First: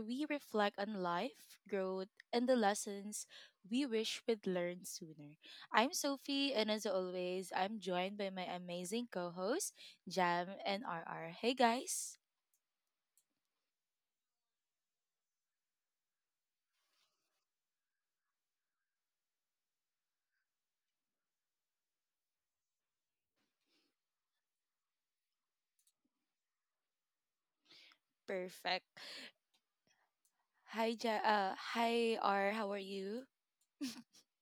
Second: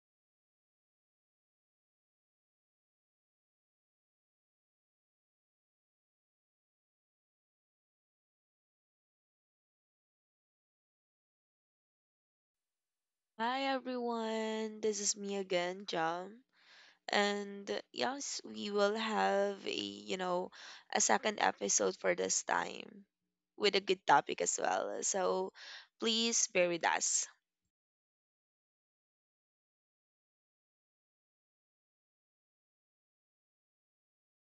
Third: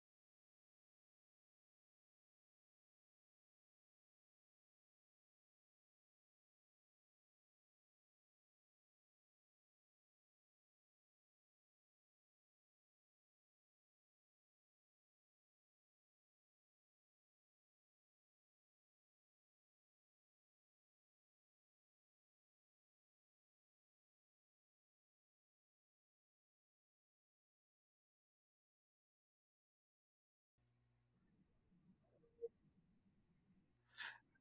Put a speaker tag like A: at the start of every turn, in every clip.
A: we reflect on life, growth, and the lessons we wish we'd learned sooner. I'm Sophie, and as always, I'm joined by my amazing co hosts, Jam and RR. Hey, guys.
B: Hi everyone, this is me again, Jam. And yes, we will have a second episode for this time with a good topic as well. So please bear with us.
A: Perfect. Hi, R. How are you?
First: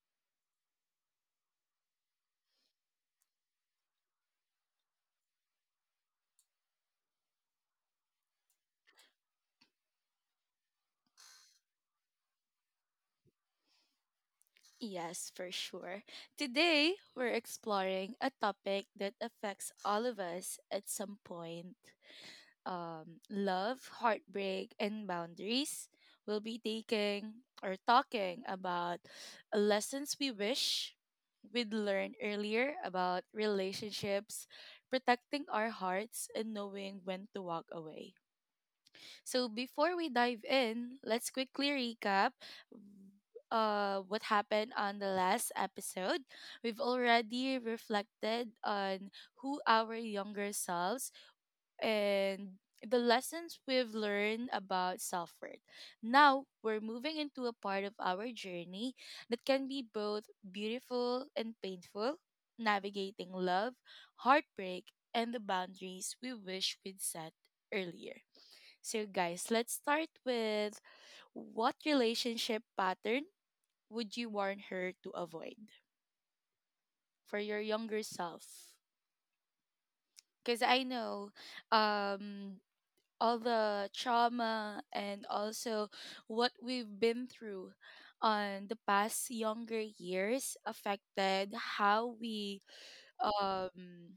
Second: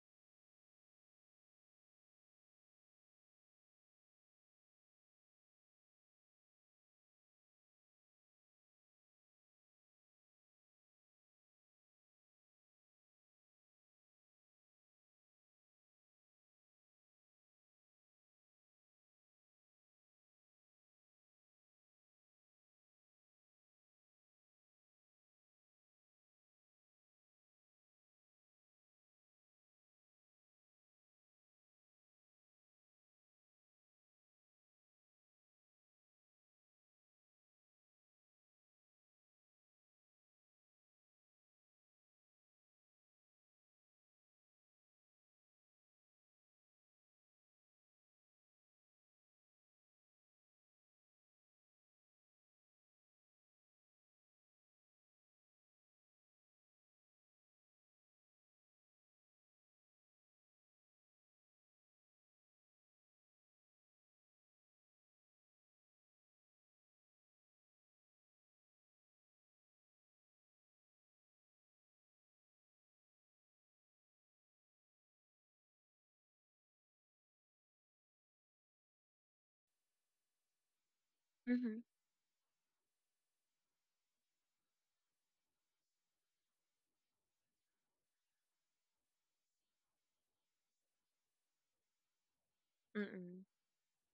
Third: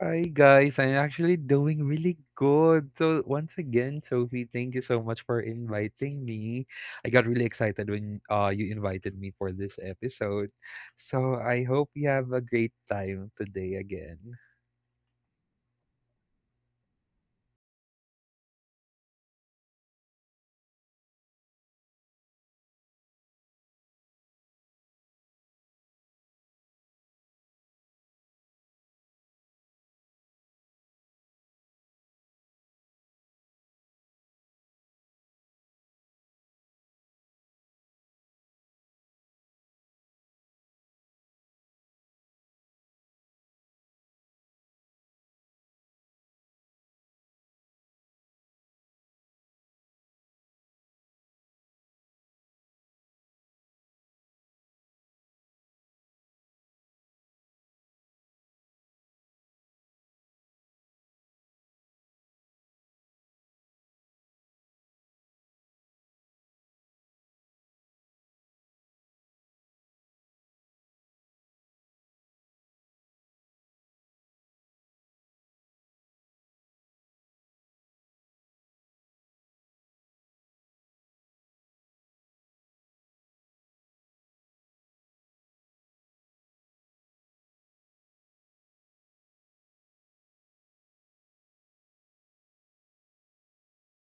C: Hi guys, I'm actually doing really good. So once again, Sophie, thank you so much for inviting me. I got really excited when you invited me for this episode. So I hope you have a great time today again.
A: Yes, for sure. Today, we're exploring a topic that affects all of us at some point love, heartbreak, and boundaries. We'll be taking or talking about lessons we wish we'd learned earlier about relationships, protecting our hearts, and knowing when to walk away. So, before we dive in, let's quickly recap what happened on the last episode. We've already reflected on who our younger selves and the lessons we've learned about self worth. Now we're moving into a part of our journey that can be both beautiful and painful, navigating love, heartbreak, and the boundaries we wish we'd set earlier. So, guys, let's start with what relationship pattern would you warn her to avoid for your younger self? Because I know
B: Mm-hmm.
A: um, all the trauma and also what we've been through on the past younger years affected
B: Mm-mm.
A: um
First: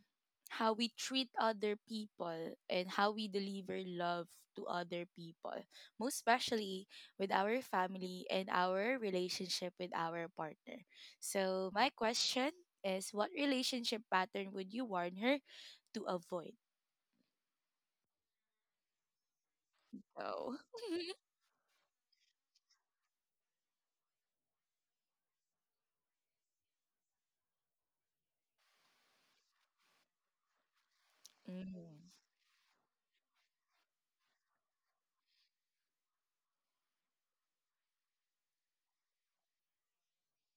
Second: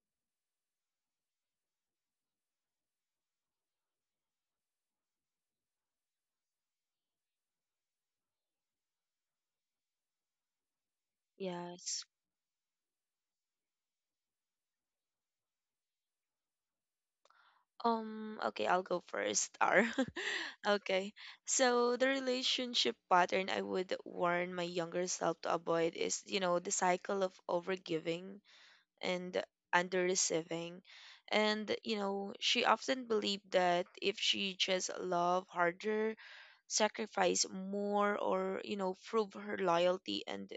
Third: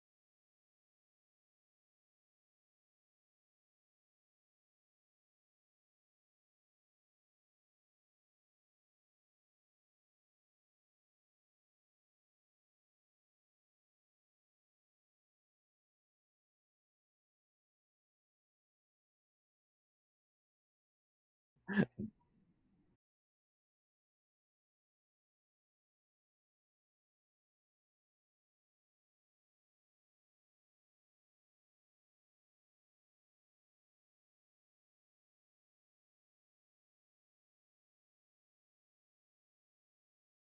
A: how we treat other people and how we deliver love to other people, most especially with our family and our relationship with our partner. So my
B: Yes.
A: question is, what relationship pattern would you warn her to avoid?
B: Okay, I'll go first, R.
A: So
B: Okay. So the relationship pattern I would warn my younger self to avoid is, the cycle of overgiving and under receiving. And, she often believed that if she just love harder, sacrifice more, or, prove her loyalty and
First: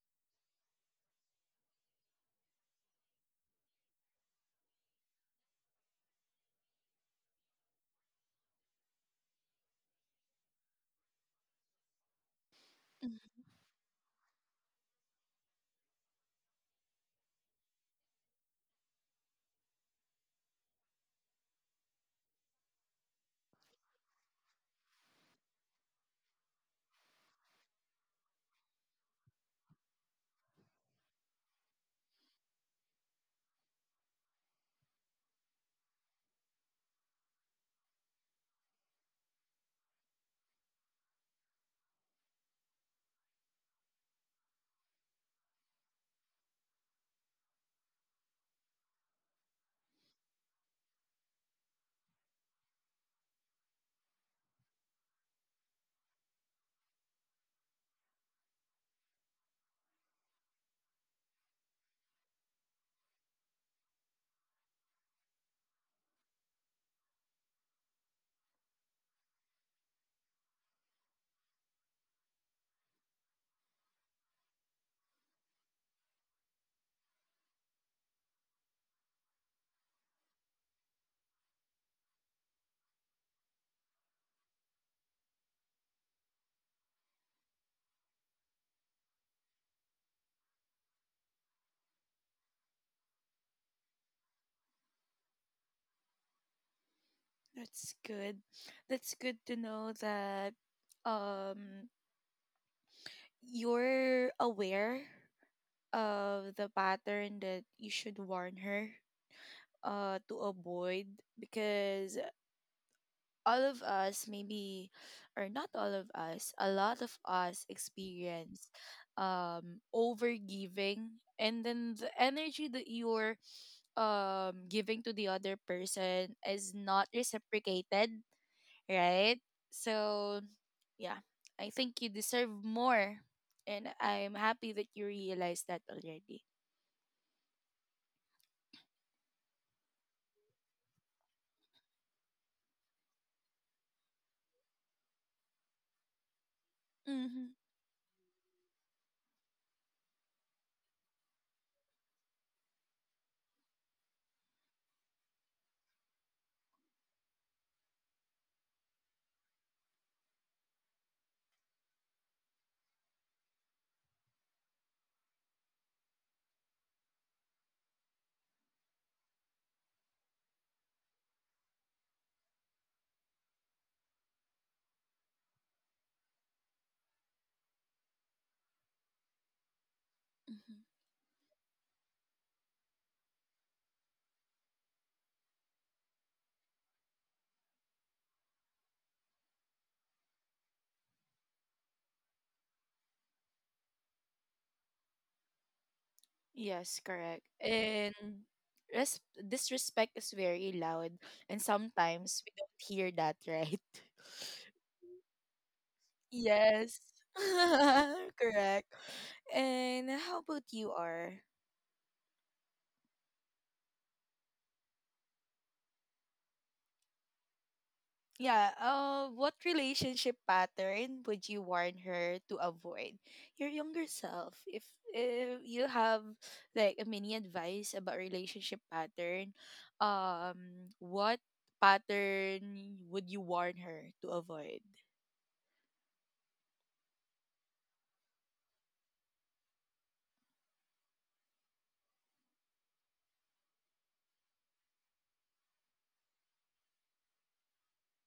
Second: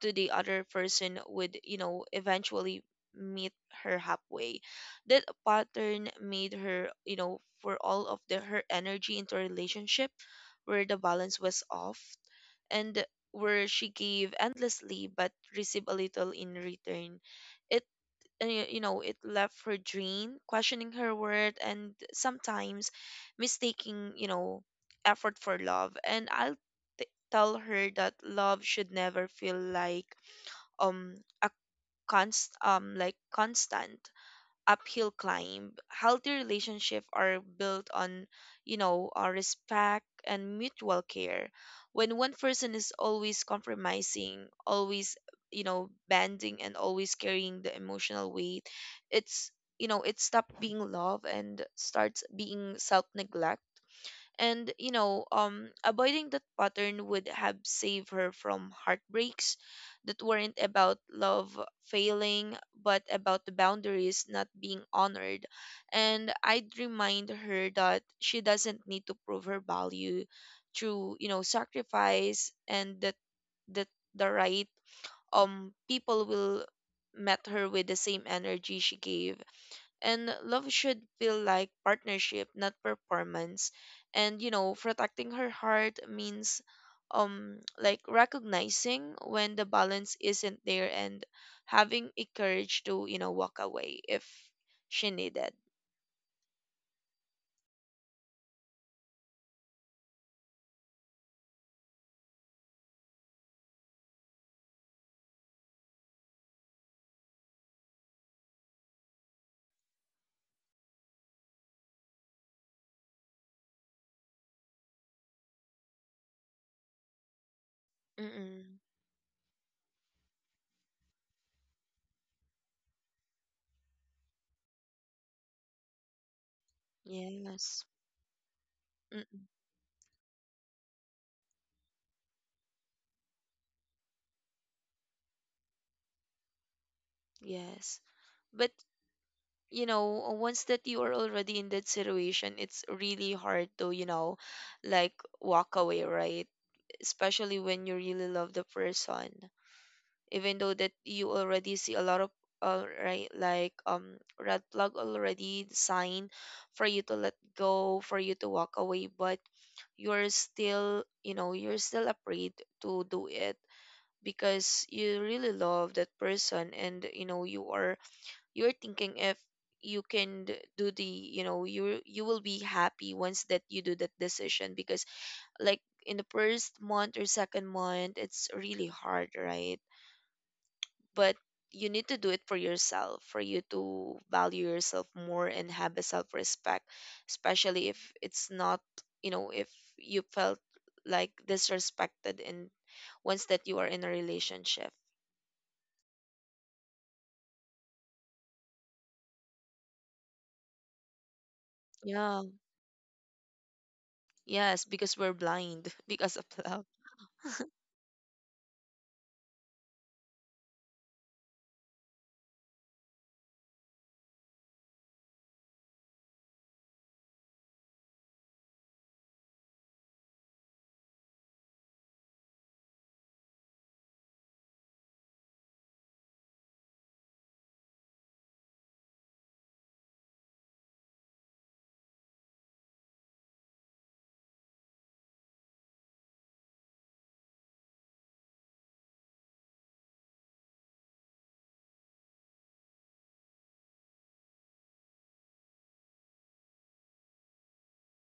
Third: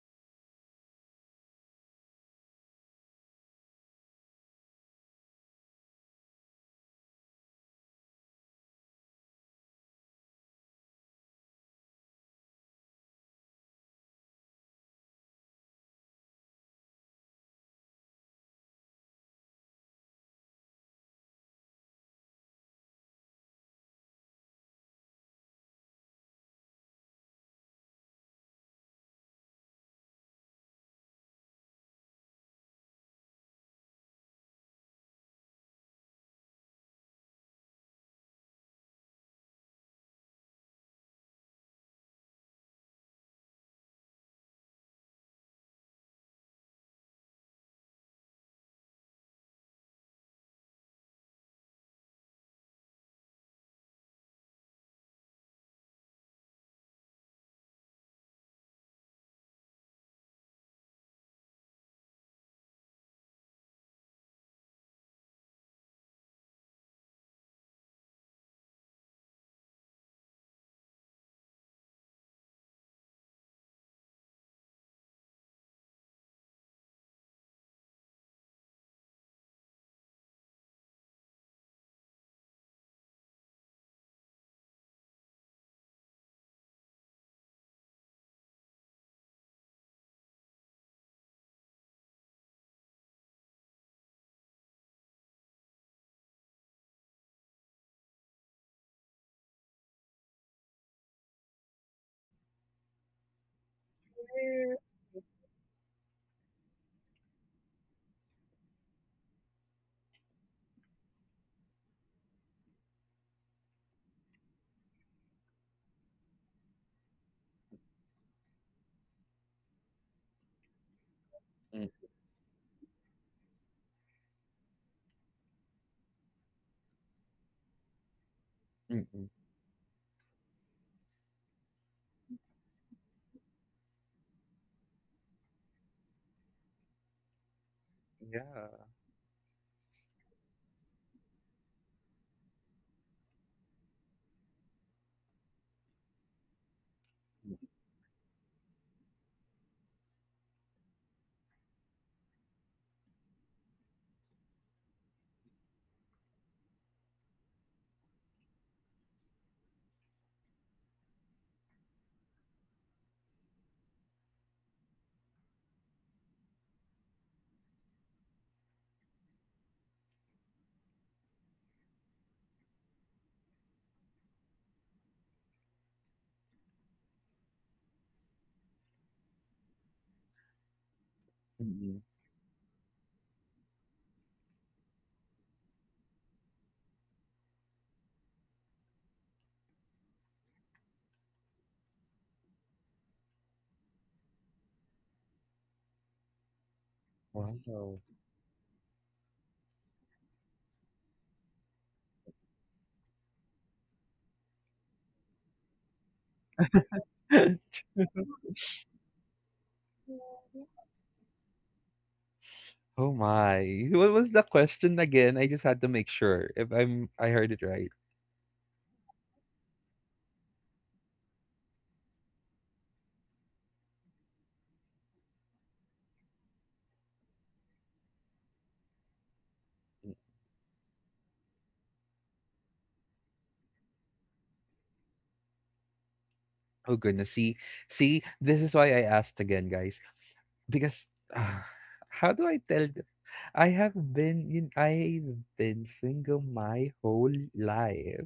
B: to the other person would, eventually meet her halfway. That pattern made her, for all of the her energy into a relationship where the balance was off and where she gave endlessly but received a little in return. It it left her drained, questioning her worth, and sometimes mistaking, effort for love. And I'll tell her that love should never feel like um a const like constant uphill climb. Healthy relationships are built on, respect and mutual care. When one person is always compromising, always, bending and always carrying the emotional weight, it's you know it stops being love and starts being self neglect. And avoiding that pattern would have saved her from heartbreaks that weren't about love failing, but about the boundaries not being honored. And I'd remind her that she doesn't need to prove her value through, sacrifice, and that the right people will met her with the same energy she gave, and love should feel like partnership, not performance. And protecting her heart means recognizing when the balance isn't there and having a courage to, walk away if she needed.
A: that's good. That's good to know that um you're aware of the pattern that you should warn her to avoid, because all of us maybe, or not all of us, a lot of us experience
B: Mm-mm.
A: overgiving, and then the energy that you're giving to the other person is not
B: Yes.
A: reciprocated,
C: Mm-mm.
A: right?
B: Mm-mm.
A: So, yeah, I think you deserve more. And I'm happy that you realized that already.
B: Yes. But
C: Yeah.
B: once that you are already in that situation, it's really hard to, like walk away, right?
A: Mm-hmm.
B: Especially when you really love the person. Even though that you already see a lot of red flag already sign for you to let go, for you to walk away, but you're still, you're still afraid to do it because you really love that person, and you're thinking if you can do the you will be happy once that you do that decision, because like in the first month or second month it's really hard, right?
A: Hmm.
B: But you
C: Mm-mm.
B: need to do it for yourself, for you to value yourself more and have a self respect, especially if it's not, if you felt like disrespected in once that you are in a relationship.
A: Yes, correct.
C: Wow.
A: And disrespect is very loud, and
B: Yeah.
A: sometimes we don't hear that, right?
B: Yes, because we're blind because of love.
A: Yes. Correct. And how about you, R?
C: Oh my. What was the question again? I just had to make sure if I heard it right.
A: Yeah. What relationship pattern would you warn her to avoid? Your younger self. If you have like a mini advice about relationship pattern, what pattern would you warn her to avoid?
C: Oh goodness. See, see, this is why I asked again, guys. Because, ah, how do I tell them? I've been single my whole life.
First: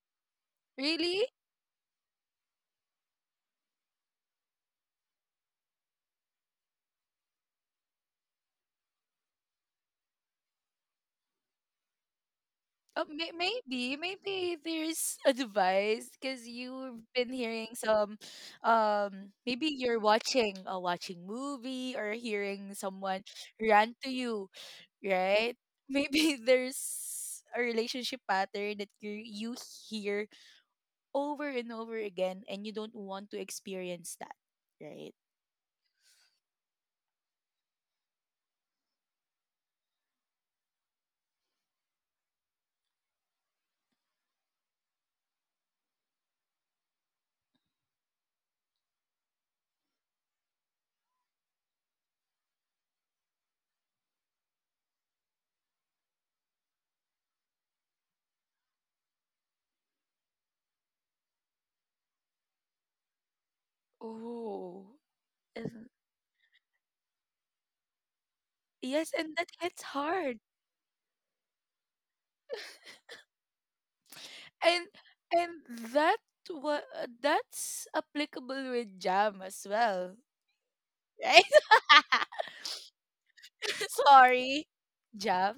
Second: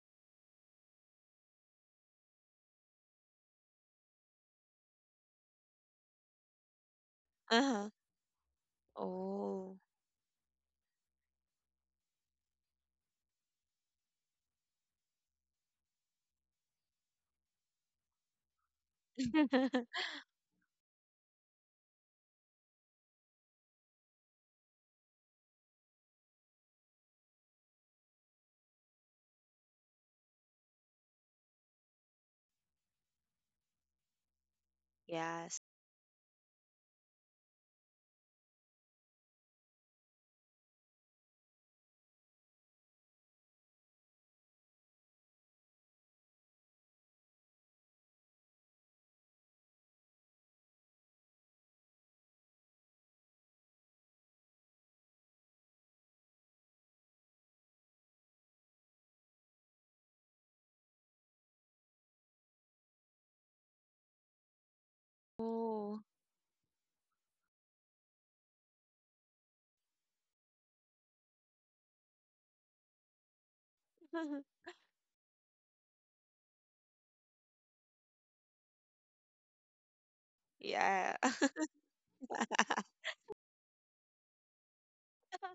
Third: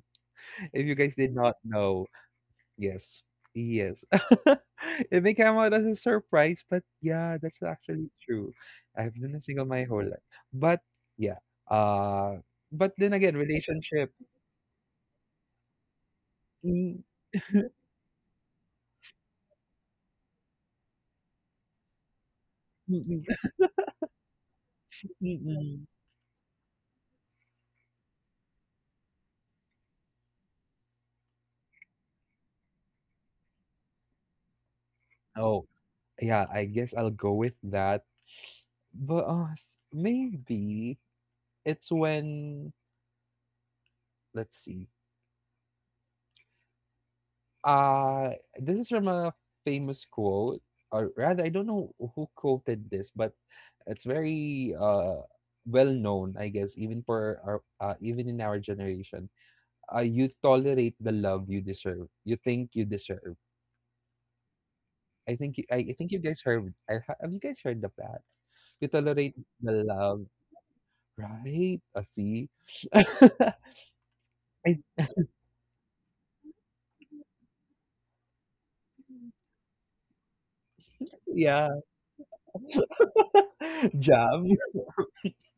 C: If you guys
A: Really?
C: did not know, yes, yes. It may come out as a surprise, but yeah, that's
B: Uh-huh.
C: actually true. I've been single
B: Oh.
C: my whole life. But yeah, uh, but then again,
A: Maybe,
C: relationship.
A: maybe there's advice because you've
C: Mm,
A: been hearing some, maybe you're watching movie or hearing
C: mm,
A: someone
C: mm,
A: rant to you,
C: mm,
A: right?
C: mm.
A: Maybe there's a relationship pattern that you hear over and over again and you don't want to experience that, right?
B: Yes.
C: Oh, yeah, I guess I'll go with that. But maybe it's when Let's see. Uh, this is from a famous quote, or rather, I don't know who quoted this, but it's very well known, I guess, even for our even in our generation. You tolerate the love you deserve. You think you deserve.
A: Oh. And,
C: I
B: Oh.
C: think you guys heard. Have you guys heard of that? You
A: yes,
C: tolerate
A: and that hits
C: the love,
A: hard.
C: right? See, I
A: And and that what, that's applicable with jam as well,
B: Yeah.
A: right?
C: yeah, Jam,
A: Sorry, jam.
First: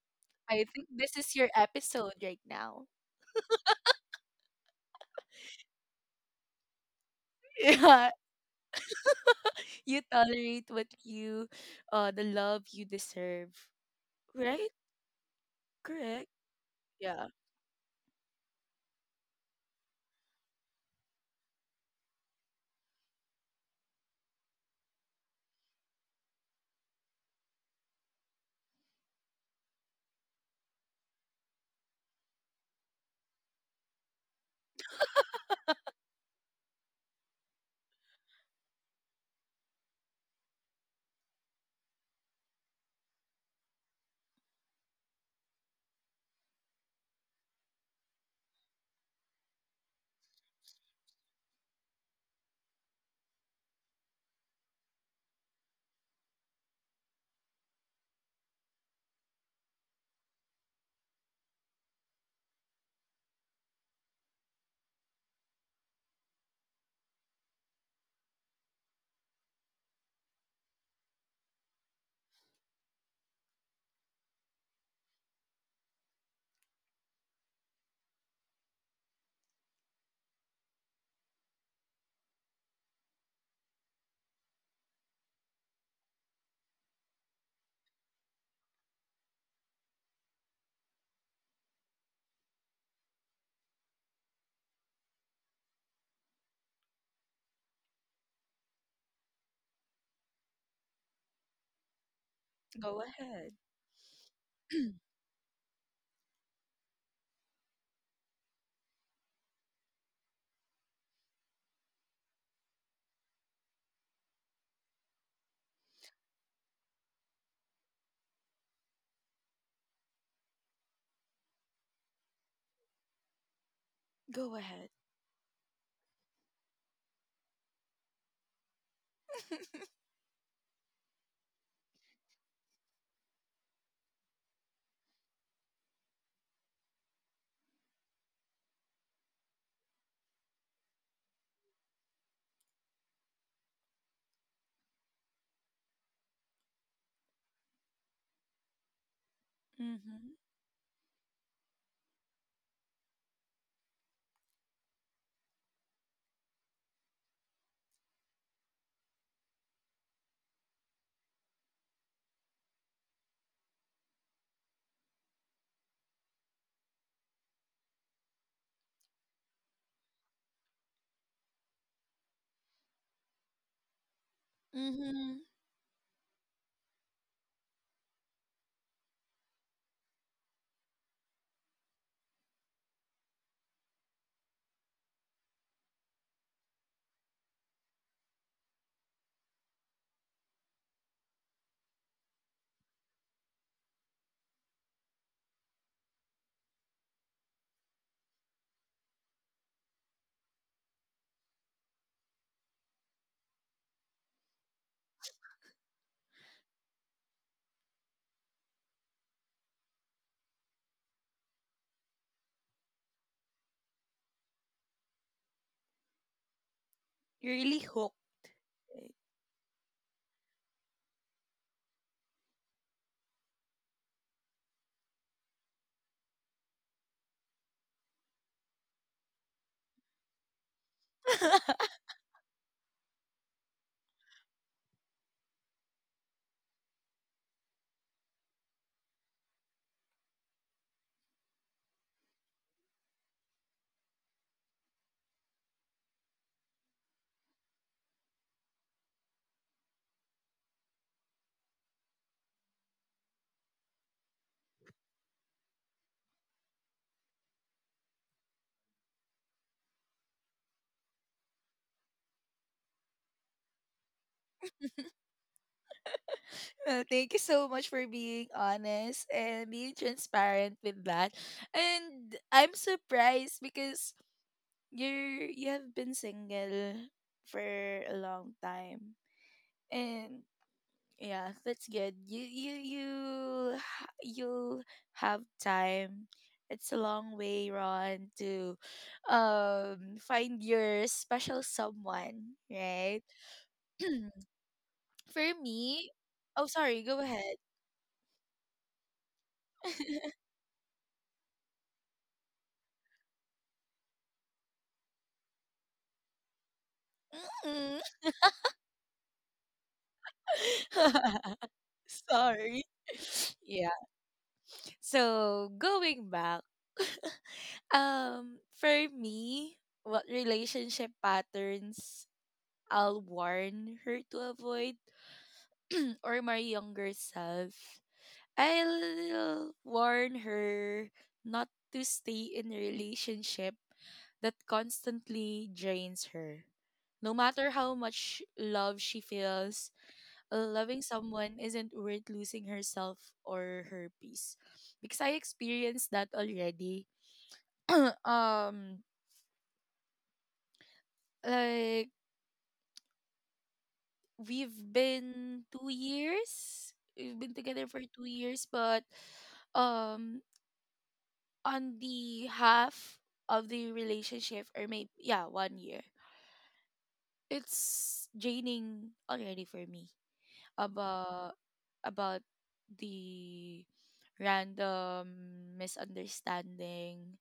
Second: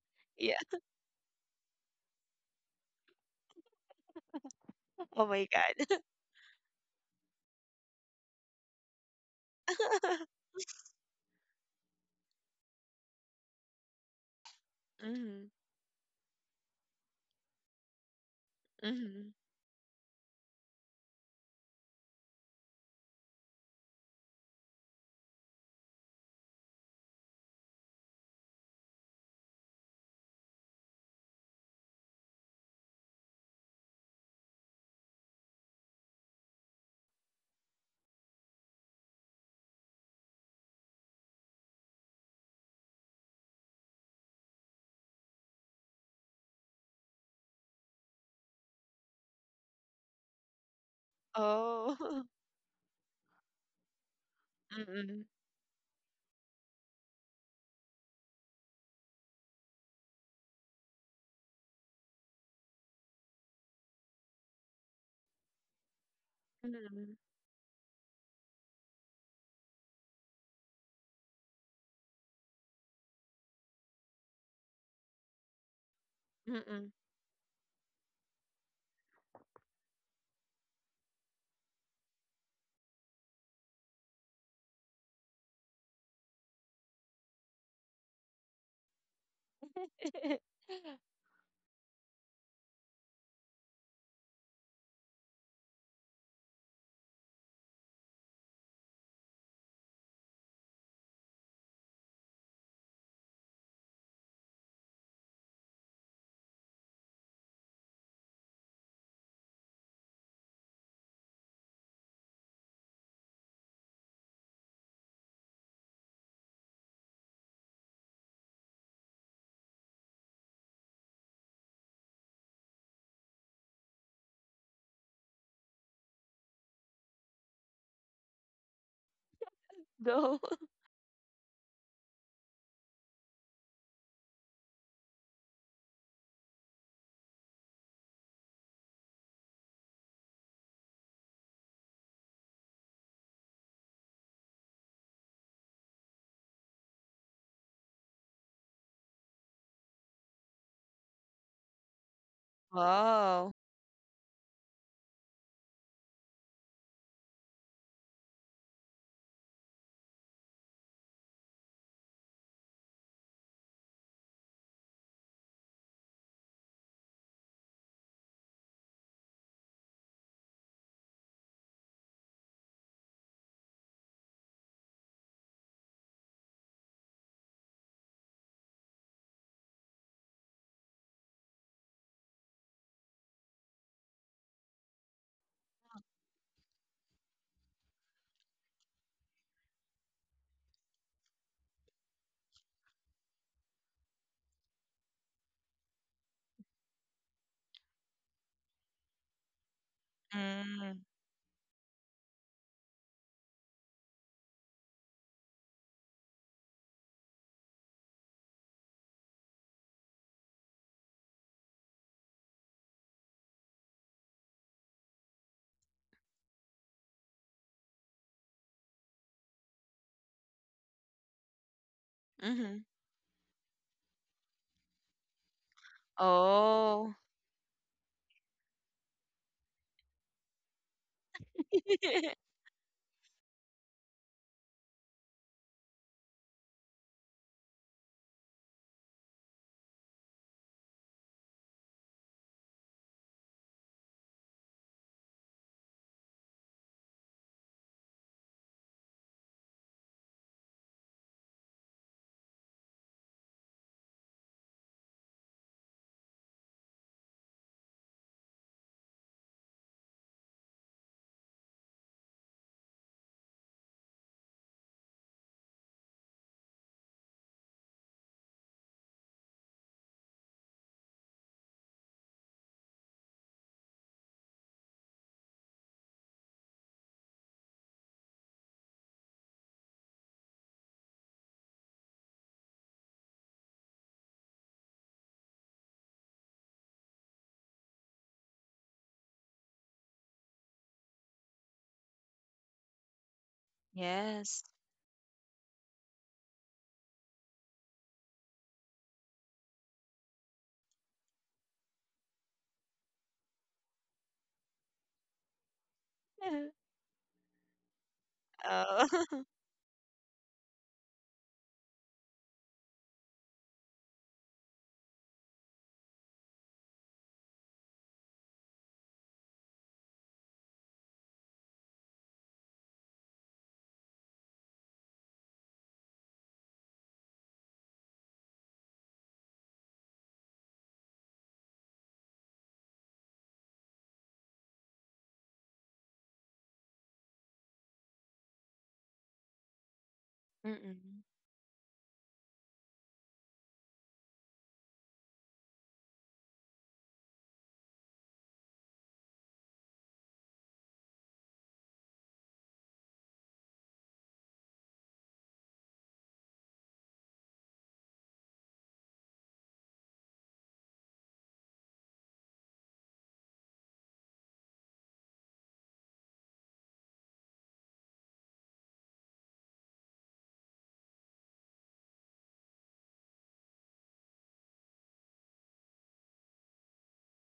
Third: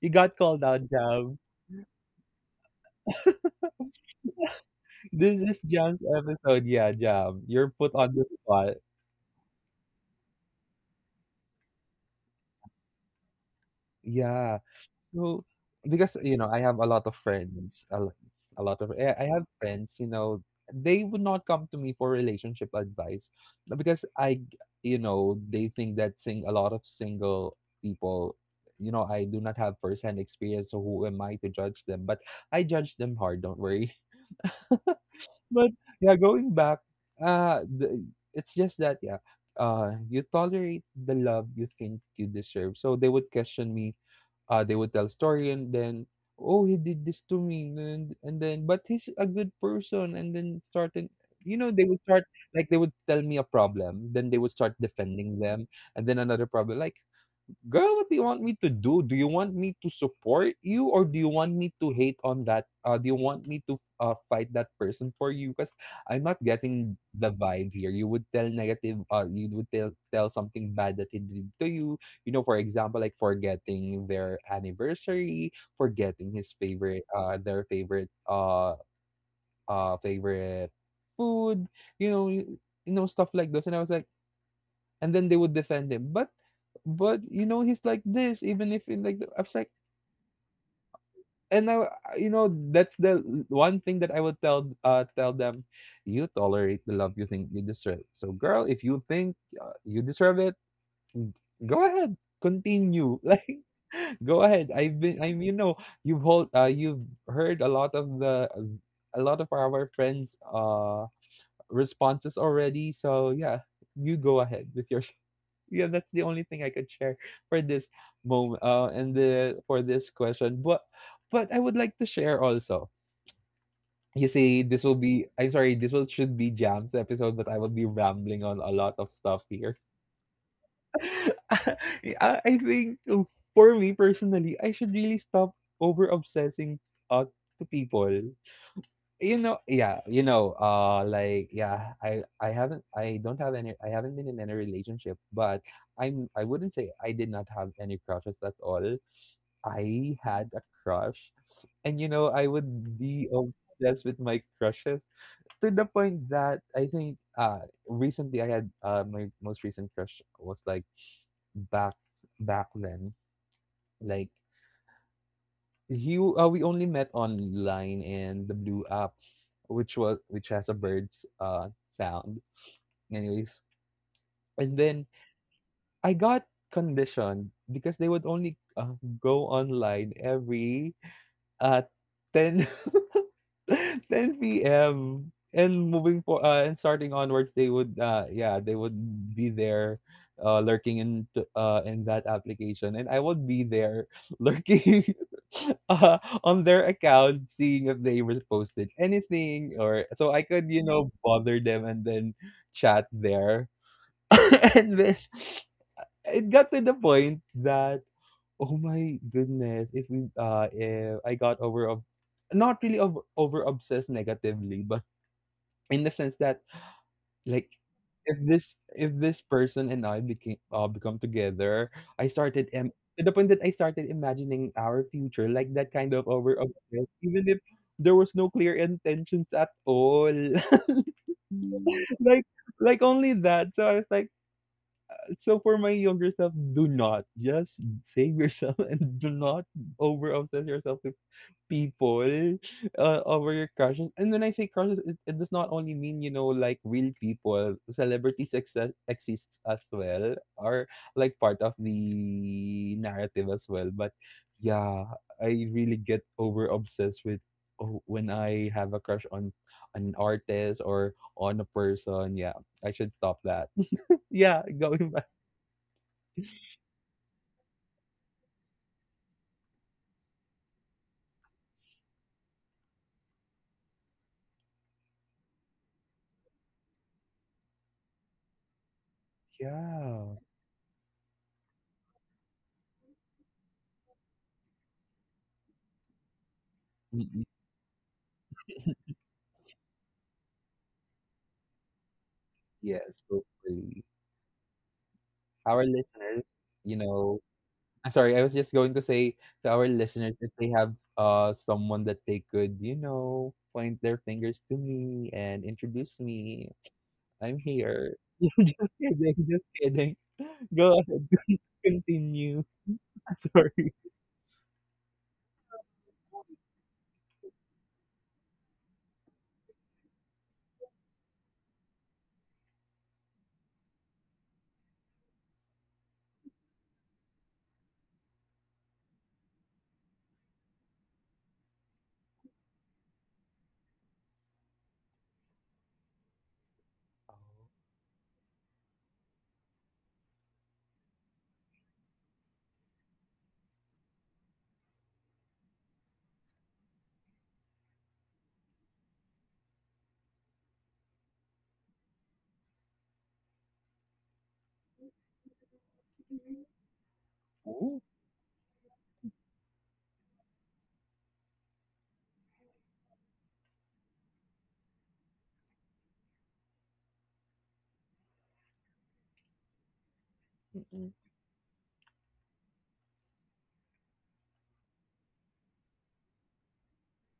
C: you got
B: Yeah.
C: called
A: I
C: out,
A: think this is
C: Jam.
A: your episode right now.
B: Oh
C: This
B: my
C: is John's
B: God.
C: episode, yeah, Jam. You're put
A: Yeah.
C: on the spot.
A: you tolerate what you The love you deserve.
C: Yeah.
A: Right?
C: So,
B: Mm-hmm.
C: because,
A: Correct?
C: you know, I have a lot of
A: Yeah.
C: friends, a, lo- a lot of, I
B: Mm-hmm.
C: have friends, you know, they would not come to me for relationship advice because you know, they think that sing a lot of single people, you know, I do not have first-hand experience, so who am I to judge them? But I judge them hard, don't worry. But yeah, going back, uh, the, it's just that you tolerate the love you think you deserve. So they would question me. They would tell a story and then, oh, he did this to me, and then, but he's a good person, and then started. You know, they would
B: Oh.
C: start they would tell me a problem, then they would start
B: Mm-mm.
C: defending them, and then another problem. Like, girl, what do you want me to do? Do you want me to support you or do you want me to hate on that? Do you want me to fight that person for you? Because I'm not getting
B: Mm-mm.
C: the vibe here. You would tell something bad that he did to you. You know, for example, like forgetting their anniversary,
B: Mm-mm.
C: their favorite food, you know, you you know, stuff like this. And I was like, and then they would defend him. But you know he's like this even if in I was like and I you know that's the one thing that I would tell tell them you tolerate the love you think you deserve. So girl, if you think you deserve it, go ahead,
A: Go
C: continue like
A: ahead.
C: go ahead. I'm you've hold you've heard a lot of the a lot of our friends responses already. So yeah, you go ahead with your yeah, that's the only thing I could share for this moment and the for this question. But I would like to share also. You
A: Go
C: see, this
A: ahead.
C: will be I'm sorry, this will should be Jam's episode, but I will be rambling on a lot of stuff here.
B: Go.
C: I think for me personally, I should really stop over obsessing uh, to people I haven't I don't have any I haven't been in any relationship but I wouldn't say I did not have any crushes at all. I
A: Mm-hmm.
C: had a crush and you know I would be
B: Wow.
C: obsessed with my crushes to the point that I think recently I had my most recent crush was like back back then, like you we only met online in the blue app, which was which has a bird's sound, anyways, and then
A: Mm-hmm.
C: I got conditioned because they would only go online every uh 10 10 p.m. And moving for and starting onwards, they would they would be there, lurking in that application, and I would be there lurking, uh on their account, seeing if they was posted anything or so I could you
B: Mm.
C: know bother them and then chat there, and then it got to the point that oh my goodness. If I got over of not really over obsessed negatively, but in the sense that
A: You're
C: like
A: really hooked,
C: if
A: right?
C: this person and I became become together, I started
B: Mm-hmm.
C: to the point that I started imagining our future, like that kind of over obsessed,
B: Oh.
C: even if there was no clear intentions at all. like like only that. So I was like, so for my younger self, do not just save yourself and do not over obsess yourself with people over your crushes. And when I say crushes, it does not only mean you know like real people. Celebrities exists as well, are like part of the narrative as well. But yeah, I really get over obsessed with oh, when I have a crush on an artist or on a person. Yeah, I should stop that. Yeah, going back.
A: Well, thank you so much for being honest and being transparent with that. And I'm surprised because you have been single for a long time.
C: Yeah.
A: And yeah, that's good. You'll have time. It's a long
C: Mm,
A: way, Ron, to find your special someone, right?
C: yes, hopefully.
B: Yes.
A: For
C: Our
A: me,
C: listeners,
A: oh
C: you
A: sorry, go
C: know
A: ahead.
C: I'm sorry, I was just going to say to our listeners if they have someone that they could, you know, point their fingers to me and introduce me. I'm
A: Mm.
C: here. Just
B: Oh.
C: kidding, just kidding. Go ahead, continue.
A: Sorry. Yeah.
C: Sorry.
A: So going back, for me, what relationship patterns I'll warn her to avoid, or my younger self, I'll warn her not to stay in a relationship that constantly drains her. No matter how much love she feels, loving
B: Mm-mm.
A: someone isn't worth losing herself or her peace. Because I experienced that already. um like, we've been 2 years. We've been together for
C: Ooh,
A: 2 years, but um on the half of the relationship, or maybe yeah, one year, it's draining already for me
C: mm-mm,
A: about about the random misunderstanding,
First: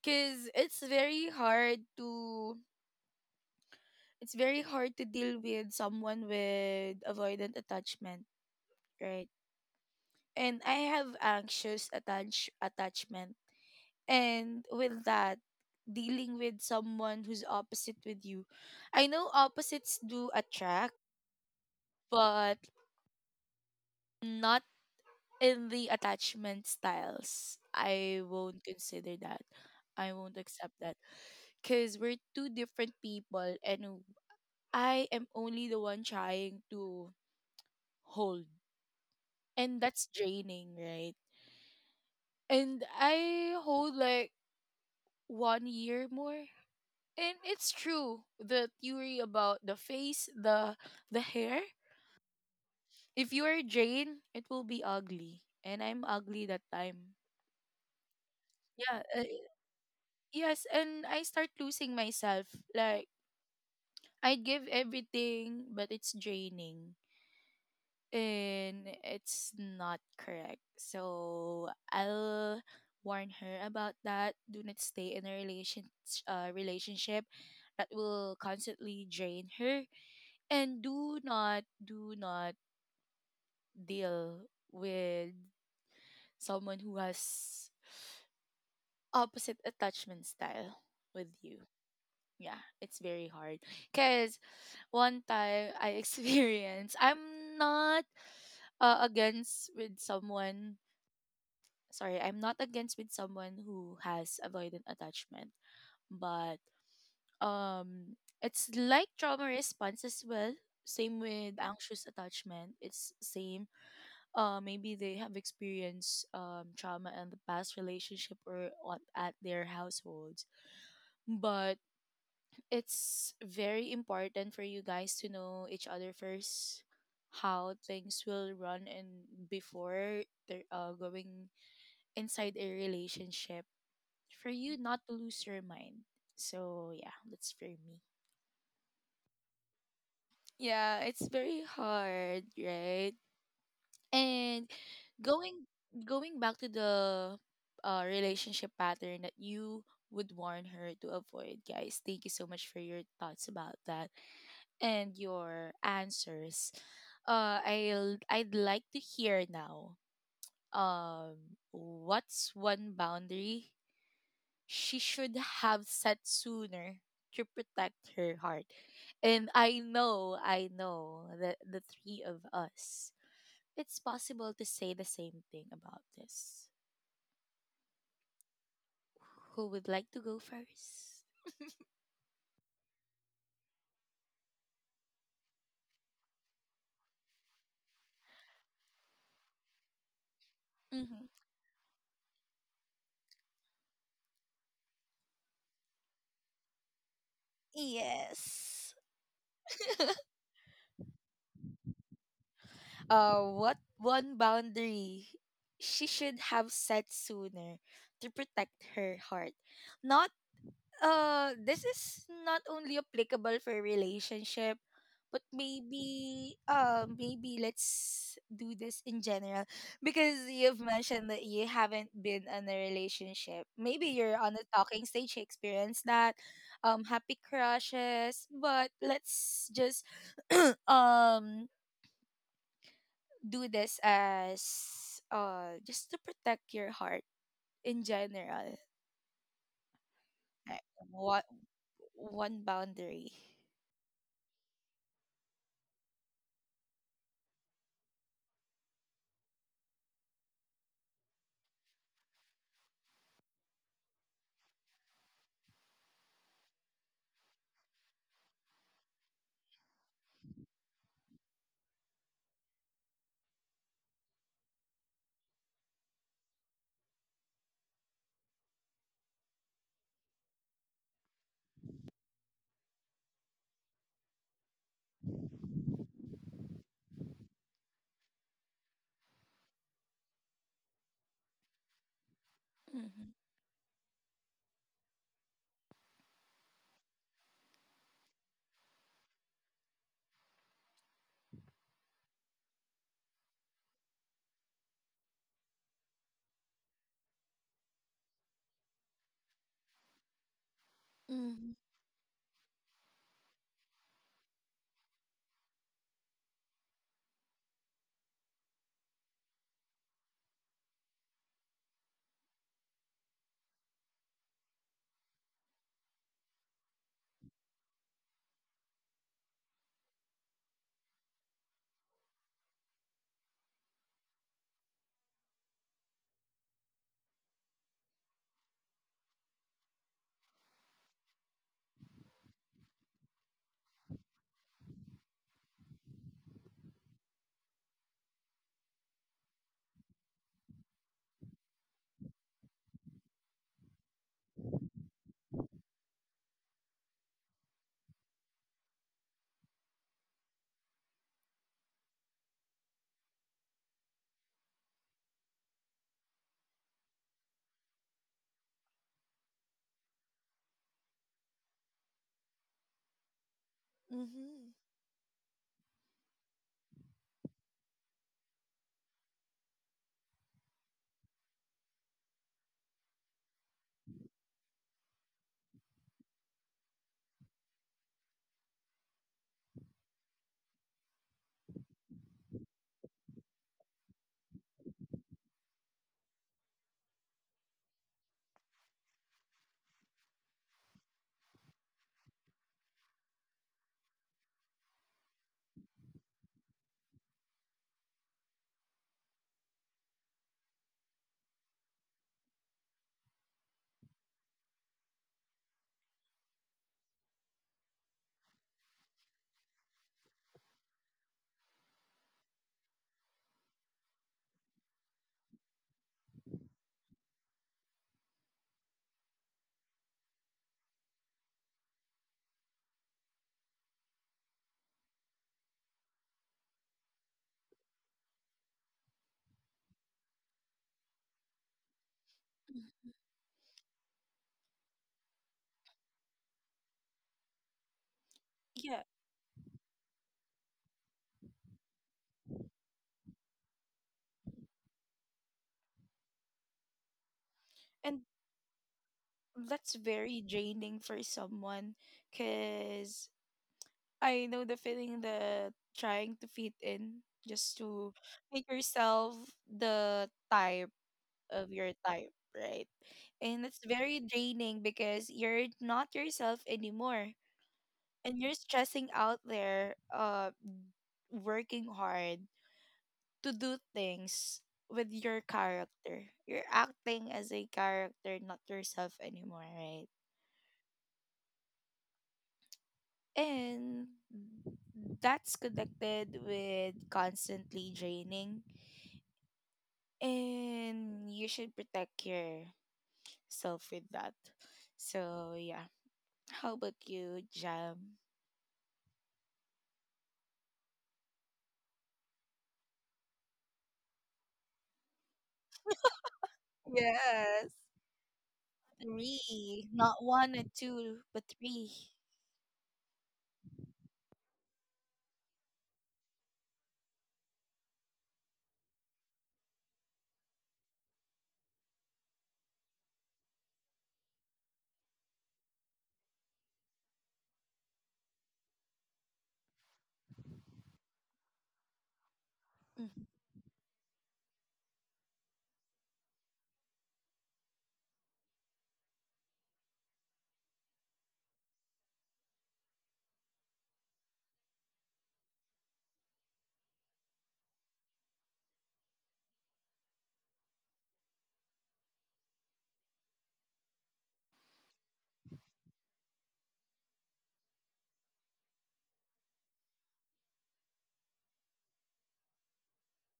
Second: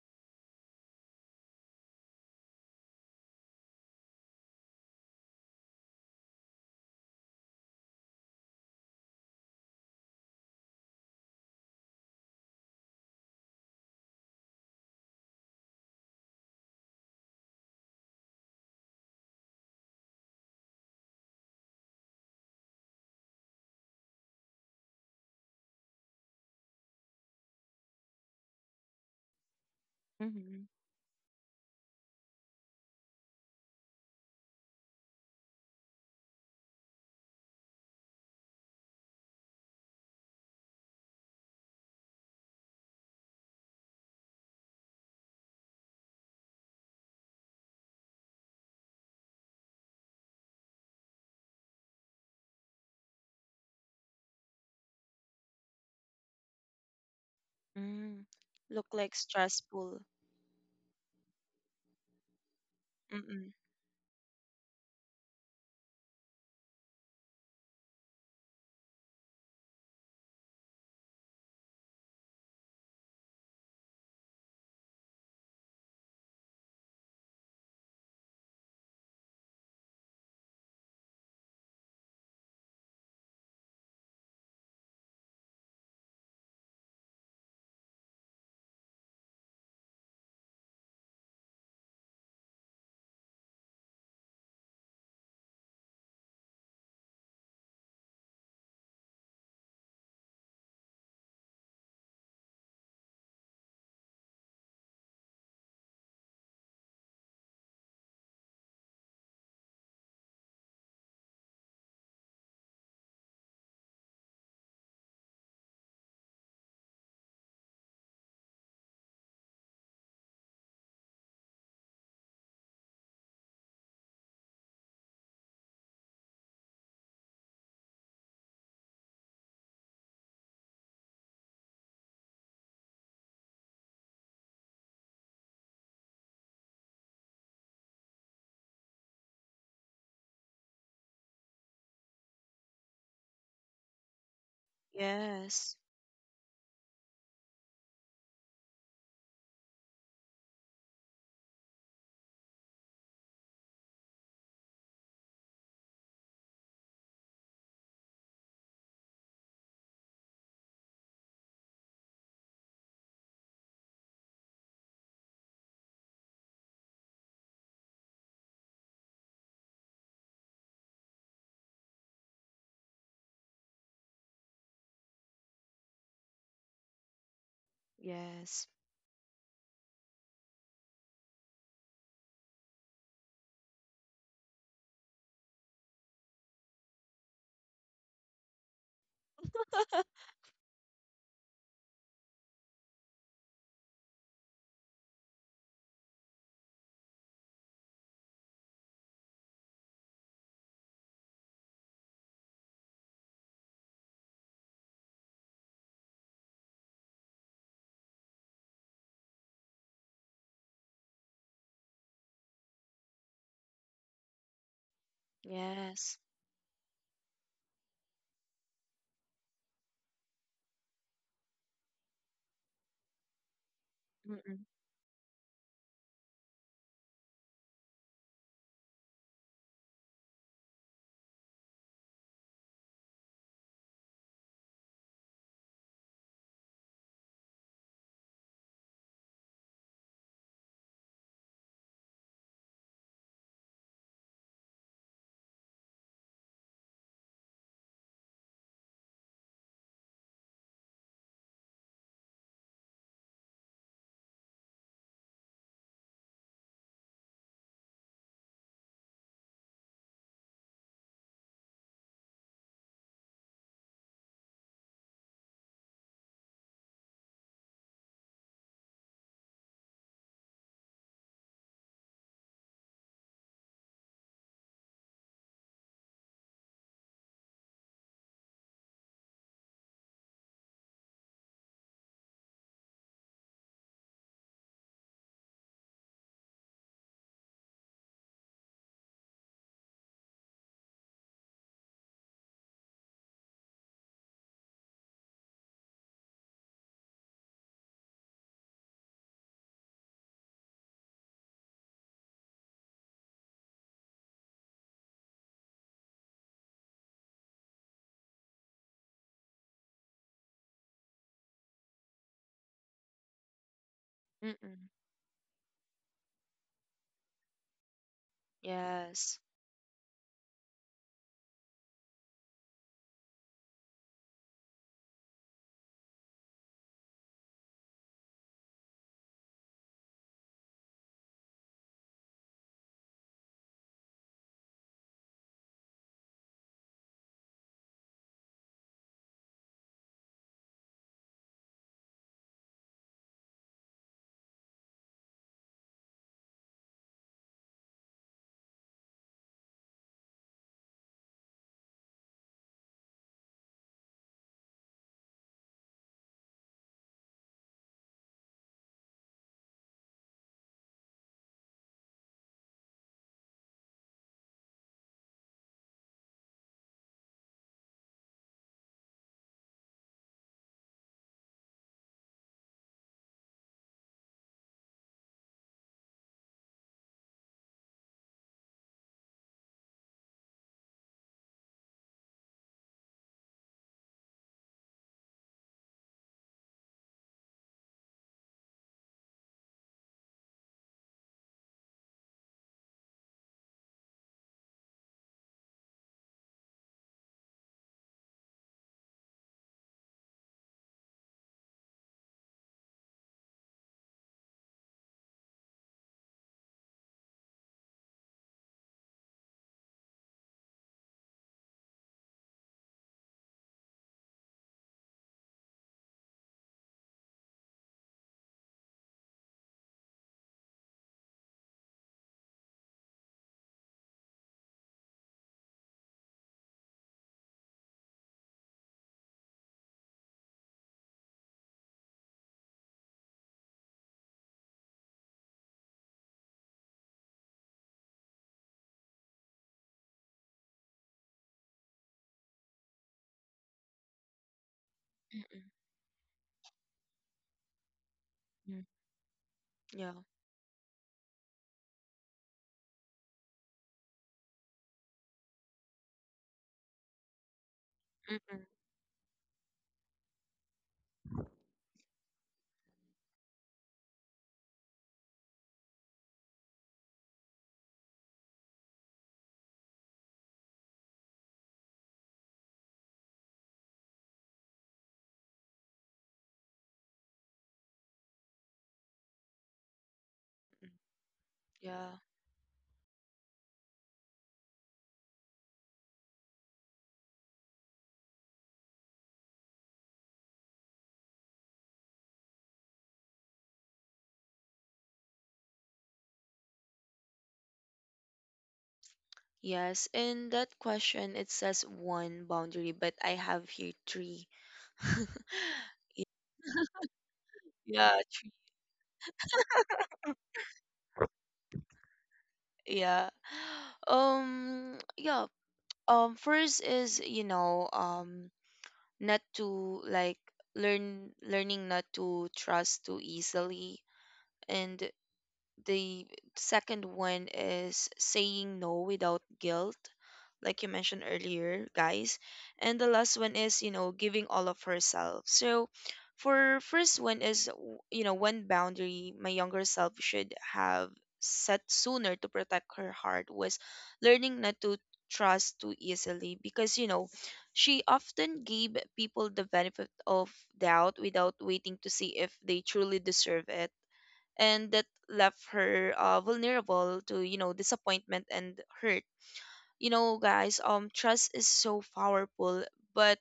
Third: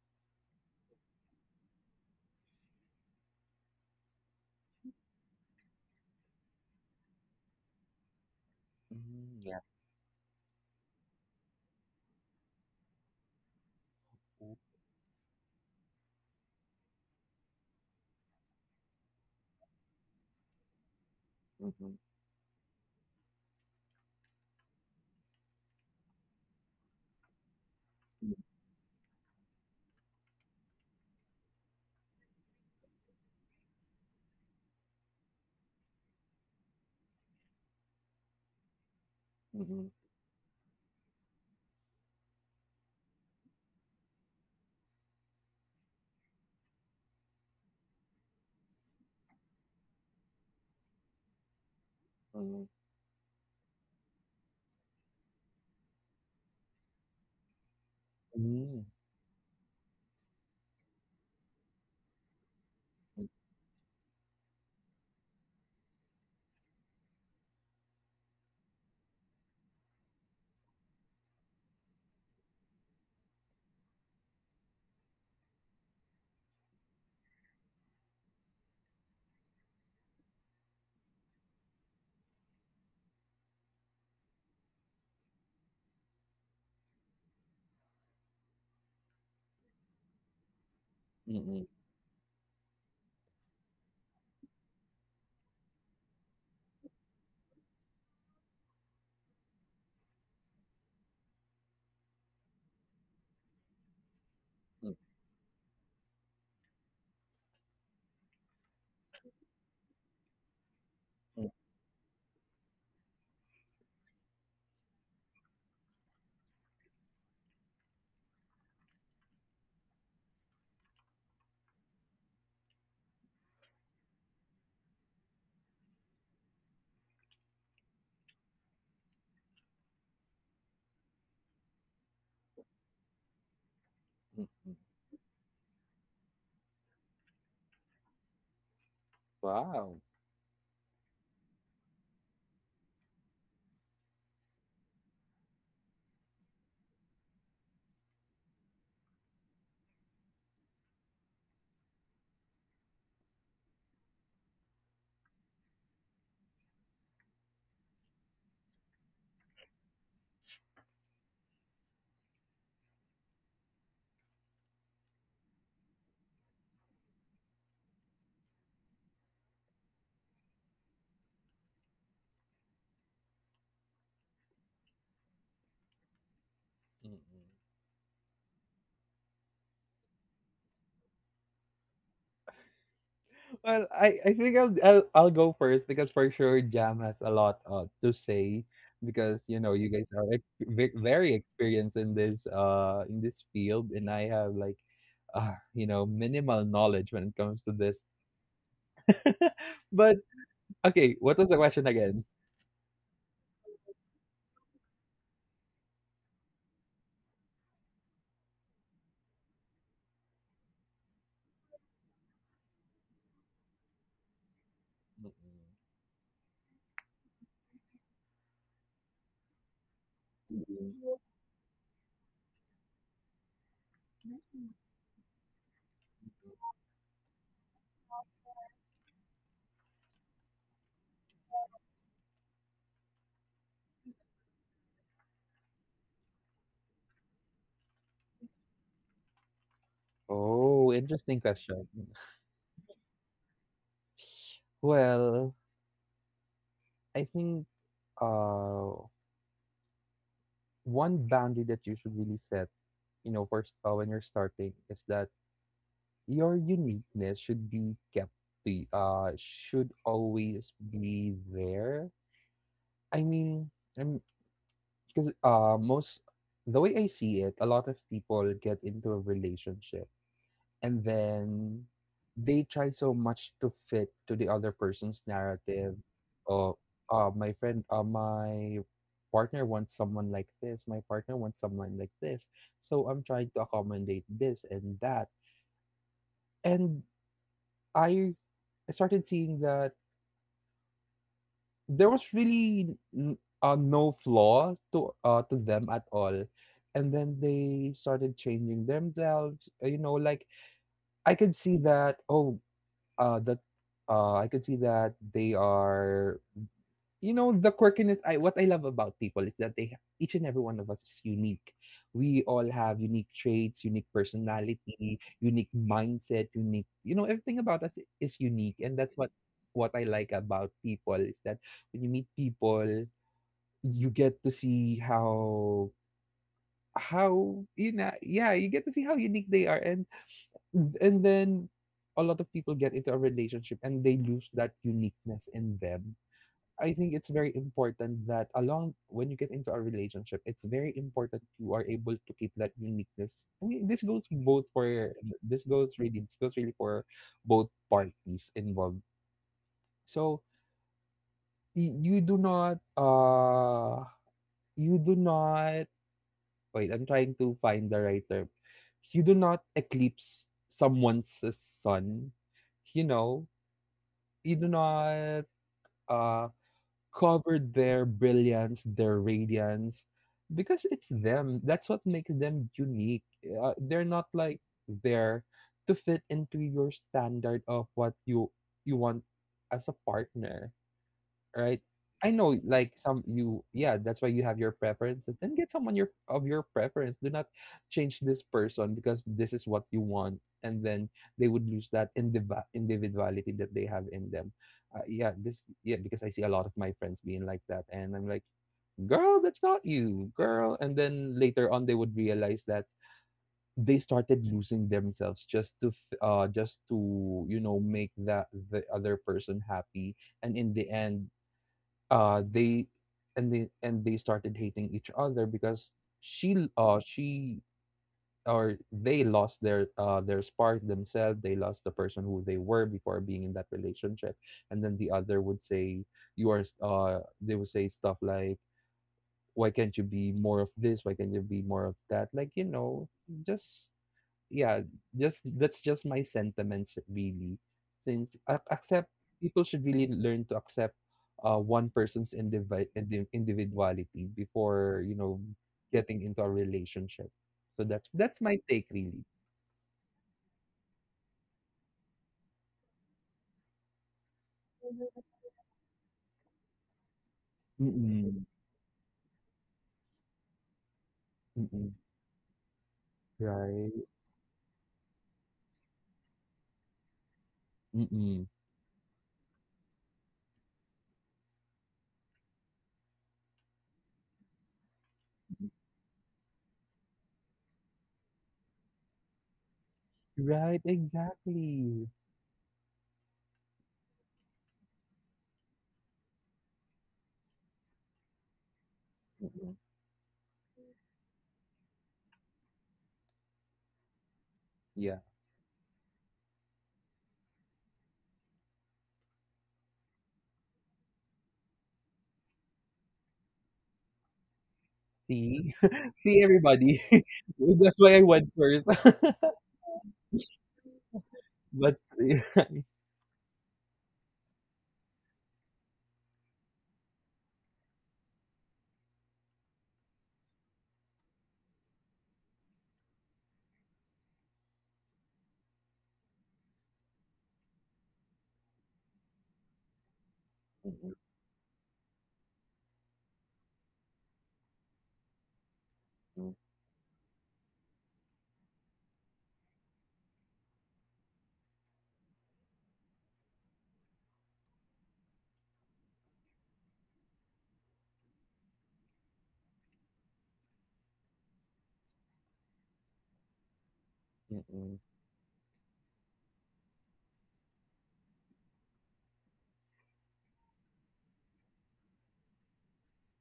A: because it's very hard to deal with someone with avoidant attachment, right?
C: mm, yeah.
A: And I have anxious attach attachment.
C: Ooh,
A: And with that, dealing with someone who's opposite with you. I know opposites do attract,
C: mhm,
A: but not in the attachment styles. I won't consider that. I won't accept that. Because we're two different people, and I am only the one trying to hold. And
C: mhm,
A: that's draining, right? And I hold like one year more. And it's true. The theory about the face, the hair.
C: mhm,
A: If you are Jane, it will be ugly. And I'm ugly that time.
B: Mm. Look
C: mm,
A: Yeah.
B: like stressful.
A: Yes. And I start losing myself. Like,
B: Mm-mm.
A: I give everything, but it's draining, and it's not correct. So I'll warn her about that. Do not stay in a relationship that will constantly drain her, and do not deal with someone who has opposite attachment style with you.
C: mm-mm,
A: Yeah, it's very hard because one time I experienced, not uh, against with someone I'm not against with someone who has avoidant
C: mm,
A: attachment, but it's like trauma response as well. Same
C: mm,
A: with anxious attachment, it's same. Maybe they have experienced trauma in the past relationship, or on, at their households. But it's very important for you guys to know each other first, how things will run, and before they're going inside a relationship, for
C: mm.
A: you not to lose your mind. So, yeah, that's for me.
C: Wow.
A: Yeah, it's very hard, right? And going
B: Yes.
A: going back to the relationship pattern that you would warn her to avoid, guys. Thank you so much for your thoughts about that and your answers. I'll, I'd like to hear now. What's one boundary she should have set sooner to protect her heart? And I know that the three of us, it's possible to say the same thing about this.
C: Mm-mm.
B: Yes.
A: Who would like to go first?
C: Well, I think I'll go first because for sure Jam has a lot to say because you know you guys are
A: Mm-hmm.
C: very experienced in this field and I have like you know minimal knowledge when it comes to this.
A: Yes.
C: But okay, what was the question again?
A: What one boundary she should have set sooner to protect her heart? Not, uh, this is not only applicable for relationship, but
B: Yes.
A: maybe, uh, maybe let's do this in general, because you've mentioned that you haven't been in a relationship, maybe you're on a
B: Mm-mm.
A: talking stage, you experience that, happy crushes, but let's just um do this as, uh, just to protect your heart in general. Like,
C: Oh, interesting
A: what
C: question.
A: one boundary?
C: Well, I think uh one boundary that you should really set, you know, first when you're starting is that your uniqueness should be kept the should always be there. I mean I'm because Most, the way I see it, a lot of people get into a relationship and then they try so much to fit to the other person's narrative. Oh, my partner wants someone like this, so I'm
A: Mm-hmm.
C: trying to accommodate this and that, and I I started seeing that there was really no flaw to them at all, and then they started changing themselves you know, like I could
A: Mm-hmm.
C: see that, oh, that I could see that they are, you know, the quirkiness. I What I love about people is that they each and every one of us is unique. We all have unique traits, unique
B: Mm-mm.
C: personality, unique mindset, unique, you know, everything about us is unique. And that's what
B: Yes.
C: I like about people is that when you meet people you get to see how you get to see how unique they are. And then a lot of people get into a relationship and they lose that uniqueness in them. I think it's very important that along when you get into a relationship it's very important you are able to keep that uniqueness. I mean, this goes both for this goes really for both parties involved. So you do not you do not wait, I'm trying to find the right term. You do not eclipse someone's sun, you know? You do
A: Mm-hmm.
C: not uh, cover their brilliance, their radiance, because it's them. That's what makes them unique. They're not like there to fit into your standard of what you want as a partner, right? I know, like some you, yeah, that's why you have your preferences. Then get someone your of your preference. Do not change this person because this is what you want, and then they would lose that individuality that they have in them. Yeah, this, yeah, because I see a lot of my friends being like that, and I'm like, girl, that's not you, girl. And then later on, they would realize that they started losing themselves just to, just to make that the other person happy and in the end they and they and they started hating each other because she or they lost their spark themselves. They lost the person who they were before being in that relationship. And then the other would say, they would say stuff like, why can't you be more of this? Why can't you be more of that? Like you know just yeah, just that's just my sentiments really. Since ac
A: Yeah,
C: accept People should really learn to accept one person's individuality before, you know,
B: Mm-mm.
C: getting into a relationship. So that's
A: and
C: that's my
B: Mm.
C: take really.
A: that's
B: Yeah.
A: very draining for someone, because I know the feeling
C: Mm.
A: that trying to fit in just to
C: Mm-mm.
B: Mm-mm.
A: make yourself the type of your
C: Mm-mm.
A: type, right? And it's
C: Right.
A: very draining because you're not yourself anymore, and
C: Mm-mm.
A: you're stressing out there, working hard to do things with your character. You're acting as a character, not yourself anymore, right?
C: Right,
B: Mm.
C: exactly.
B: Yeah.
A: And that's connected with constantly draining.
C: Mhm.
A: And you should protect yourself with that.
C: Yeah.
A: So, yeah. How about you, Jam?
B: Yes. In that question, it says one boundary, but I have here three.
C: See? See everybody.
A: Yes.
C: That's why
B: Yeah,
C: I
B: three.
C: went first.
A: Three. Not one or two, but three.
C: But mm.
B: Yeah. Yeah. First is, not to like learning not to trust too easily. And the second one is saying no without guilt, like you mentioned earlier, guys. And the
A: Mm-hmm.
B: last one is, giving all of herself. So, for first one is, one boundary my younger self should have set sooner to protect her heart was learning not to trust too easily, because she often gave people the benefit of doubt without waiting to see if they truly deserve it, and
C: Mm-mm.
B: that left her vulnerable to, disappointment and hurt. Guys, trust is so powerful, but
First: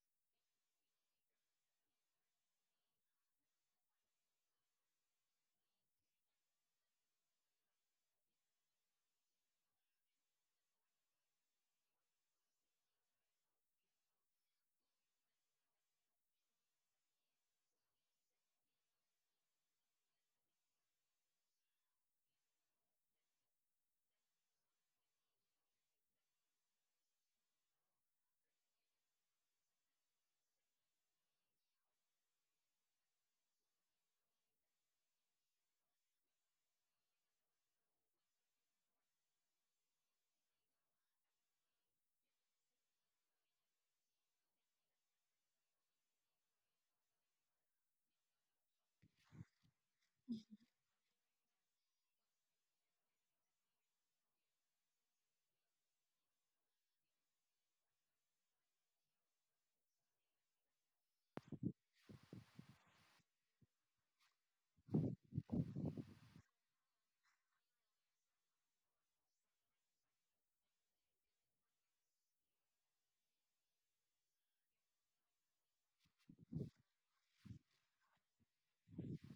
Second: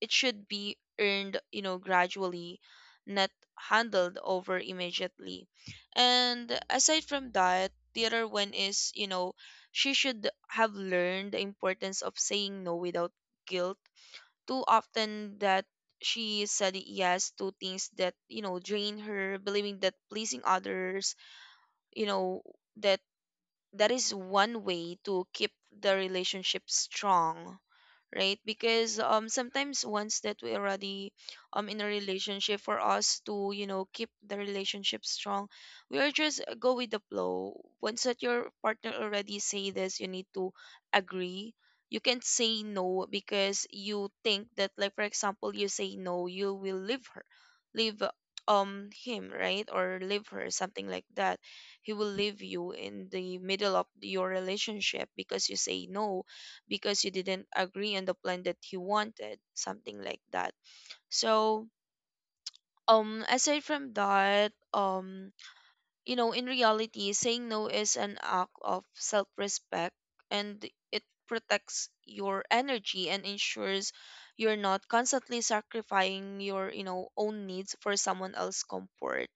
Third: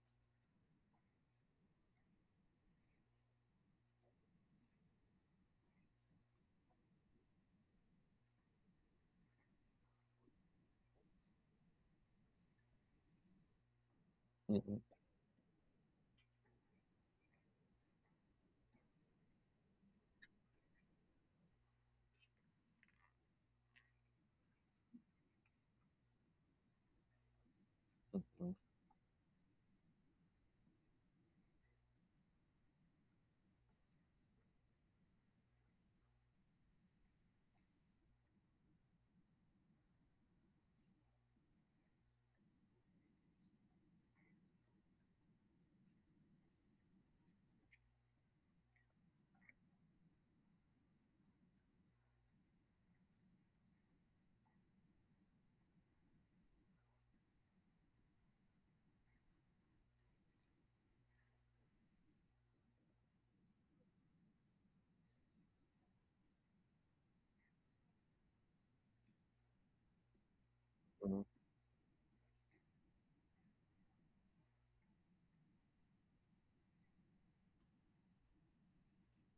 B: it should be earned, gradually, not handled over immediately. And aside from that, the other one is, she should have learned the importance of saying no without guilt. Too
C: Mm-mm.
B: often, that she said yes to things that, drain her, believing that pleasing others, you know that that is one way to keep the relationship strong, right? Because sometimes once that we already, in a relationship, for us to, keep the relationship strong, we are just, go with the flow. Once that your partner already say this, you need to agree. You can't say no, because you think that, like, for example, you say no, you will leave her, leave him, right? Or leave her, something like that. He will leave you in the middle of your relationship because you say no, because you didn't agree on the plan that he wanted, something like that. So, aside from that, in reality, saying no is an act of self-respect, and it
C: Mm-mm.
B: protects your energy and ensures you're not constantly sacrificing your, own needs for someone else's comfort.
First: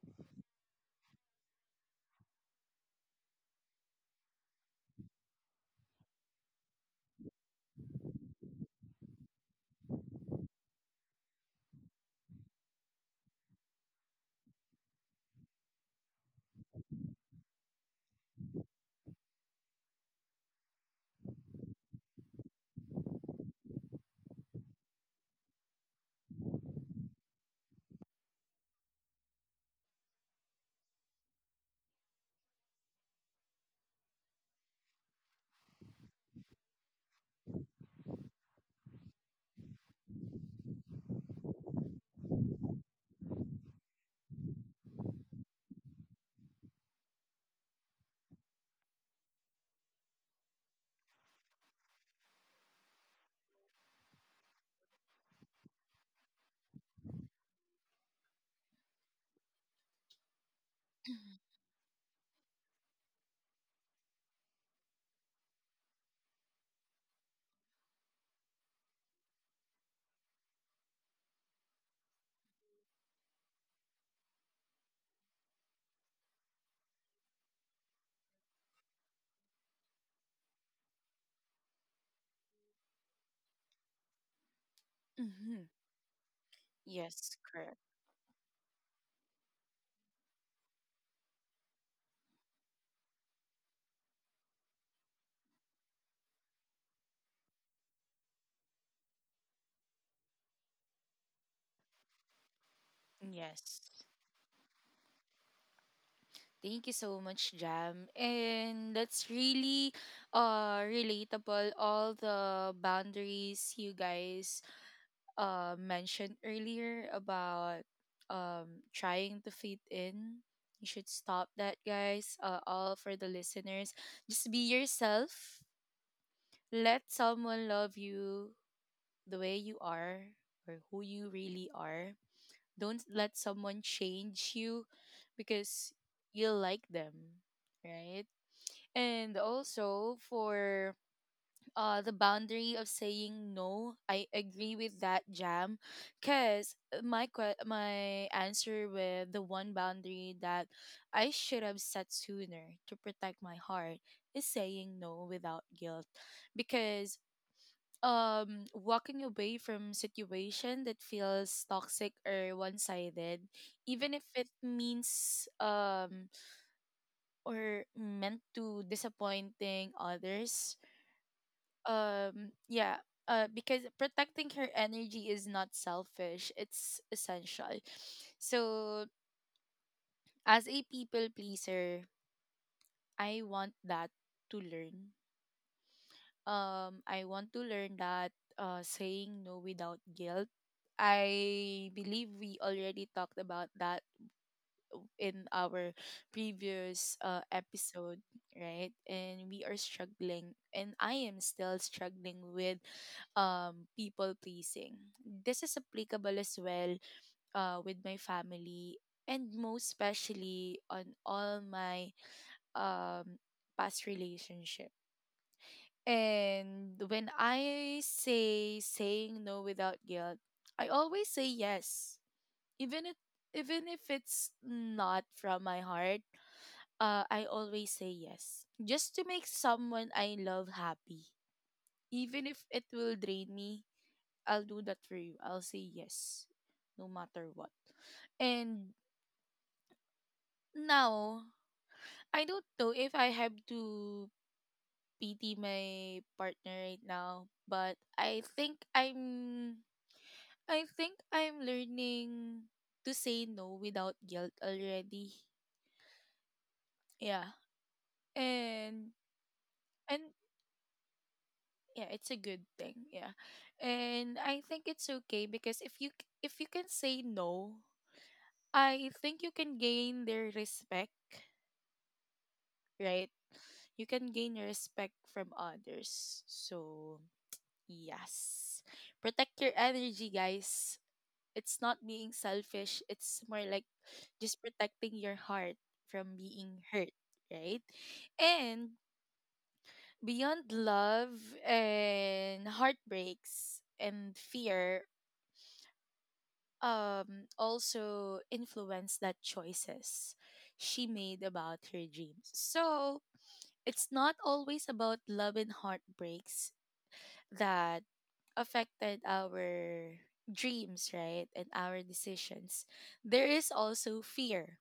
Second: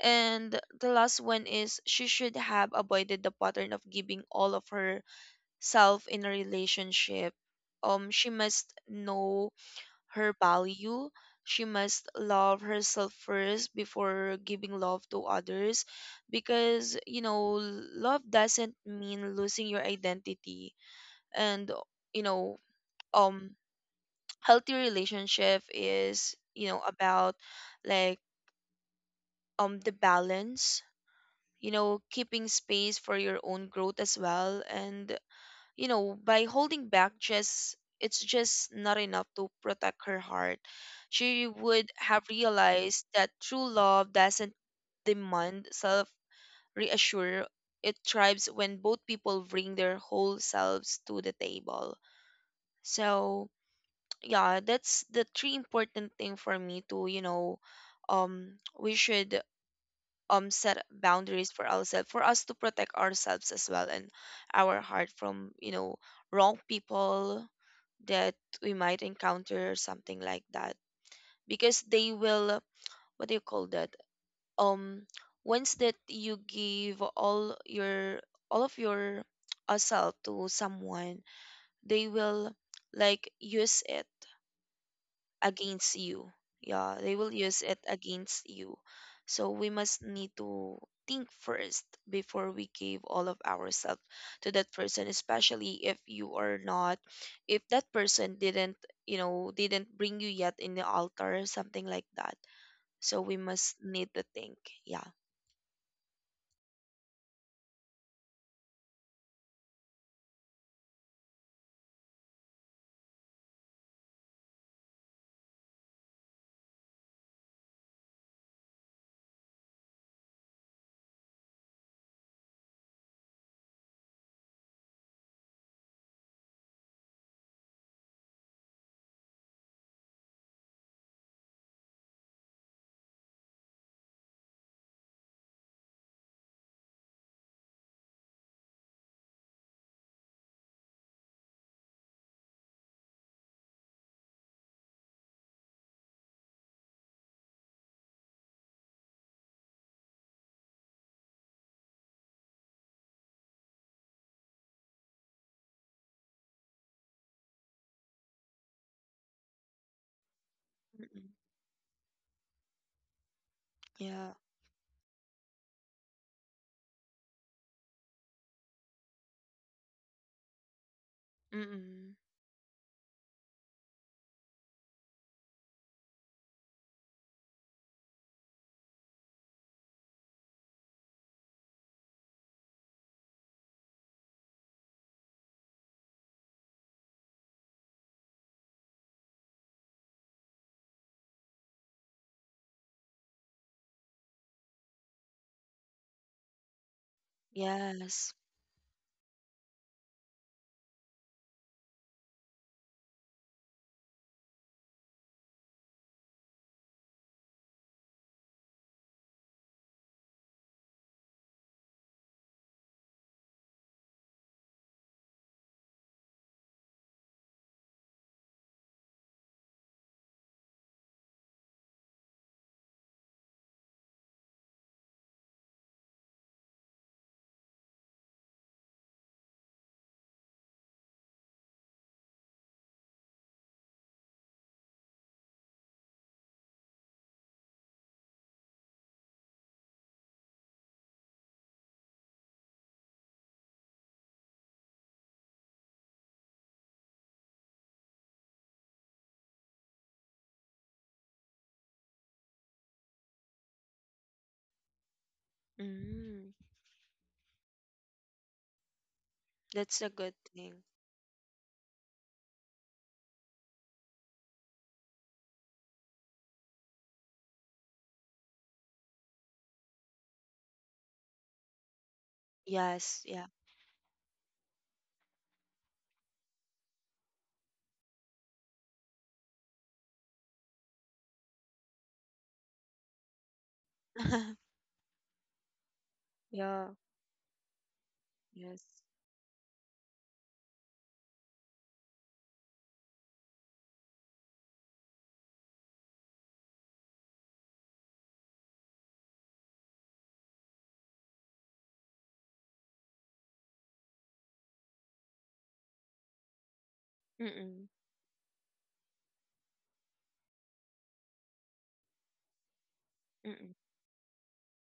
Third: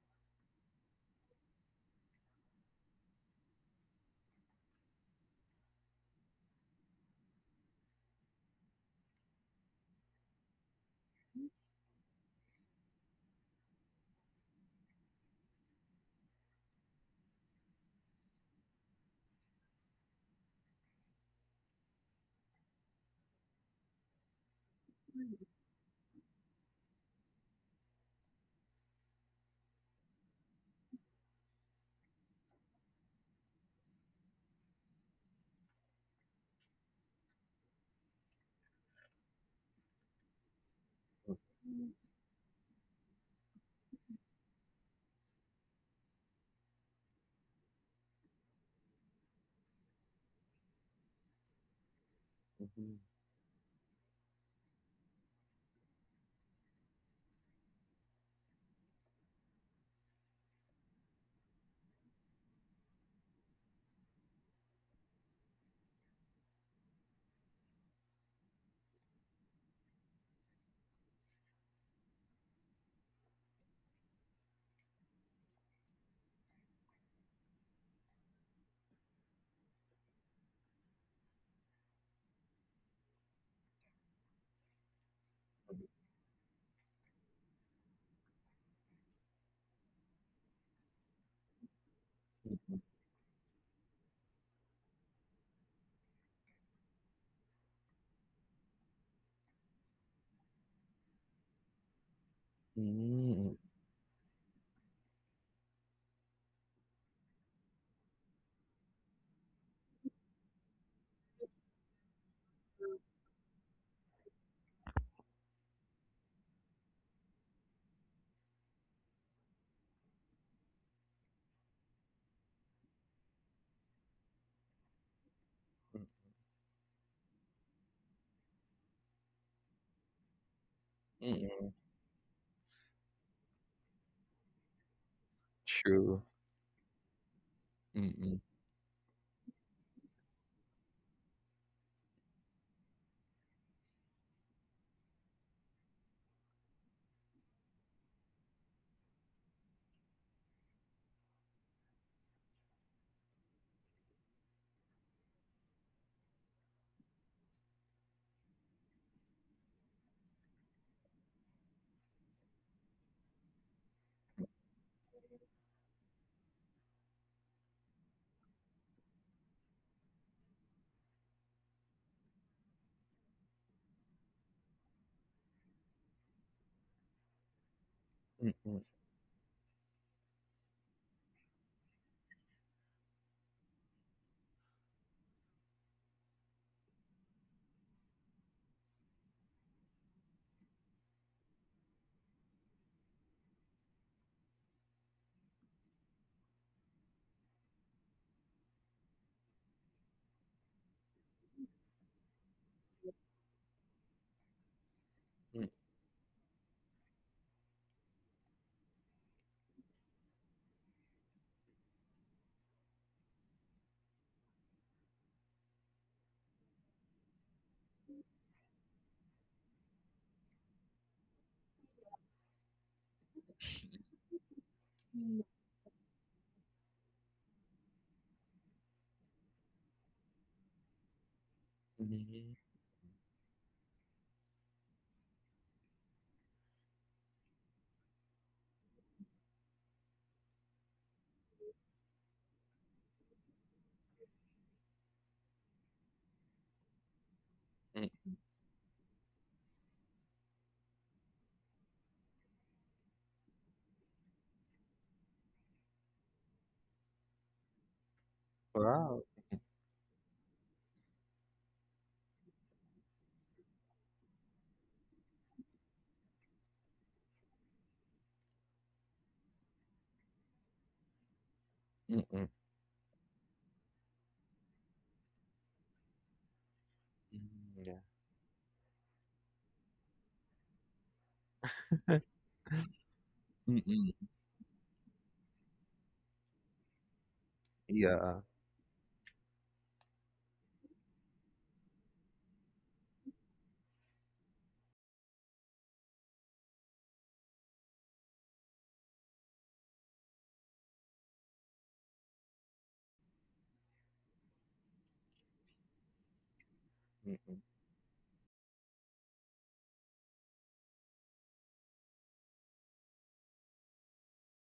B: And the last one is, she should have avoided the pattern of giving all of herself in a relationship. She must know her value. She must love herself first before giving love to others, because love doesn't mean losing your identity. And you know um healthy relationship is, about like the balance, keeping space for your own growth as well. And, by holding back, just it's just not enough to protect her heart. She would have realized that true love doesn't demand self reassure. It thrives when both people bring their whole selves to the table.
C: Mhm,
B: So, yeah, that's the three important thing for me to, we should set boundaries for ourselves, for us to protect ourselves as well and our heart from, wrong people that we might encounter, something like that. Because they will, what do you call that, um once that you give all of your self to someone, they will like use it
A: Mm-hmm.
B: against you. Yeah, they will
A: Yes,
B: use
A: correct.
B: it against you. So we must need to think first before we give all of ourselves to that person, especially if you are not, if that person didn't, didn't bring you yet in the altar, something like that. So we
C: mm,
B: must
A: Yes.
B: need to think. Yeah.
A: Thank you so much, Jam. And that's really relatable, all the boundaries you guys mentioned earlier about trying to fit in. You should stop that, guys. All for the listeners. Just be yourself. Let someone love you the way you are, or who you really
C: mm,
A: are. Don't let someone change you because
C: true.
A: you like them,
C: Mm,
A: right?
C: mm,
A: And also for the boundary of saying no, I agree with that, Jam. Because my, my answer with the one boundary that I should have set sooner to protect my heart is saying no without guilt. Because walking away from situation that
B: Mm-mm.
A: feels toxic or one-sided, even if
B: Yeah.
A: it means or meant to disappointing others,
B: Mm-mm.
A: yeah, because protecting her energy is not selfish, it's essential.
C: mm,
A: So, as a people pleaser, i want that to learn I want to learn that, saying no without guilt. I believe we already talked about that in our previous episode,
B: Yes.
A: right? And we are struggling, and I am still struggling with people pleasing. This is applicable as well with my family, and most especially on all my um, past relationship. And when I say saying no without guilt, I always say yes, even if even if it's not from my heart, I always say yes. Just to make someone I love happy. Even
C: mhm,
A: if it will drain me, I'll do that for you. I'll say yes, no matter what. And now, I don't know if I have to pity my partner right now, but
C: mm.
A: I think I'm learning to say no without guilt already.
B: Mm.
A: Yeah. And
C: Wow.
B: That's a
A: and
B: good thing.
A: yeah, it's a good thing. Yeah. And I think it's okay, because if you can say no, I think you can gain their respect,
C: Mm, mm,
B: Yes.
A: right?
B: Yeah.
A: You can gain respect from others. So,
C: yeah.
A: yes, protect your energy, guys. It's not being selfish, it's more like
C: Mm,
A: just protecting your heart from being
B: Yeah.
A: hurt, right?
C: yeah.
B: Yes.
A: And beyond love and heartbreaks and fear, also influenced that choices she made about her dreams. So, it's not always about love and heartbreaks
C: Mm.
B: Mm-mm.
A: that affected our dreams, right? And our decisions. There
B: Mm-mm.
A: is also fear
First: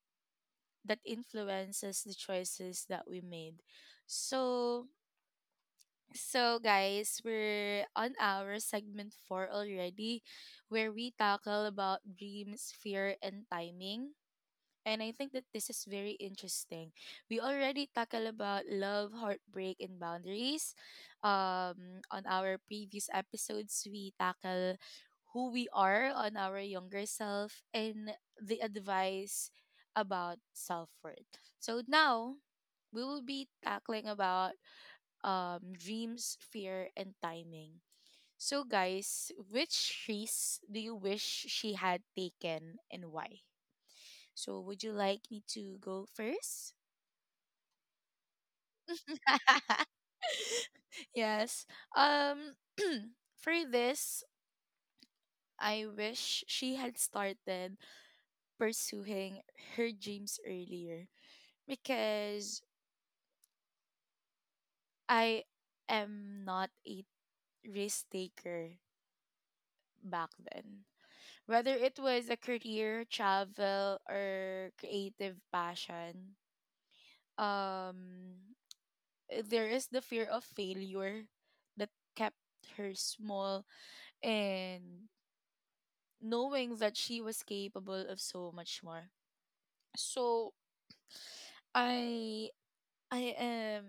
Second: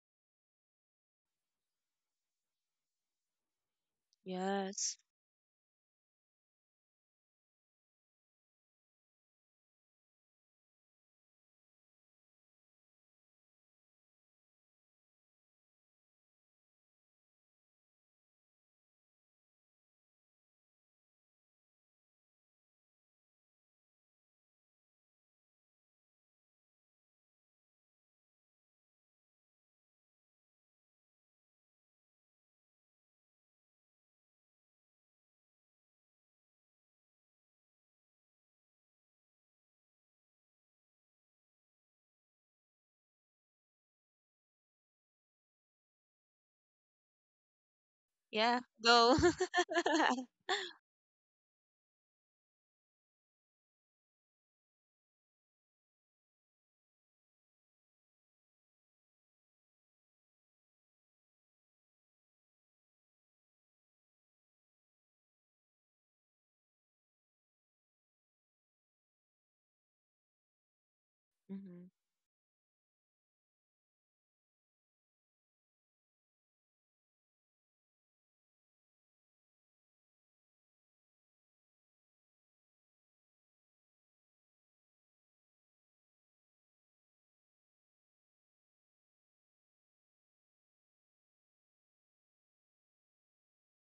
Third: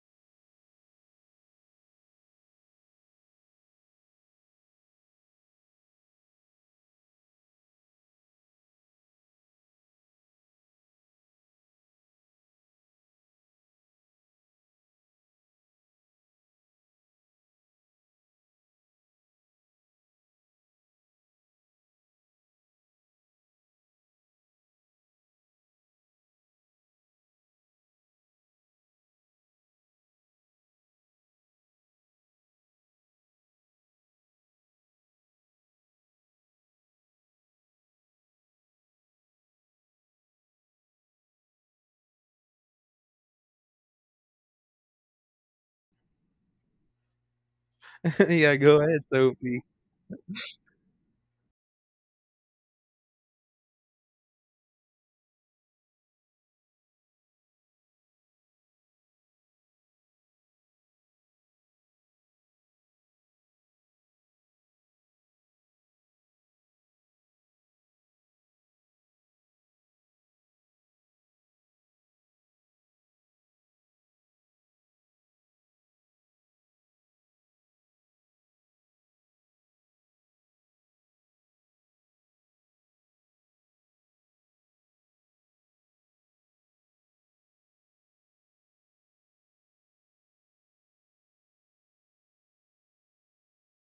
A: that influences the choices that we made. So
B: Yes.
A: so guys, we're on our segment 4 already where we tackle about dreams, fear and timing. And I think that this is very interesting. We already tackled about love, heartbreak, and boundaries. On our previous episodes, we tackle who we are on our younger self and the advice about self worth. So now we will be tackling about dreams, fear, and timing. So, guys, which trees do you wish she had taken and why? So, would you like me to go first?
C: yeah,
B: Yeah.
C: go ahead,
B: Go.
C: Sophie.
A: Yes. Um for this, I wish she had started pursuing her dreams earlier because I am not a risk taker back then. Whether
B: Hmm.
A: it was a career, travel or creative passion, um there is the fear of failure that kept her small and knowing that she was capable of so much more. So I I am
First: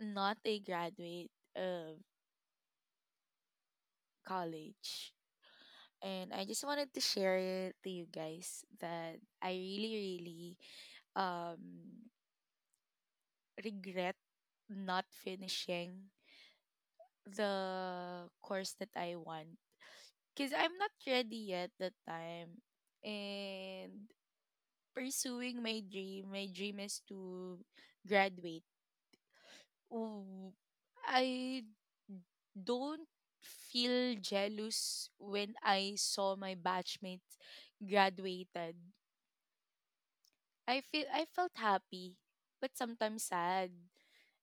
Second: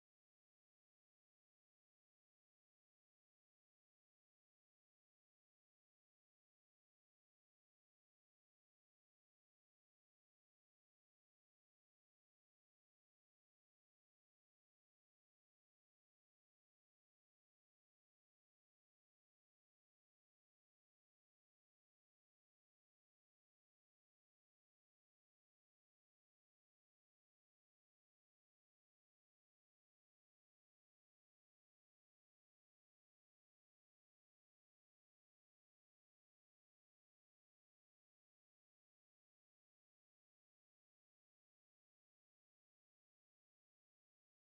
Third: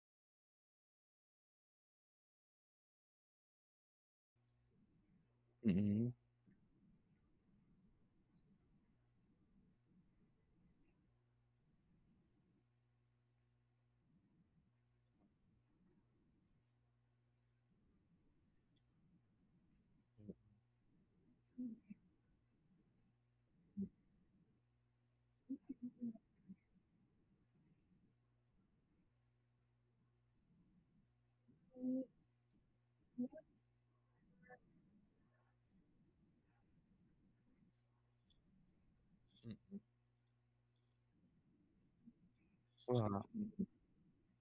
A: not a graduate of college
C: Mm,
A: and I just wanted to share it to you guys that I really really um regret not finishing the course that I want because I'm not ready yet that time. And pursuing my dream is to graduate. Ooh, I don't feel jealous when I saw my batchmates graduated.
C: mm.
A: I feel I felt happy, but sometimes
C: Wow.
A: sad.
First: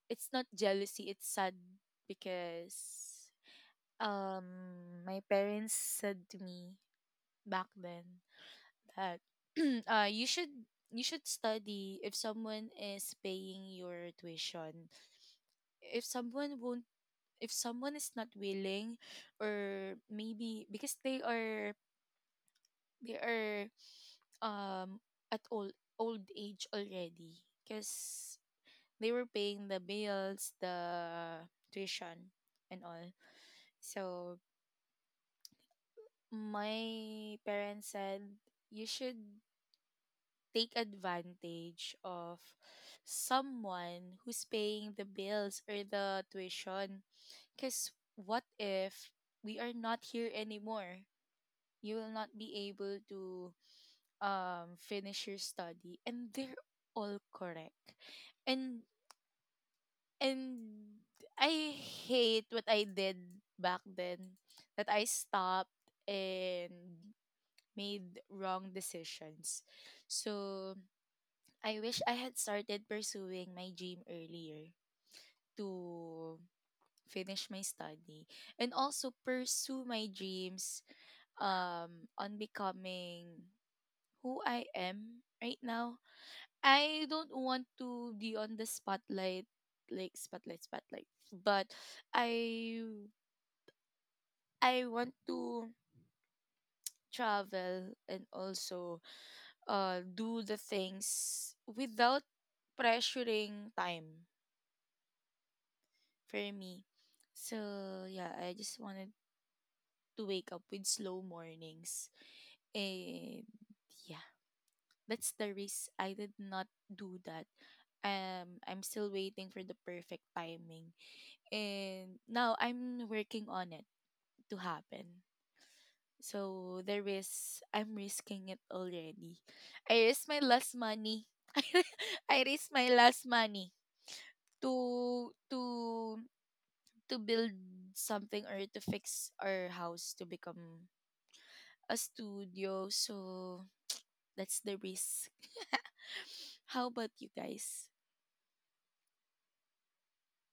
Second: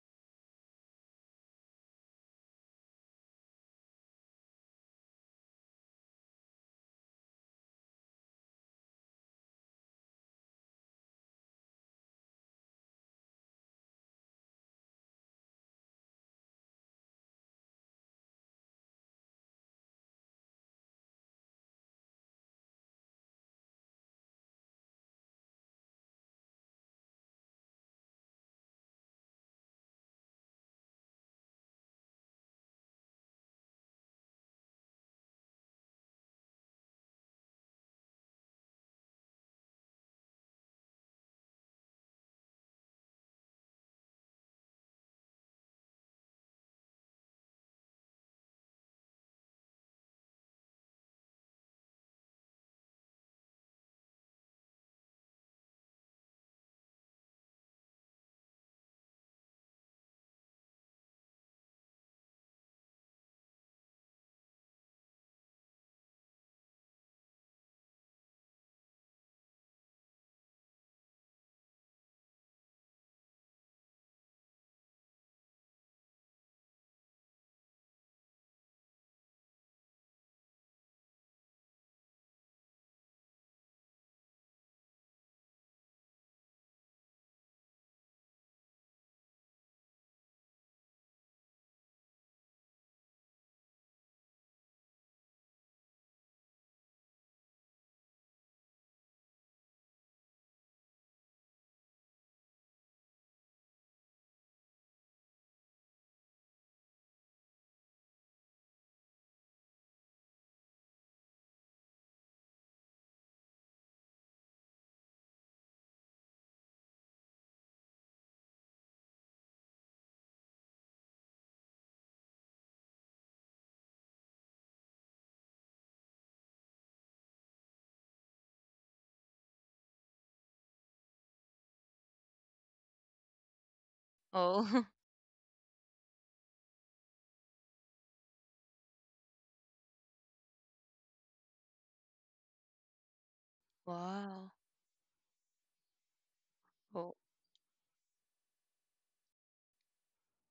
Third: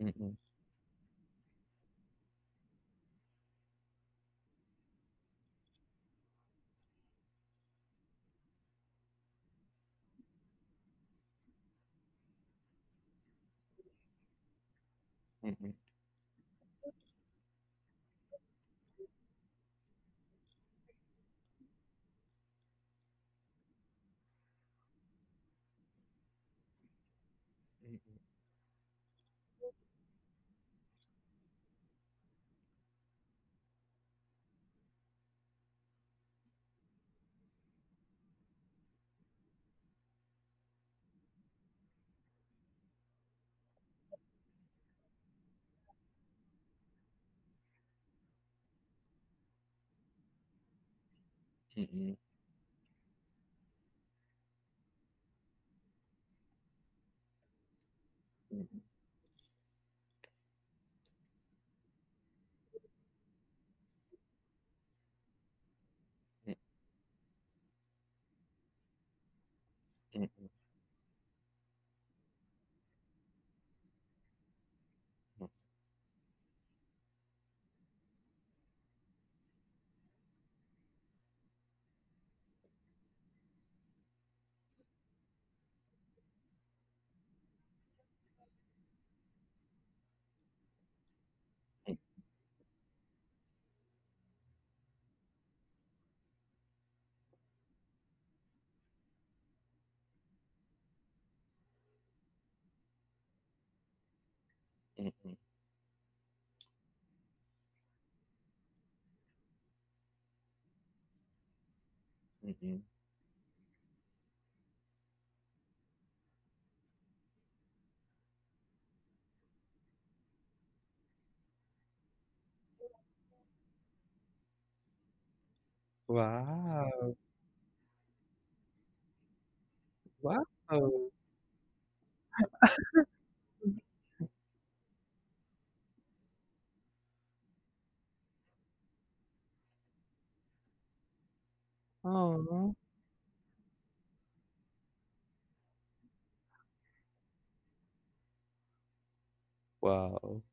C: Mm,
A: It's
C: mm,
A: not jealousy, it's sad because um my parents said to me back then that uh you should you should study if someone is paying your tuition
C: mm,
A: if someone won't if someone is not willing or maybe because they are um at old old age already
C: mm,
A: because they were paying the bills the tuition and all so my parents said you should take advantage of someone who's paying the bills or the tuition because what if we are not here anymore
C: mm,
A: you will
C: mm,
A: not be able to finish your study and they're all correct and
C: mm,
A: and I hate what I did back then that I stopped and made wrong decisions.
C: mm,
A: So I wish I had started pursuing my dream earlier to finish my study and also pursue my dreams on becoming who I am right now. I don't want to be on the spotlight like spotlight spotlight but I I want to travel and also do the things without pressuring time
C: mm,
A: for me. So yeah, I just wanted to wake up with slow mornings.
C: mm, mm.
A: And yeah, that's the risk. I did not do that. I'm still waiting for the perfect timing. And now I'm working on it to happen. So there
C: Wow.
A: is I'm risking it already. I risked my
C: Wow.
A: last money. I risked my last money
B: Oh.
A: to to build something or to fix our house to become a
C: Oh.
A: studio. So
B: Wow.
A: that's the risk. How about
B: Oh.
A: you guys?
C: Wow.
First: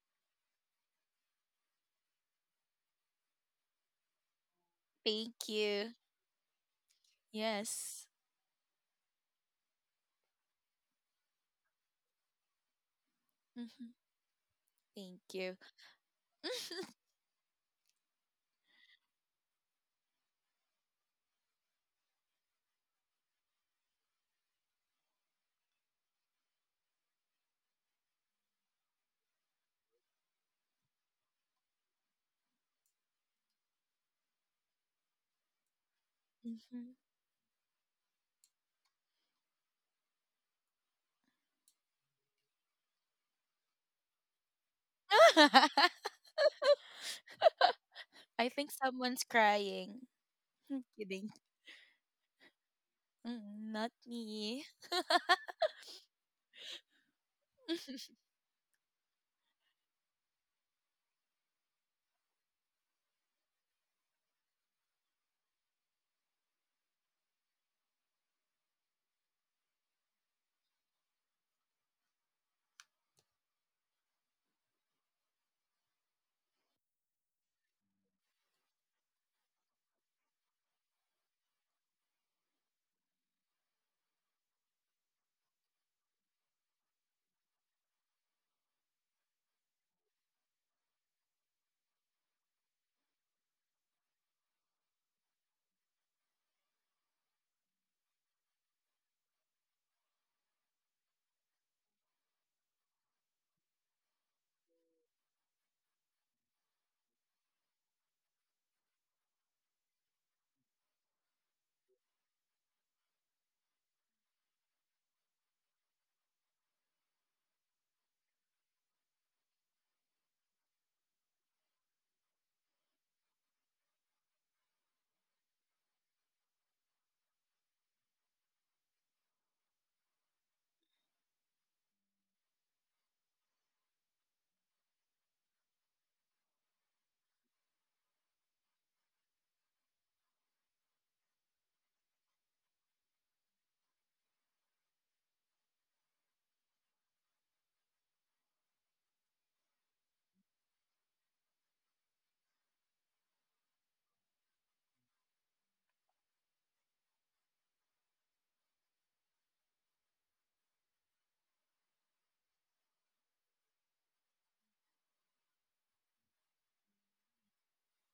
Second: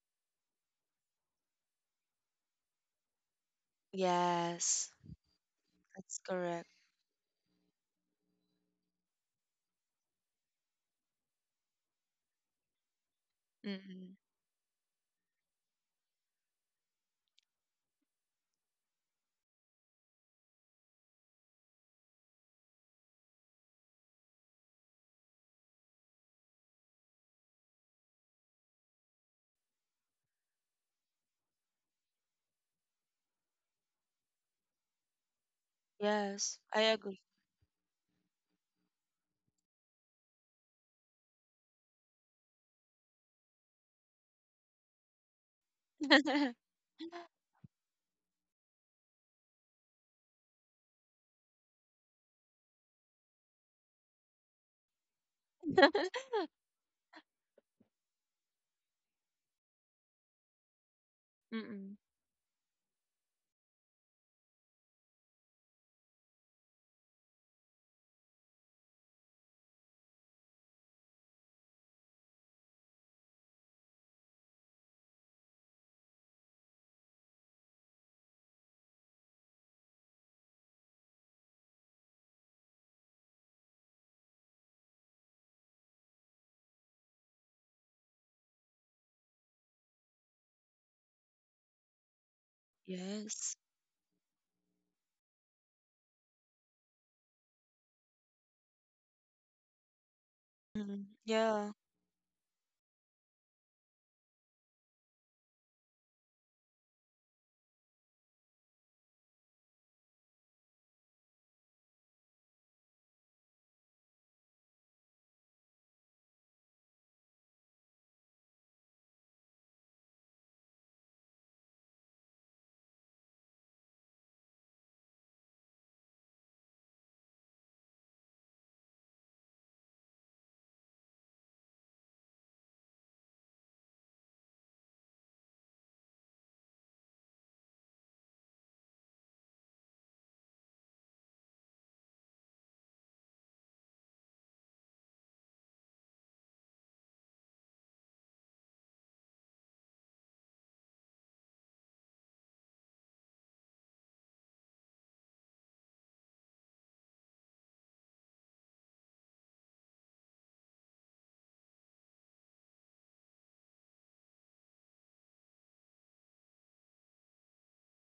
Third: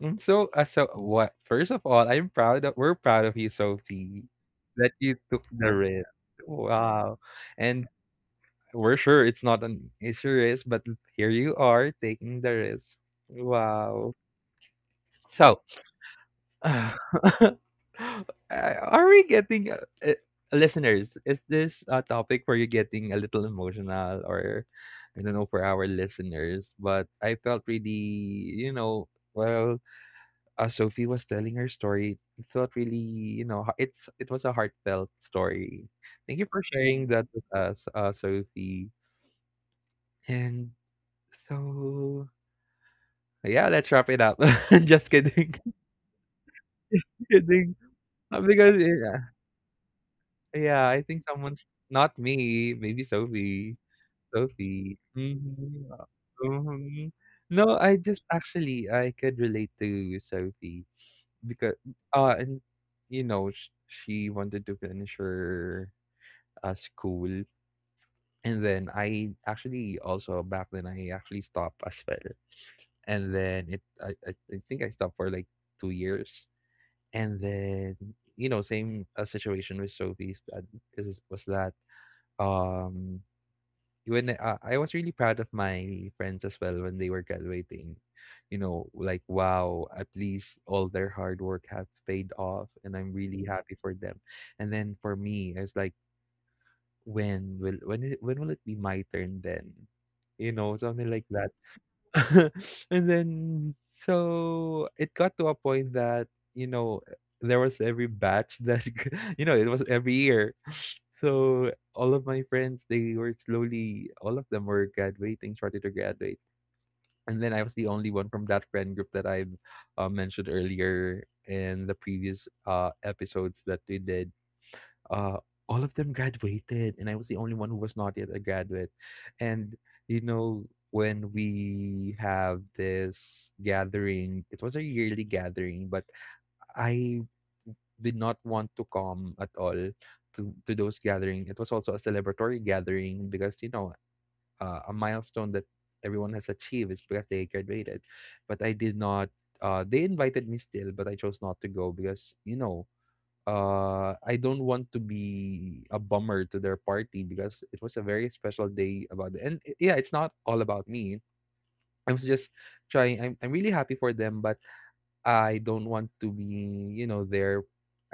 C: Mm. So, so what? First of all, I'm proud of we're proud of you, Sophie,
B: Yes.
C: that you took
A: Thank
C: the
A: you.
C: risk.
B: That's correct.
C: Wow, and
A: Yes.
C: we're sure it's not an easy risk, but here you are taking the risk.
A: Hmm.
C: Wow.
B: Mm-mm.
A: Thank you.
C: So, Are we getting uh, listeners? Is this a topic where you're getting a little emotional, or I don't know for our listeners? But I felt really, you know, well Sophie was telling her story, it felt really, you know, it was a heartfelt story. Thank you
B: Yes.
C: for
B: I
A: Mhm.
C: sharing
B: agree.
C: that with us, Sophie. And so, yeah, let's wrap it up. Just kidding, kidding.
A: I think
C: Because yeah,
A: someone's crying. I'm
C: yeah, I think
A: kidding.
C: someone's not me, maybe
A: Mm,
C: Sophie.
A: not me.
C: Sophie. Mhm, mhm. No, I just actually I could relate to Sophie because
B: Mm-mm.
C: and you know she wanted to finish her school. And then I actually also back then I actually stopped as well. And then it I think I stopped for like two years. And then you know same situation with Sophie's that is was that um when I was really proud of my friends as well when they were graduating. You know, like wow, at least all their hard work have paid off, and I'm really
B: Yes.
C: happy for them. And then for me, I was like, when will it be my turn then? You know,
B: Mhm.
C: something like that.
B: Yeah.
C: and then so it got to a point that, you know, there was every batch that, you know, it was every year. So all of my friends, they were slowly all of them were graduating, started to graduate. And then I was the only one from that friend group that I mentioned earlier in the previous episodes that we did. uh, all of them graduated, and I was the only one who was not yet a graduate. And you know, when we have this gathering, it was a yearly gathering, but I did not want to come at all to those gathering. It was also a celebratory gathering because you know a milestone that everyone has achieved is because they graduated, but I did not. They invited me still, but I chose not to go because you know I don't want to be a bummer to their party because it was a very special day about it. And yeah, it's not all about me. I was just trying I'm really happy for them, but I don't want to be, you know, there.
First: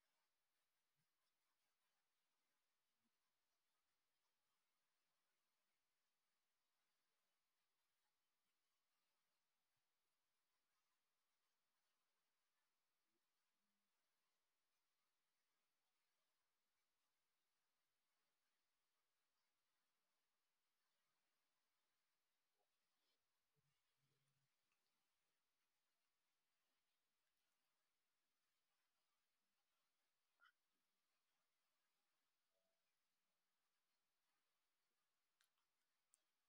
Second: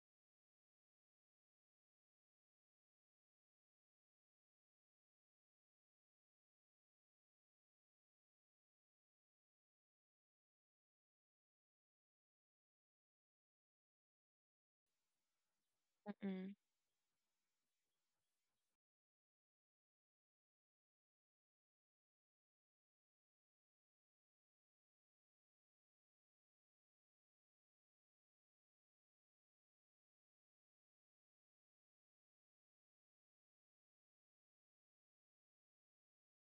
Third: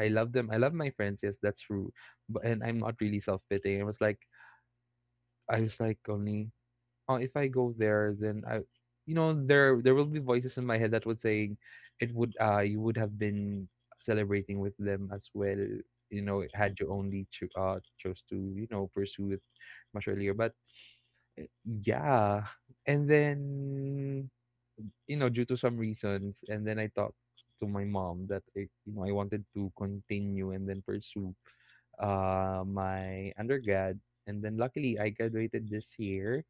C: I love them. I love my friends, yes, that's true. But and I'm not really self-pitying. I was like, only if I go there, then you know, there will be voices in my head that would say, it would you would have been celebrating with them as well, you know,
B: Mm-mm.
C: had you only chose to you know pursue it much earlier. But yeah, and then you know due to some reasons, and then I talked to my mom that you know I wanted to continue and then pursue my undergrad, and then luckily I graduated this year.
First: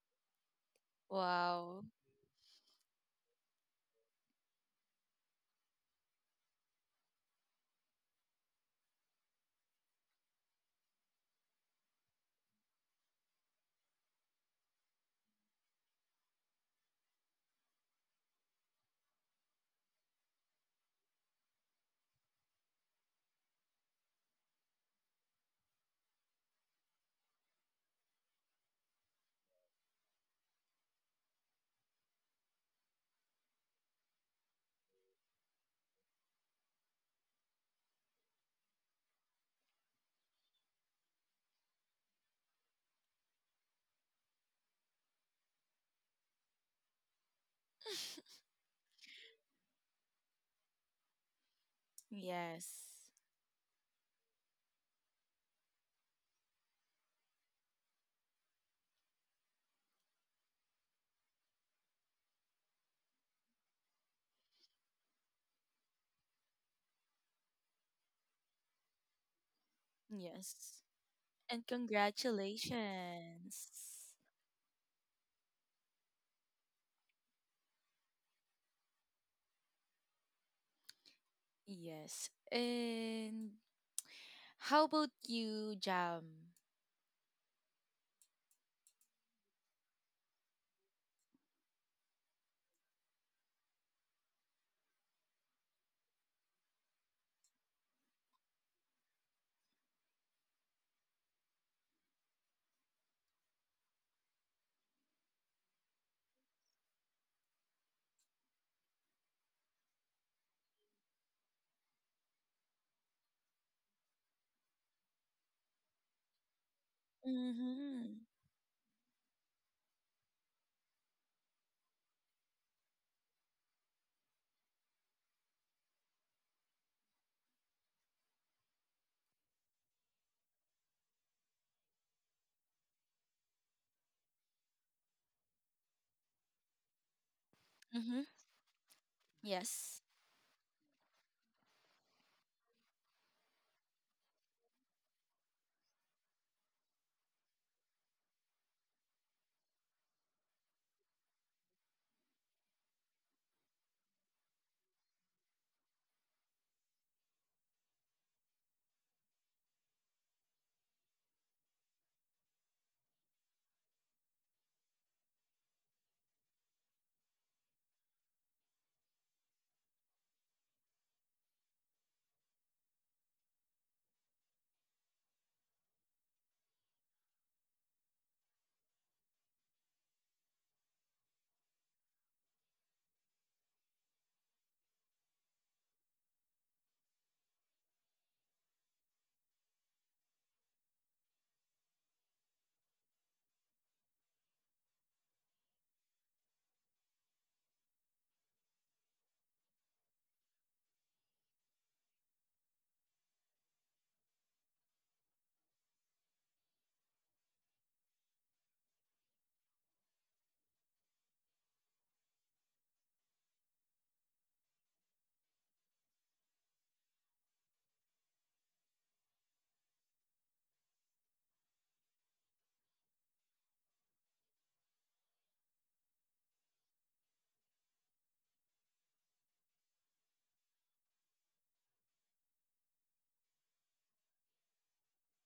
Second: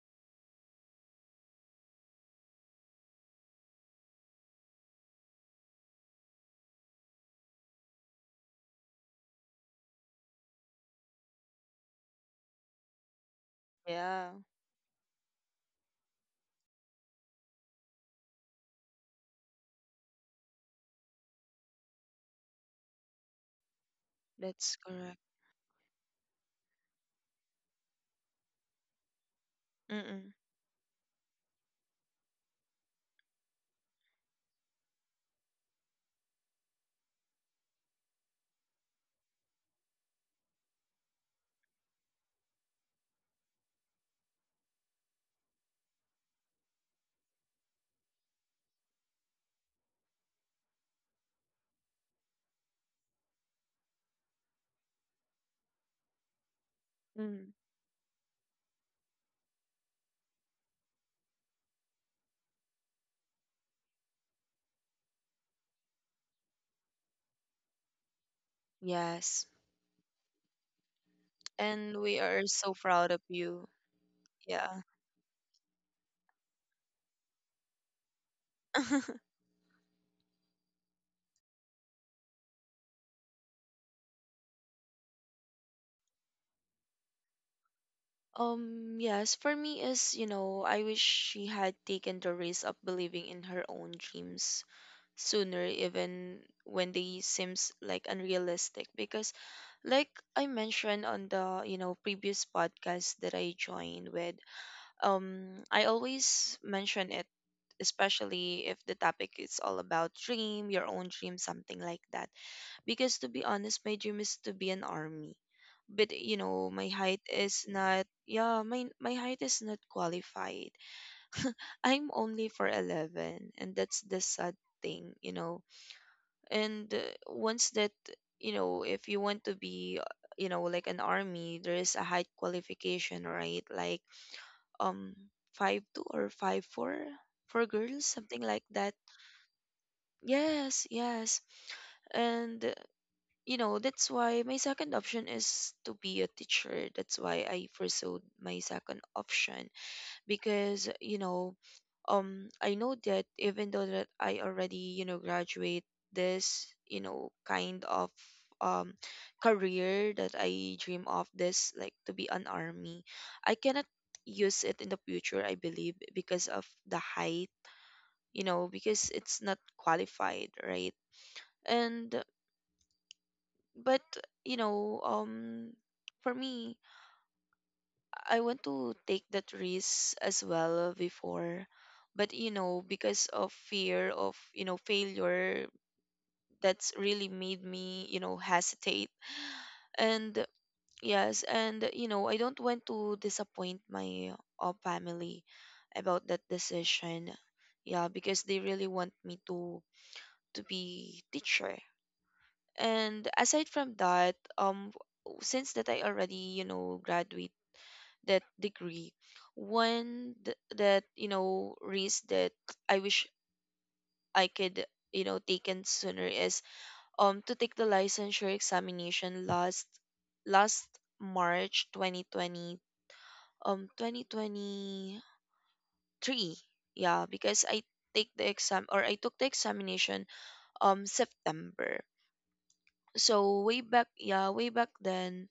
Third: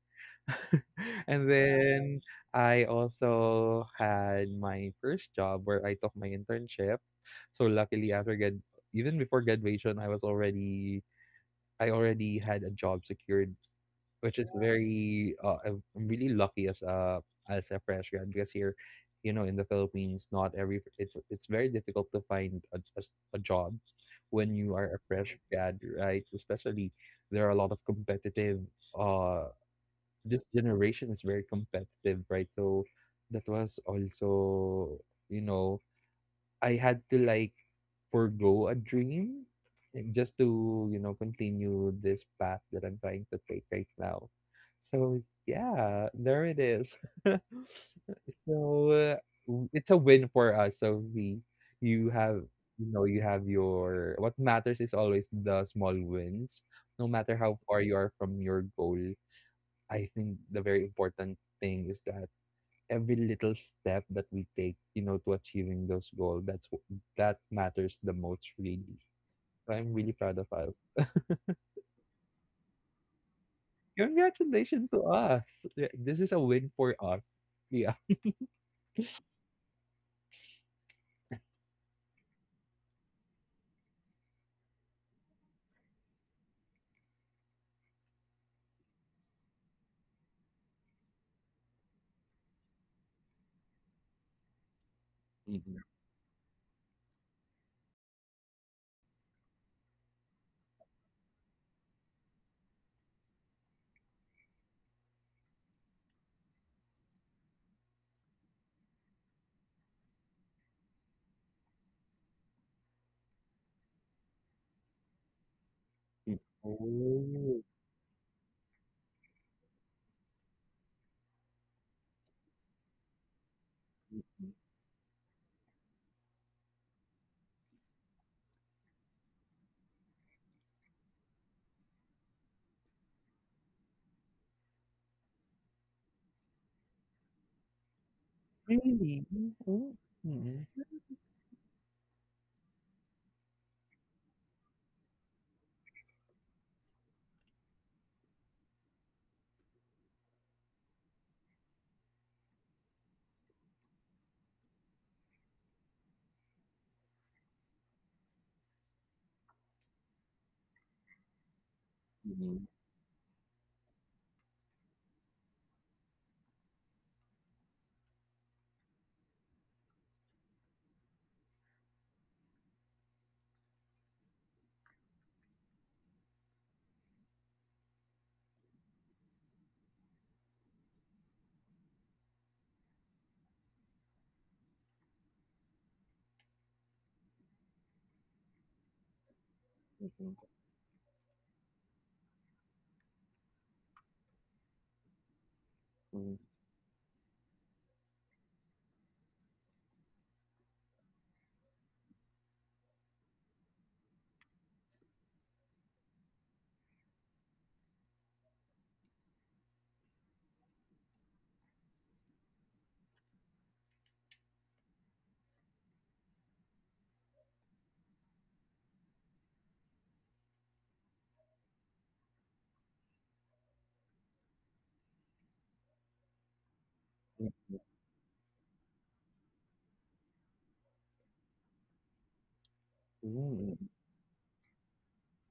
C: And
A: Wow.
C: then I also had my first job where I took my internship. So luckily after grad, even before graduation I already had a job secured,
B: Yeah.
C: which is very I'm really lucky as a fresh grad because here, you know, in the Philippines, not every it, it's very difficult to find a job when you
B: That's
C: are a
B: correct.
C: fresh grad, right? Especially there are a lot of competitive uh
B: Mm-mm.
C: this generation is very competitive, right? So that was also, you know, I had to like forego a dream, just to, you know, continue this path that I'm trying to take right now. So yeah, there it is. So it's a win for us. You have, you know,
A: Yes.
C: you have your, what matters is always the small wins no matter
B: Mm.
C: how far you are from your goal. I think the very important thing is that every little step that we take, you know, to achieving those goals, that matters the most, really.
B: Yes.
C: So I'm really proud of us.
A: Yes. And
B: And we are so proud of
A: congratulations.
B: you. Yeah.
C: Congratulations to us. Yeah, this is a win for us. Yeah.
A: Yes. And how about you, Jam?
B: Yes, for me is, I wish she had taken the risk of believing in her own dreams sooner,
C: Mhm,
B: even when they seems like unrealistic. Because, like I mentioned on the, previous podcast that I joined with, I always mention it, especially if the topic is all about dream, your own dream, something like that. Because to be honest, my dream is to be an army. But you
C: mhm.
B: know, my height
C: Oh.
B: is not
A: Mm-hmm.
B: yeah, my height is not qualified. I'm only for 11, and that's the sad thing. And once that, if you want to be, like an army, there is a height qualification, right? Like um 5'2" or 5'4" for girls,
A: Mm-hmm.
B: something like that.
C: Really? Oh.
A: Yes.
C: Mm-mm.
B: Yes, yes. And that's why my second option is to be a teacher. That's why I pursued my second option, because I know that even though that I already, graduate this, um career that I dream of, this like to be an
C: Mhm,
B: army, I cannot use it in the future, I believe, because of the height, because it's not qualified, right? And but, you know um for me, I want to take that risk as well before. But you know, because of fear of, failure, that's really made me, hesitate.
C: mhm,
B: And yes, and I don't want to disappoint my, family about
C: mhm,
B: that decision. Yeah, because they really want me to be teacher. And aside from that, since that I already, you know, graduated that degree that you know risk that I wish I could, you know, taken sooner is to take the licensure examination last march 2020, 2023. Yeah, because I take the exam or I took the examination, september. So way
C: mhm,
B: back, yeah, way back then.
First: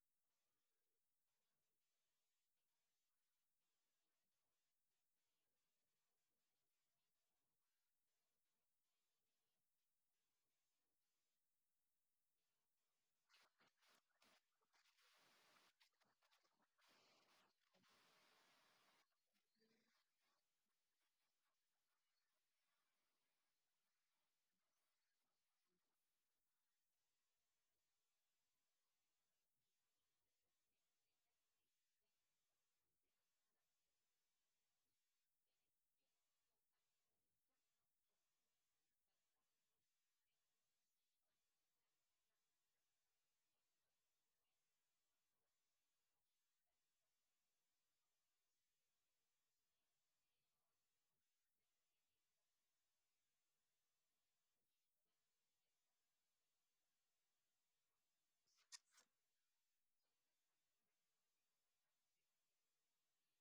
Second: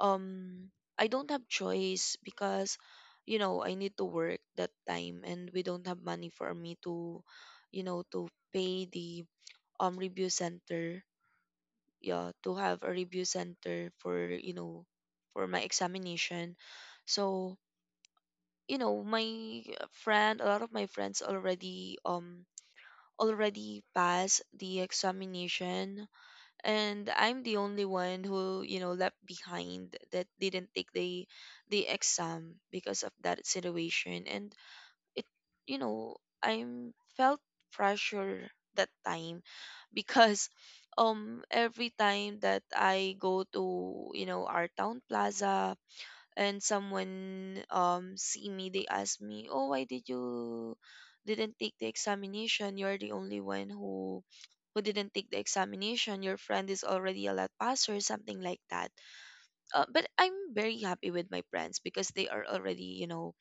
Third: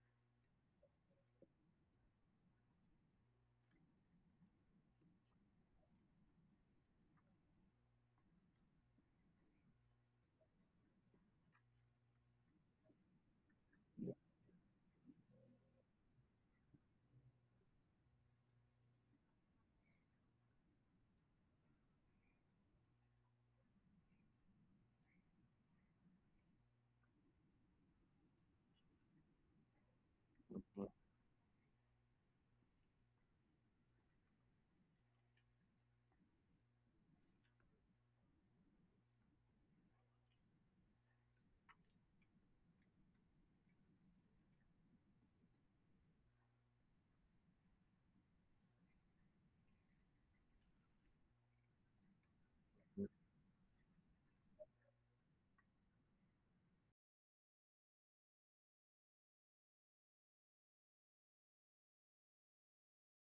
B: um I don't have choice because you know I need to work that time and we don't have money for me to, you know, to pay the review center. Yeah, to have a review center for, you know, for my examination. So you know my friend a lot of my friends already already passed the examination, and I'm the only one who you know left behind that didn't take the exam because of that situation. And it, you know, I'm felt pressure that time. Because every time that I go to, you know, our town plaza and someone, see me, they ask me, oh, why did you didn't take the examination? You're the only one who didn't take the examination. Your friend is already a lot passer, something like that. But I'm very happy with my friends because they are already, you know,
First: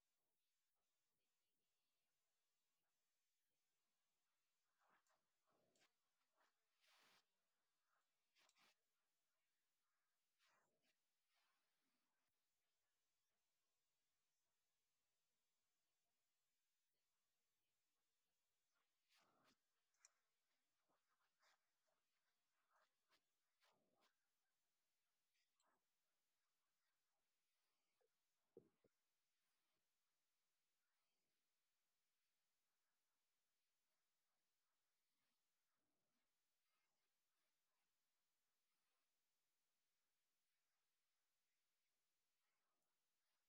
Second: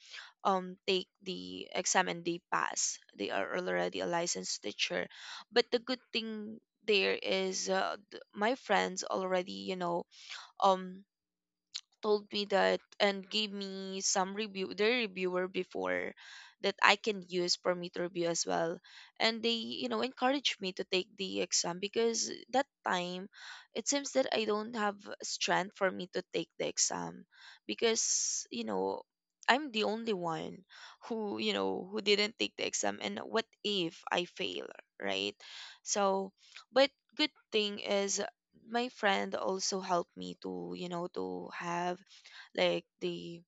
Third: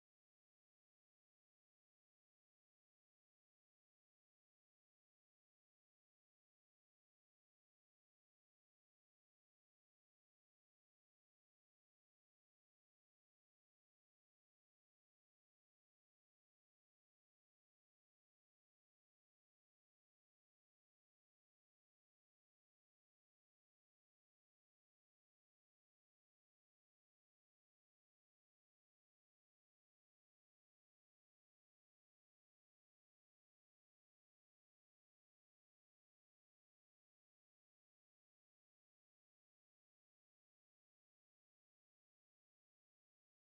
B: take the exam and they pass. They are already a licensed teacher. But the good thing there is my friends already, you know, um told me that and gave me some review, their reviewer before, that I can use for me to review as well. And they, you know, encouraged me to take the exam because that time it seems that I don't have strength for me to take the exam because, you know, I'm the only one who, you know, who didn't take the exam, and what if I fail, right? So, but good thing is my friend also helped me to, you know, to have like the,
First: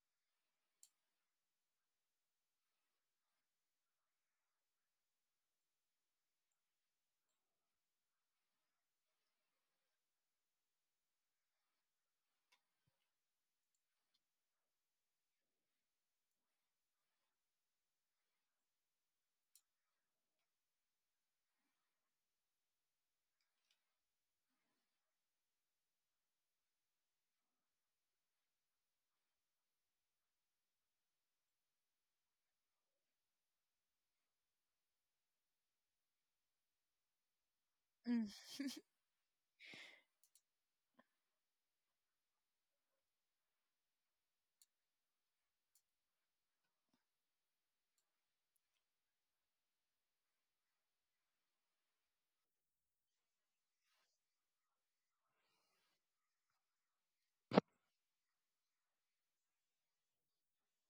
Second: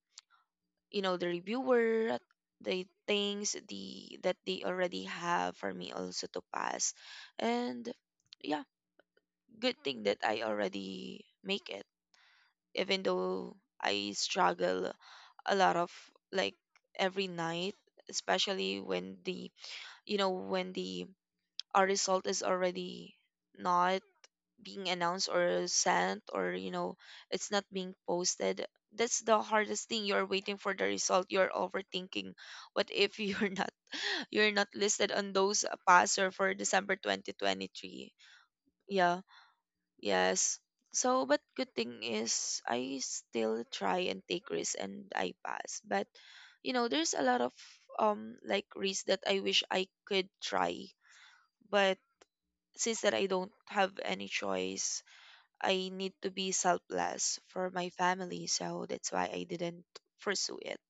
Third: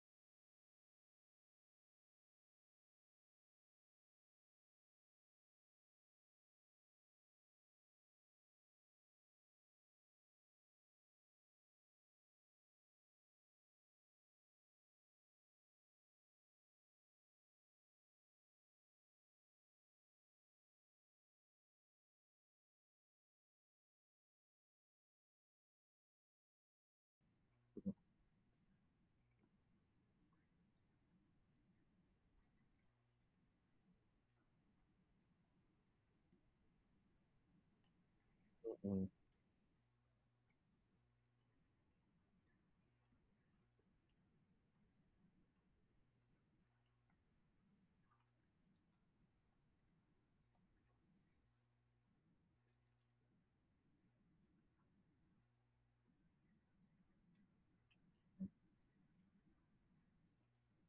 B: you know, the reviewer, the things the that they already have for me also to pass. And yeah, good thing that I already make it. Even though I struggle a lot of, like, every night, especially when the, you know, when the our result is already not being announced or sent or, you know, it's not being posted. That's the hardest thing. You're waiting for the result, you're overthinking. What if you're not you're not listed on those passer for december 2023.
A: Mm,
C: mhm,
B: Yeah. Yes. So but good thing is I still try and take risks and I pass. But you know there's a lot of like risks that I wish I could try, but since that I don't have any choice, I need to be selfless for my family, so that's why I didn't pursue it.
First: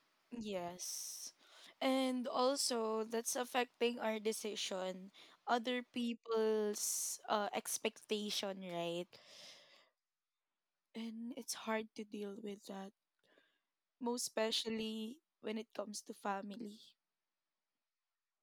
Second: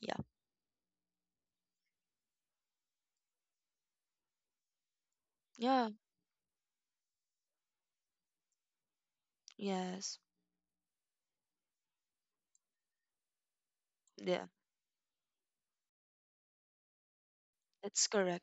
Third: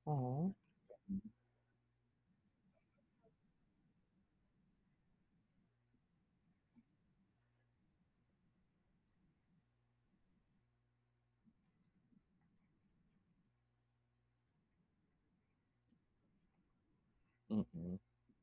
B: Yeah.
C: aw,
A: yes. And also, that's affecting our decision, other
B: Yeah.
A: people's expectation, right?
B: Yes.
A: And it's hard to deal with that, most
B: Yeah.
A: especially when it comes to family.
C: mhm.
B: That's correct.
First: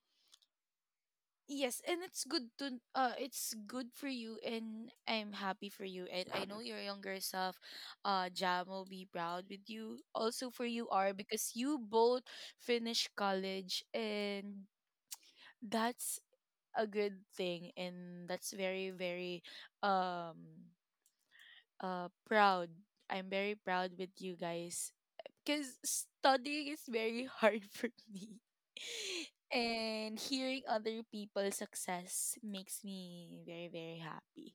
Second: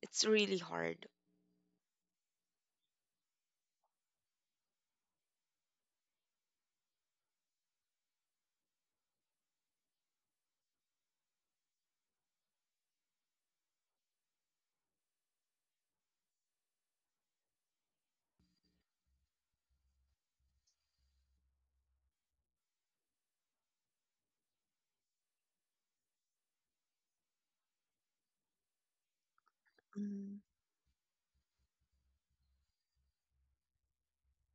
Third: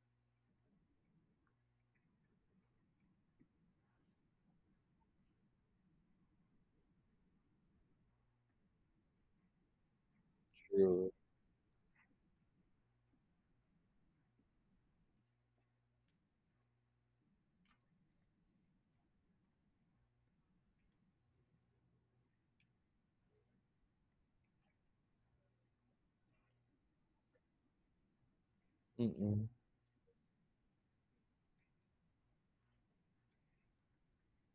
B: It's really hard.
A: Yes, and it's good to it's good for you and I'm happy for you and I know your younger self Jam will be proud with you also for you are
C: True.
A: because you both finished college and that's a good thing and that's very very um proud. I'm very proud with you guys because studying is very hard for me.
C: Mm-mm.
A: And
B: Mm.
A: hearing other people's success makes me very, very happy.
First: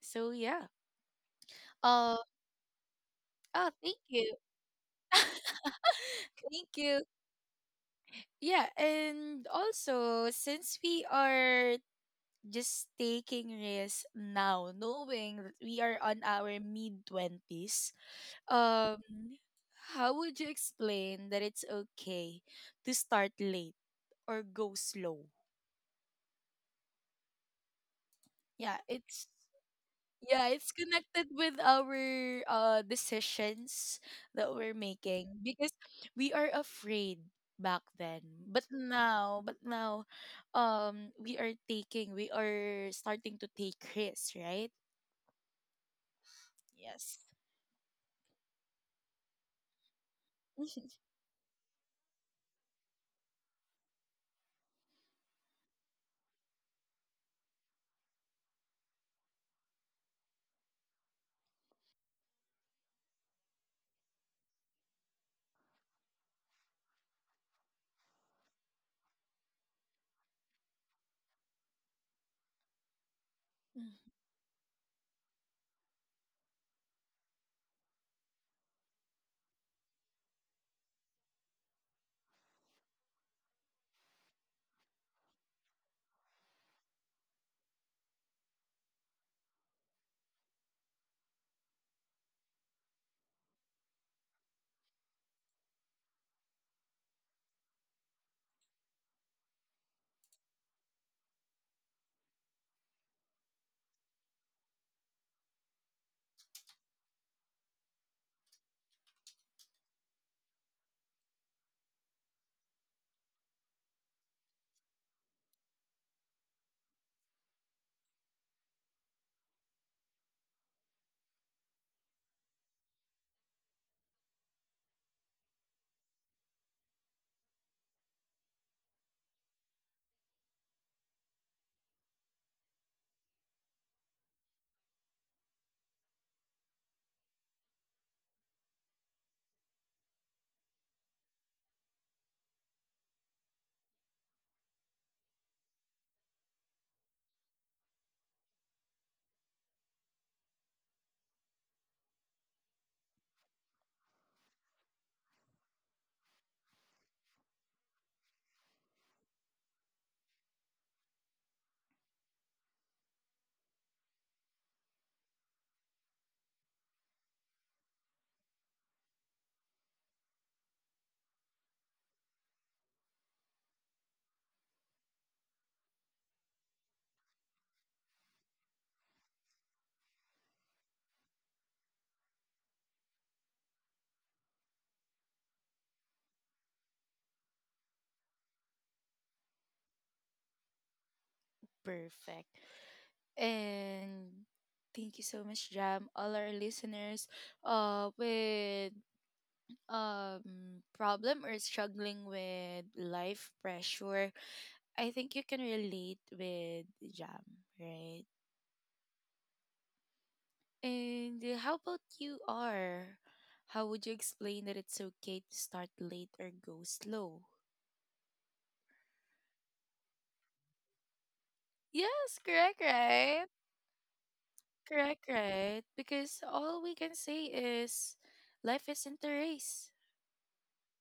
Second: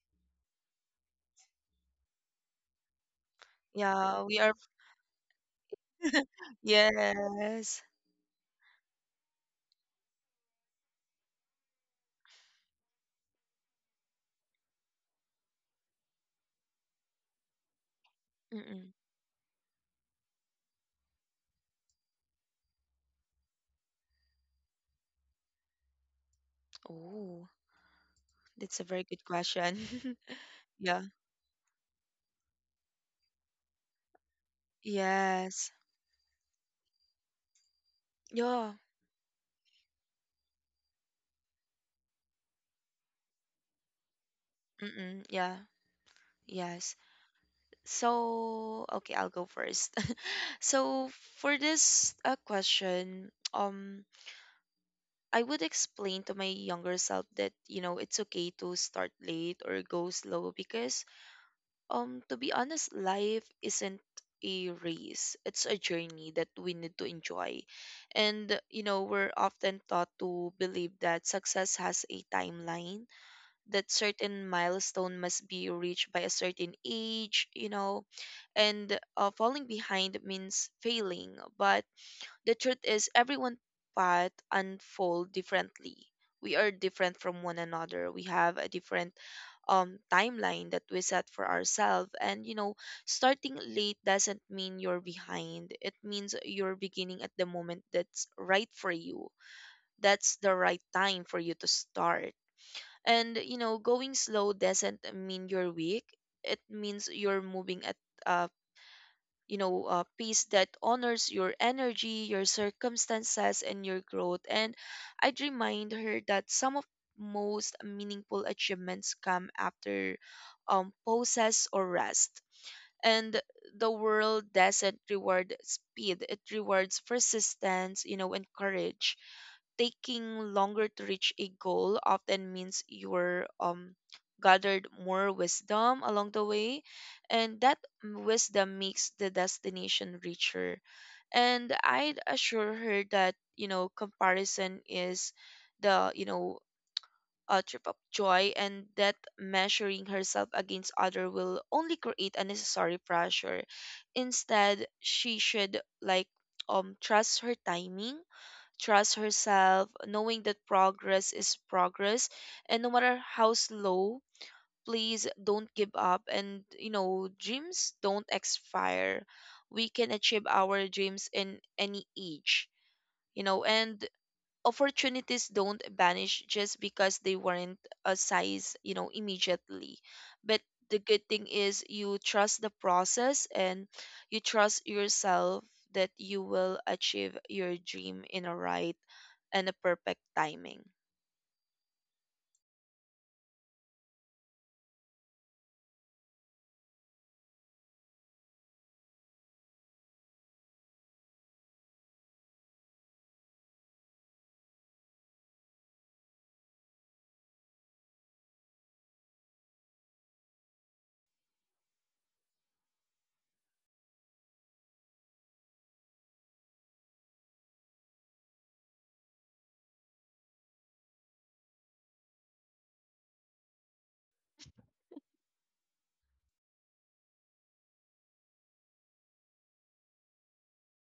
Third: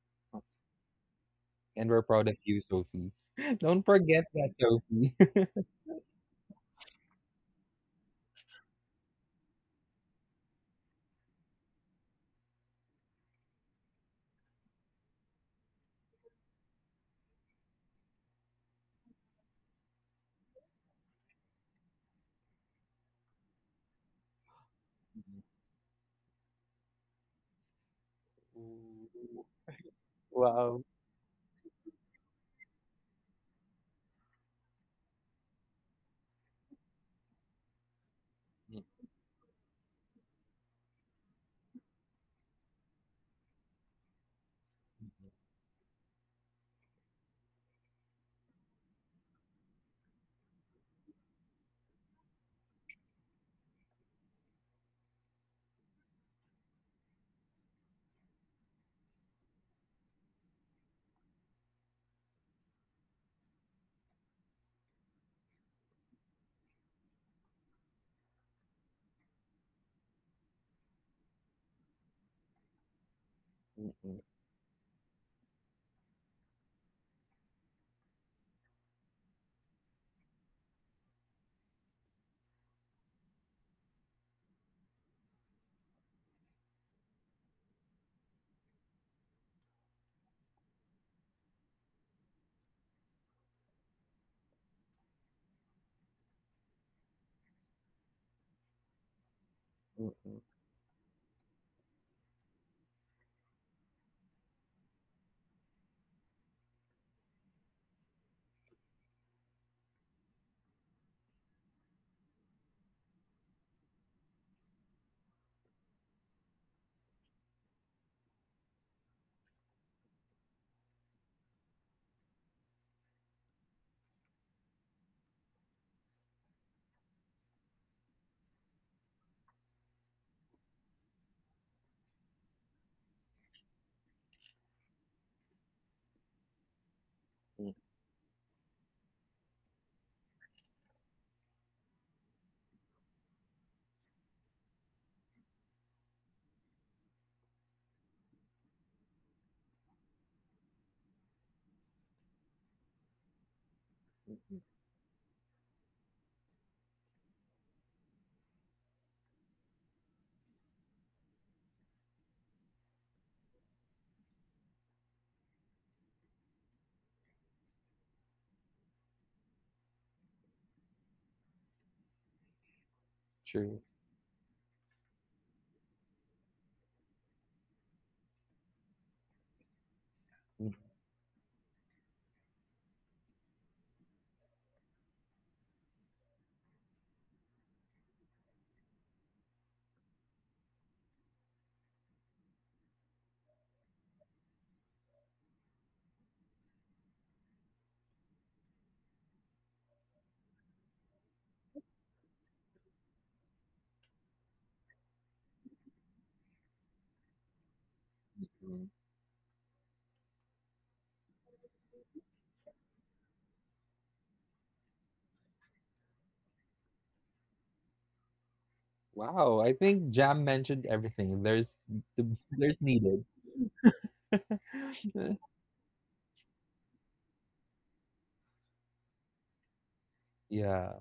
A: So yeah.
C: And we're
A: Uh,
C: proud of you, Sophie.
A: oh,
C: Don't
A: thank
B: Yeah,
C: forget
A: you.
B: we
C: that,
B: are.
C: Sophie.
A: Thank you.
B: Yes.
A: Yeah, and also since we are just taking risks now, knowing that we are on our mid twenties,
B: Mm-mm.
A: Um, how would you explain that it's okay to start late or go slow?
B: Oh,
A: Yeah,
B: that's a very good
A: it's
C: Ooh.
B: question.
A: yeah, it's
C: Wow.
B: Yeah.
A: connected with our decisions that we're making because
B: Yes.
A: we are afraid back then. But
B: Yeah.
C: Mm,
A: now, but now we are taking, we are starting to take risks, right?
B: Mm-mm. Yeah. Yes.
A: Yes.
B: So, okay, I'll go first. So, for this question, I would explain to my younger self that, you know, it's okay to start late or go slow because to be honest, life isn't a race. It's a journey that we need to enjoy. And you know we're often taught to believe that success has a timeline, that
C: mm, mm,
B: certain milestone must be reached by a certain age, you know, and falling behind means failing. But the truth is, everyone path unfold differently. We are different from one another. We have a different timeline that we set for ourselves. And you know, starting late doesn't mean you're behind. It means you're beginning at the moment that's right for you.
C: mm,
B: That's
C: mm.
B: the right time for you to start. And you know, going slow doesn't mean you're weak. It means you're moving at a, you know, peace that honors your energy, your circumstances and your growth. And I'd remind her that some of most meaningful achievements come after pauses or rest. And the world doesn't reward speed, it rewards persistence, you know, and courage. Taking longer to reach a goal often means you're gathered more wisdom along the way, and that wisdom makes the destination richer. And I'd assure her that, you know, comparison is the, you know, a trip of joy, and that measuring herself against other will only create unnecessary pressure. Instead she should, like, trust her timing, trust herself, knowing that progress is progress. And no matter how slow, please don't give up. And, you know, dreams don't expire. We can achieve our dreams in any age, you know,
C: True.
B: and opportunities don't vanish just because they weren't a size, you know, immediately. But the good thing is you trust the process and you trust yourself that you will achieve your dream in a right and a perfect timing.
A: Perfect. And thank you so much, Jam. All our listeners with problem or struggling with life pressure. I think you can relate with Jam, right?
C: Mhm.
A: And how about you are? How would you explain that it's okay to start late or go slow?
C: Wow, I think Jam mentioned everything. The
A: Yes, correct,
C: there's needed.
A: right? Correct, right? Because all we can say is life isn't a race.
C: Yeah.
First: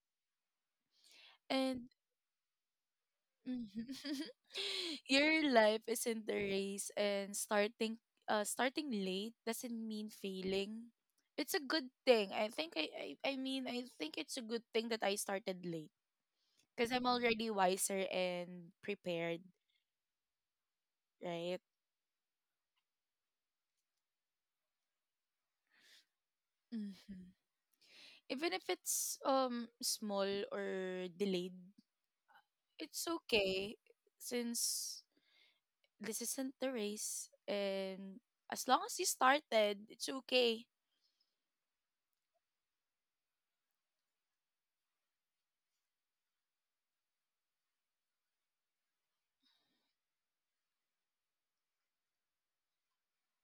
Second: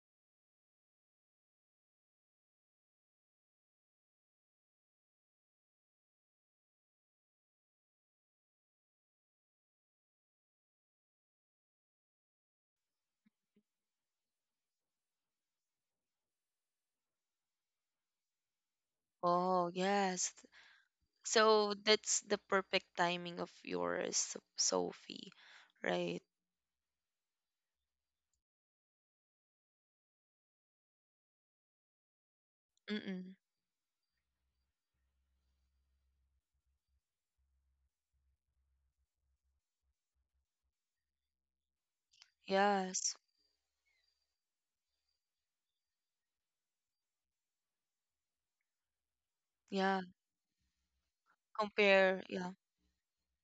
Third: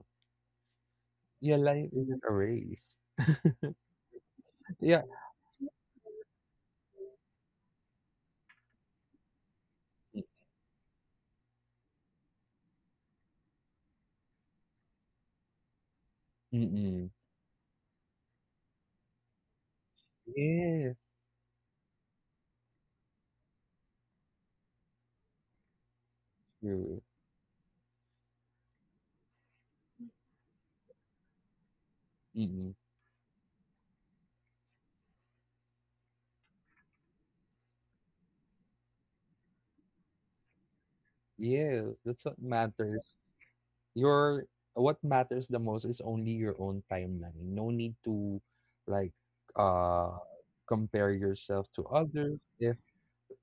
C: Yeah,
A: And
C: life isn't a race.
A: Mhm.
C: Yeah.
A: Your life isn't a race, and starting starting late doesn't mean failing. It's a good thing. I think it's a good thing that I started late because I'm
C: Mm-mm.
A: already wiser and prepared,
B: Oh, yes.
C: Yes,
A: right?
B: So that's the perfect timing of yours, So, Sophie, right?
C: true.
A: Hmm. Even if it's small or delayed,
C: Mm-mm.
A: it's
B: Mm-mm.
A: okay since this isn't the race and as long as you started, it's okay.
C: Yes, that's what
B: Yes.
C: matters. Your What matters the most is only your own timeline. No need to like
B: Yeah.
C: uh compare yourself to
B: Compare.
C: others
B: Yeah.
C: if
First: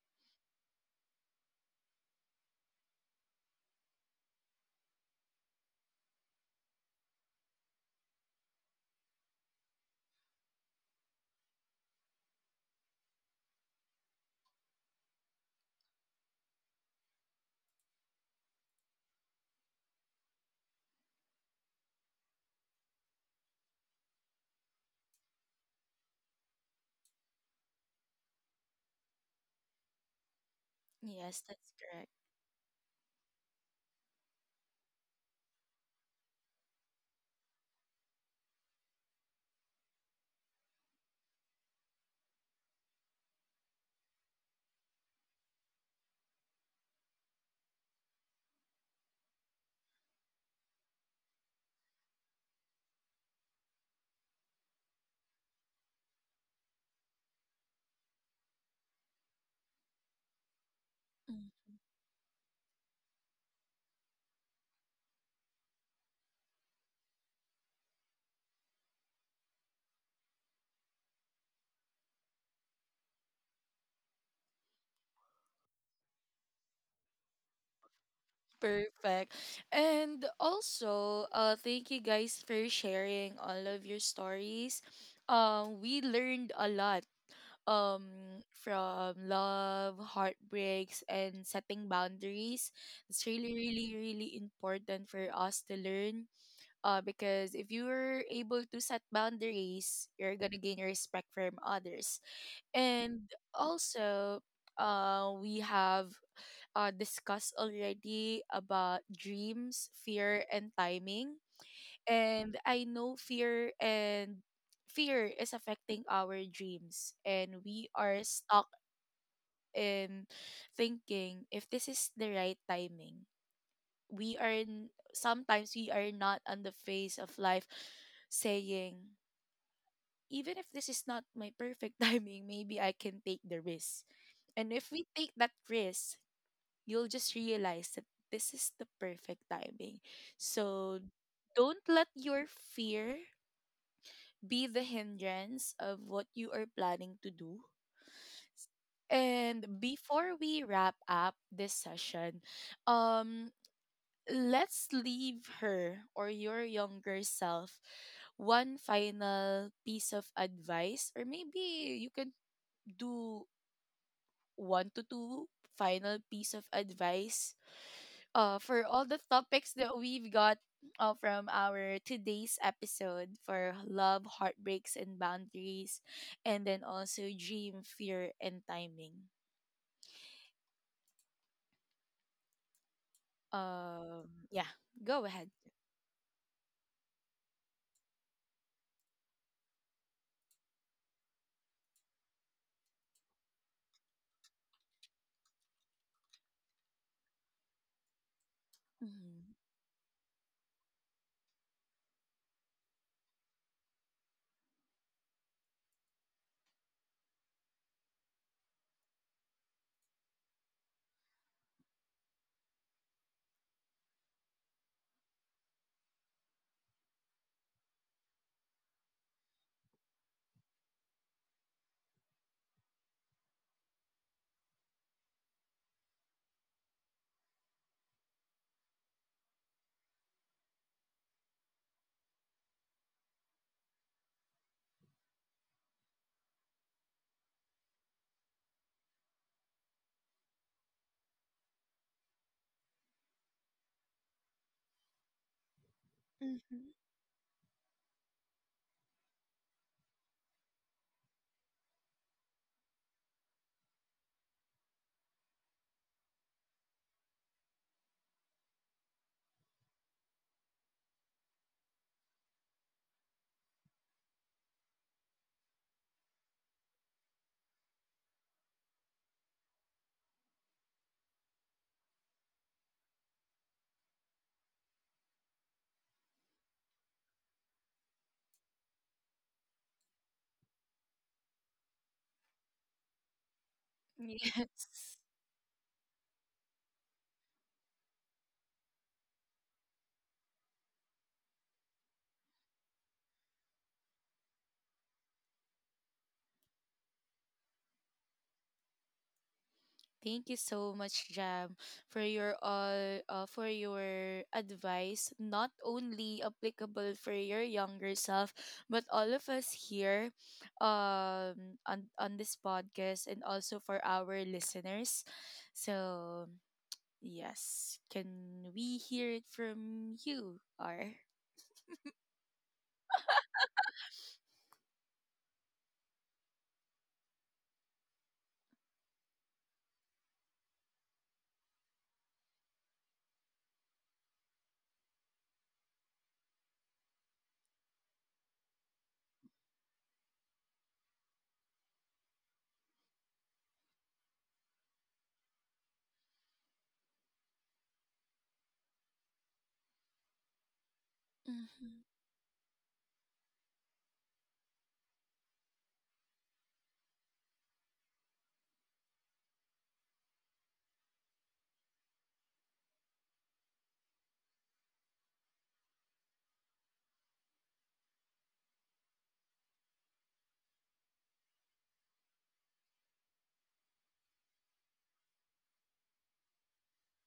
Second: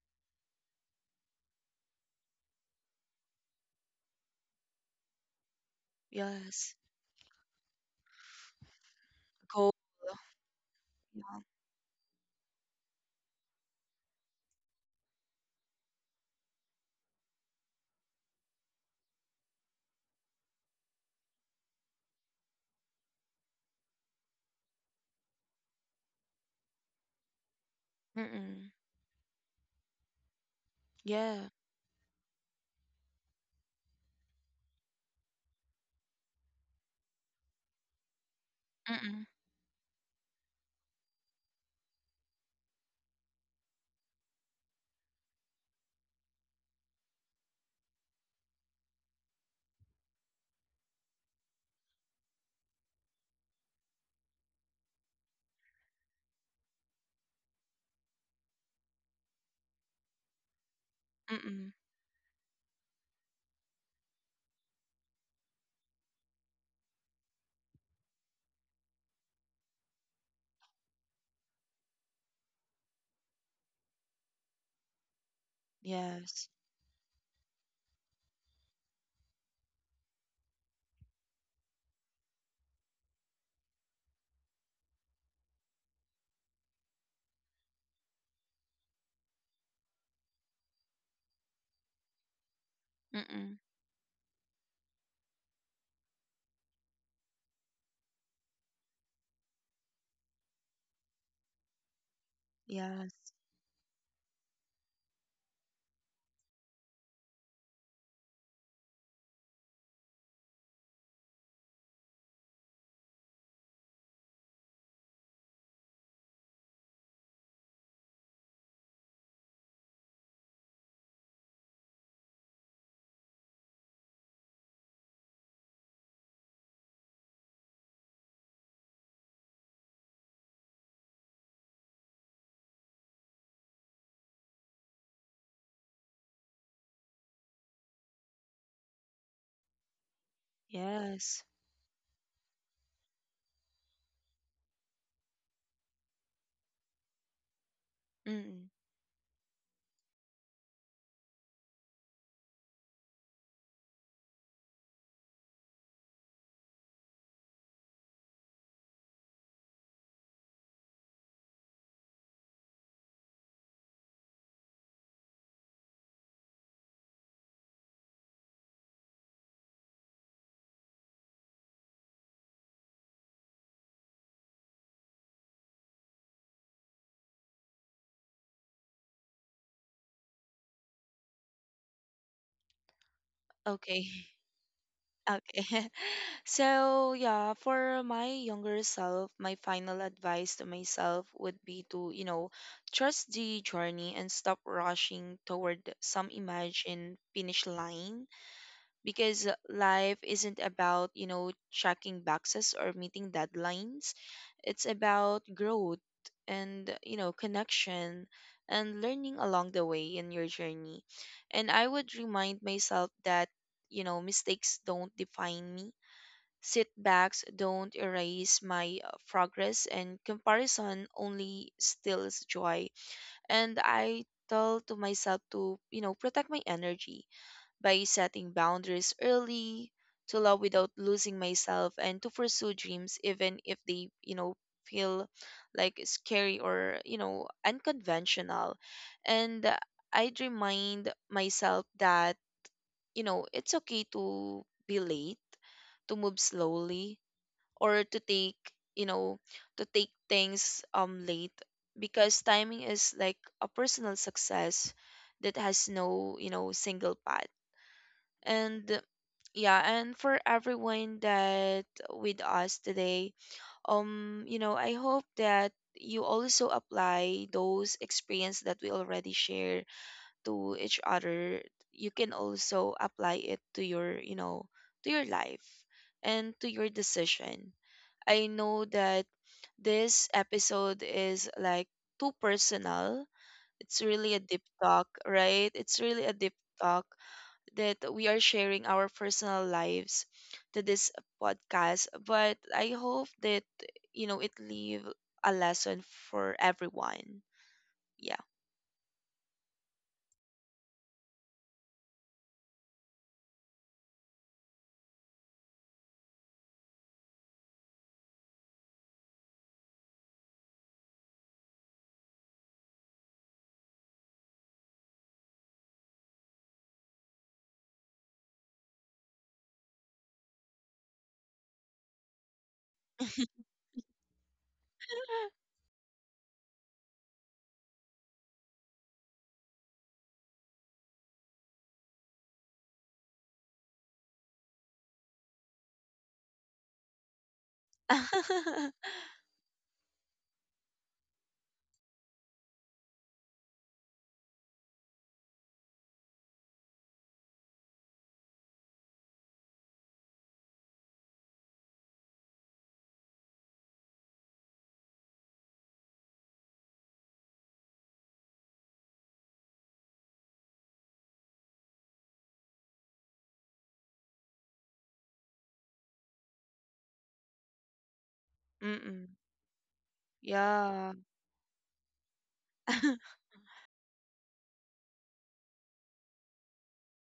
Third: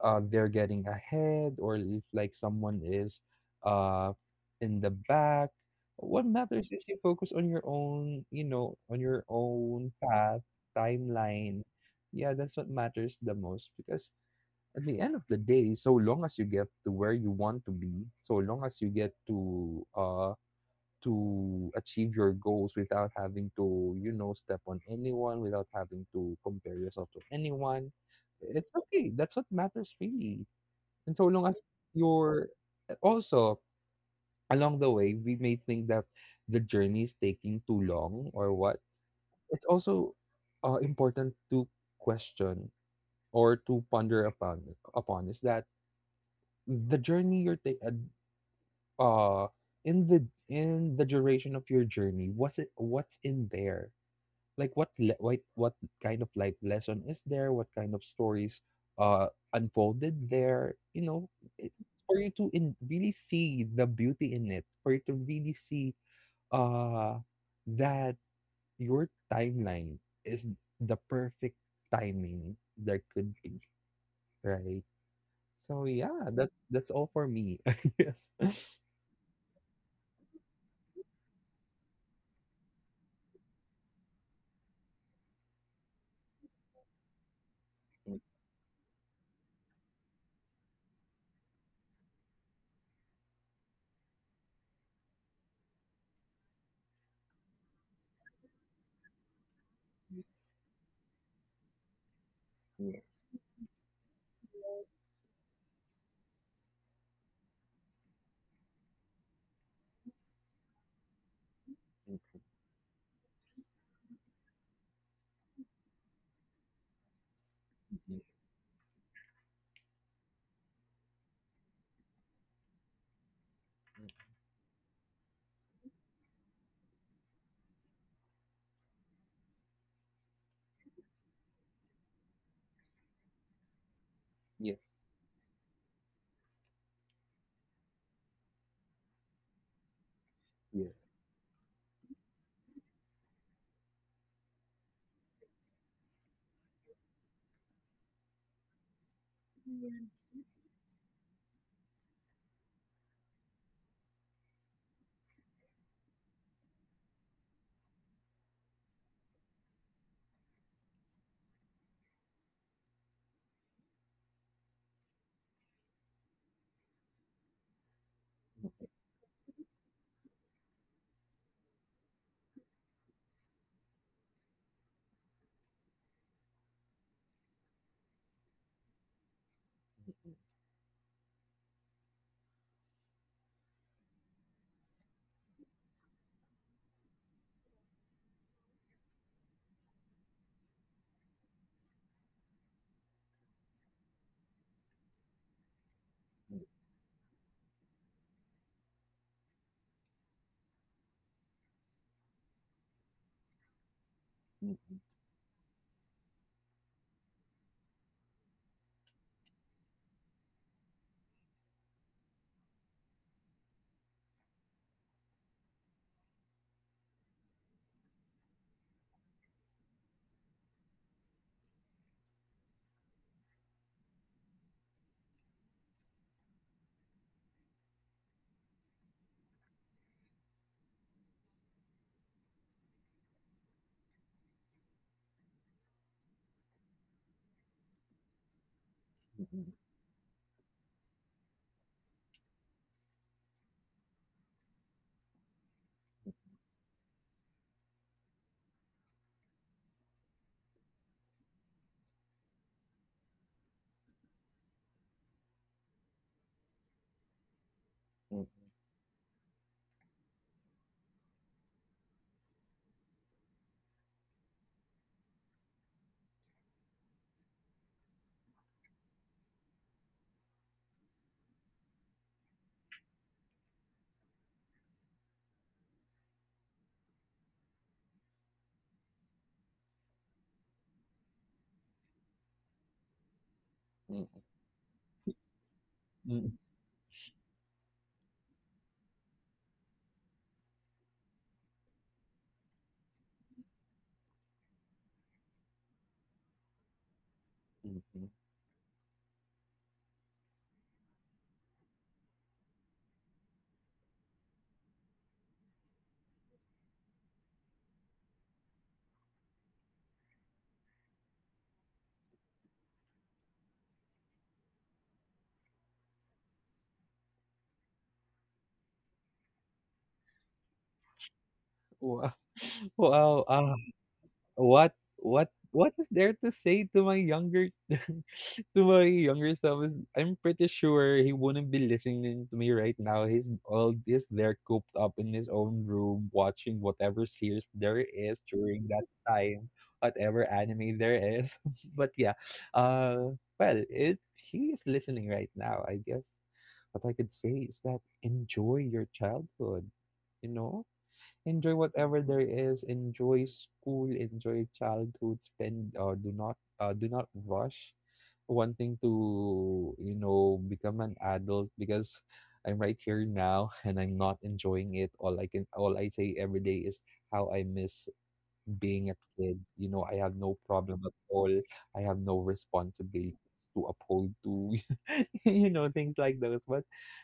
C: they're getting ahead or if like someone is, uh, in the back. What matters
B: Yes.
C: is you focus on your own, you know, on your
B: Goal.
C: own path, timeline. Yeah, that's what matters the most because at the end of the day, so long as you get to where you want to be, so long as you get to achieve your goals without having to, you know, step on anyone, without having to compare yourself to anyone, it's
B: Mm-mm.
C: okay. That's what matters really. And so
A: Yes,
C: long
B: Yeah.
C: as
A: that's correct.
C: you're, also along the way, we may think that the journey is taking too long or what.
B: Mm-mm.
C: It's also important to question or to ponder upon upon is that the journey you're taking uh in the in the duration of your journey, what's it what's in there? Like what le- what kind of life lesson is there, what kind of stories uh unfolded there, you know, it,
B: Mm-mm.
A: Mhm.
C: for you to really see the beauty in it, for you to really see uh that your timeline is the perfect timing there could be, right? So yeah,
B: Yes.
C: that's all for me. yes.
A: Perfect. And also, thank you guys for sharing all of your stories. We learned a lot from love, heartbreaks, and setting boundaries. It's really,
B: Mm-mm.
A: really, really important for us to learn. Because if you are able to set boundaries, you're gonna gain respect from others.
C: Yes.
B: Yes.
A: And also, we have discussed already about dreams, fear, and timing. And I know fear is affecting our dreams, and we are stuck in thinking if this is the right timing. We are n- sometimes we are not on the phase of life saying even if this is not my perfect timing, maybe I can take the risk. And
C: Yes.
A: if we take that risk, you'll just realize that this is the perfect timing.
C: Yes.
A: So
B: Yes.
A: don't let your fear be the hindrance of what you are planning to do.
B: Mm-mm.
A: And before we wrap up this session, um, let's leave her or your younger self one final piece of advice, or maybe you can do one to two final piece of advice for all the topics that we've got from our today's episode for love, heartbreaks, and boundaries, and then also dream, fear, and timing.
B: Okay.
A: Yeah, go ahead.
B: Okay. So, yeah, for my younger self, my final advice to myself would be to, you know, trust the journey and stop rushing toward some imagined finish line because life isn't about, you know, checking boxes or meeting deadlines. It's
C: Mm,
B: about growth and, you know, connection and learning along the way in your journey. And I would remind myself that, you know, mistakes don't define me. Setbacks don't erase my progress, and comparison only steals joy. And I tell to myself to, you know, protect my energy by setting boundaries early, to love without losing myself, and to pursue dreams even if they, you know, feel like scary or, you know, unconventional. And
C: mm,
B: I'd remind myself that, you know, it's okay to be late, to move
A: Mm-hmm.
B: slowly, or to take, you know, to take things late, because timing is like a personal success that has no, you know, single path.
C: mm,
B: And yeah, and for everyone that with us today, you know, I hope that you also apply those experience that we already share to each other. You can also apply it to your, you know, to your life and to your decision. I know that this episode is like too personal. It's
C: mm,
B: really
C: mm,
B: a deep talk,
A: Yes.
B: right? It's really a deep
C: mm,
B: talk that we are sharing our personal lives to this podcast. But I hope that, you know, it leave a lesson for everyone.
C: mm, mm.
B: Yeah.
A: Thank you so much, Jam, for your all for your advice, not only applicable for your younger self, but all of us here on this podcast and also for our listeners. So yes, can we hear it from you, R?
C: Wow. wow. What is there to say to my younger, to my younger self is I'm pretty sure he wouldn't be listening to me right now. He's there cooped up in his own room watching whatever series there is during that time, whatever anime there is. but yeah. Uh it he is listening right now, I guess. What I could say is that enjoy your childhood, you know? Enjoy
A: Mm-hmm.
C: whatever there is, enjoy school, enjoy childhood. Spend or do not, do not rush wanting to you know become an adult because I'm right here now and I'm not enjoying it. All I say every day is how I miss being a
B: Mm-mm.
C: kid. You know, I have no problem
B: Yeah.
C: at all, I have no responsibilities to uphold to. you know, things like those. But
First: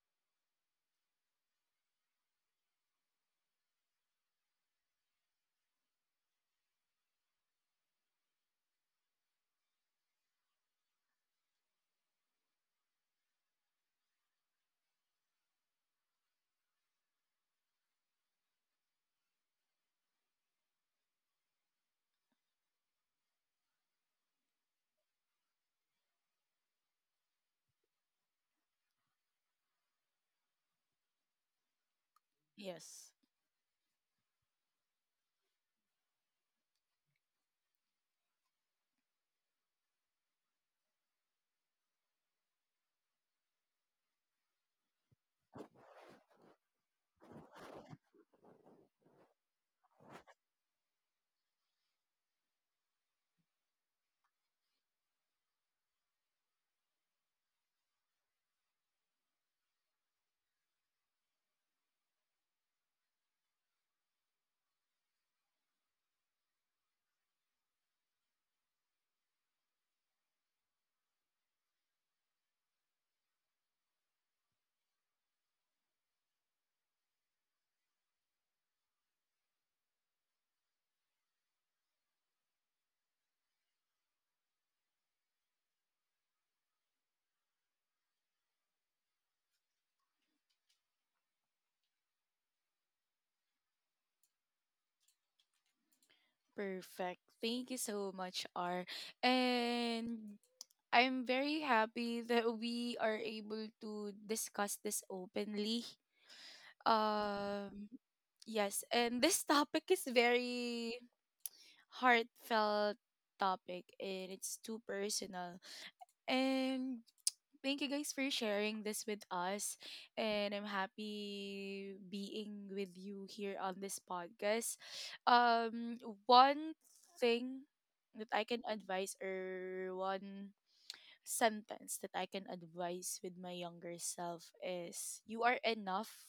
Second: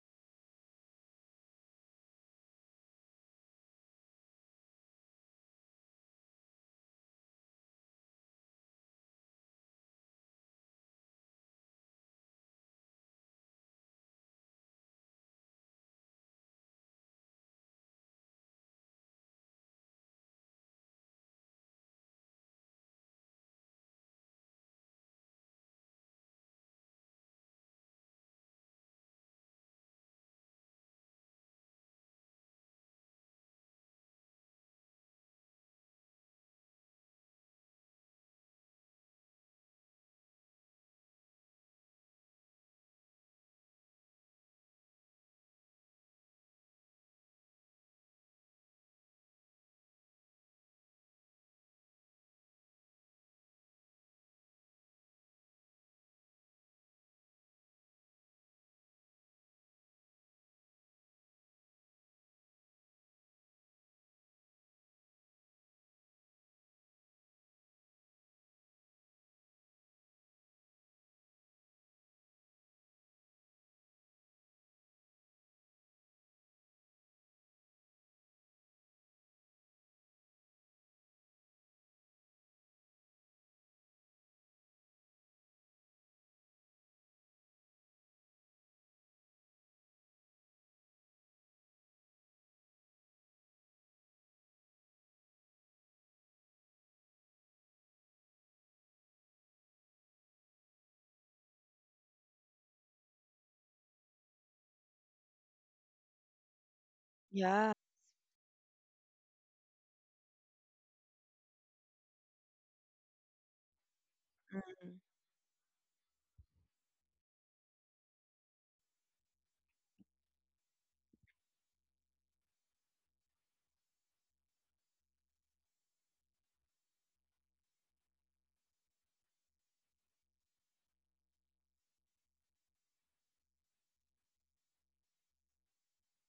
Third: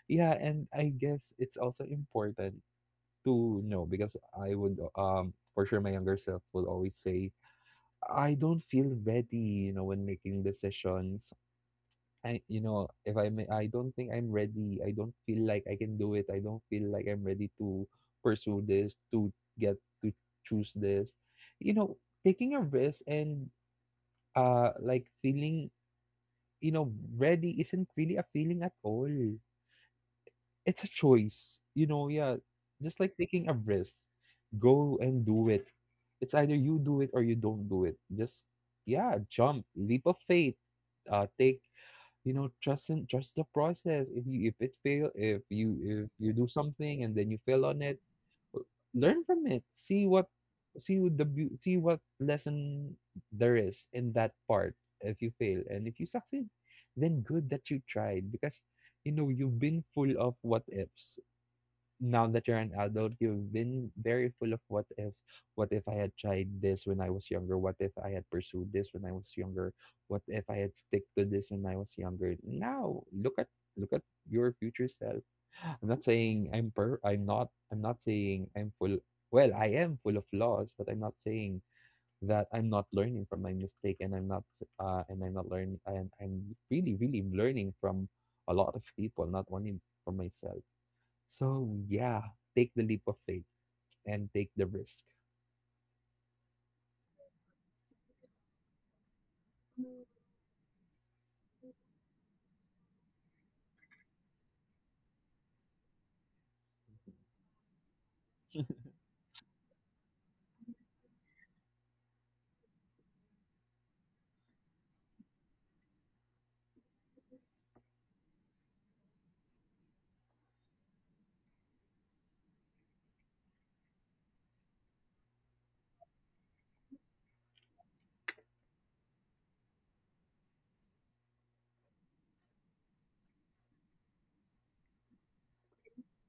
C: yeah, and I guess it's also important to no because I would for sure my younger self will always say I don't feel ready, you know, when making decisions. I you know If I may, I don't think I'm ready, I don't feel like I can do it, I don't feel like I'm ready to pursue this, to get to choose this, you know, taking a risk. And like feeling, you know, ready isn't really a feeling at all. It's a choice, you know, yeah, just
A: Yes.
C: like taking a risk. Go and do it. It's either you do it or you don't do it. Just yeah, jump, leap of faith. Take, you know, trust the process. If it fail, if you do something and then you fail on it, learn from it. See what lesson there is in that part. If you fail and if you succeed, then good that you tried because you know you've been full of what ifs. Now that you're an adult, you've been very full of what ifs. What if I had tried this when I was younger? What if I had pursued this when I was younger? What if I had stick to this when I was younger? Now look at Look at your future self. I'm not saying I'm full. Well, I am full of flaws, but I'm not saying that I'm not learning from my mistake. And I'm not learning, and I'm really, really learning from a lot of people, not only from myself. So yeah, take the leap of faith and take the risk.
A: Perfect. Thank you so much, R. And I'm very happy that we are able to discuss this openly.
B: Yeah.
A: Um, yes, and this topic is very heartfelt topic and it's too
B: Mm-mm.
A: personal. And thank you guys for sharing this with us. And I'm happy being with you here on this podcast. Um, One thing that I can advise or one sentence that I can advise with my younger self is you are enough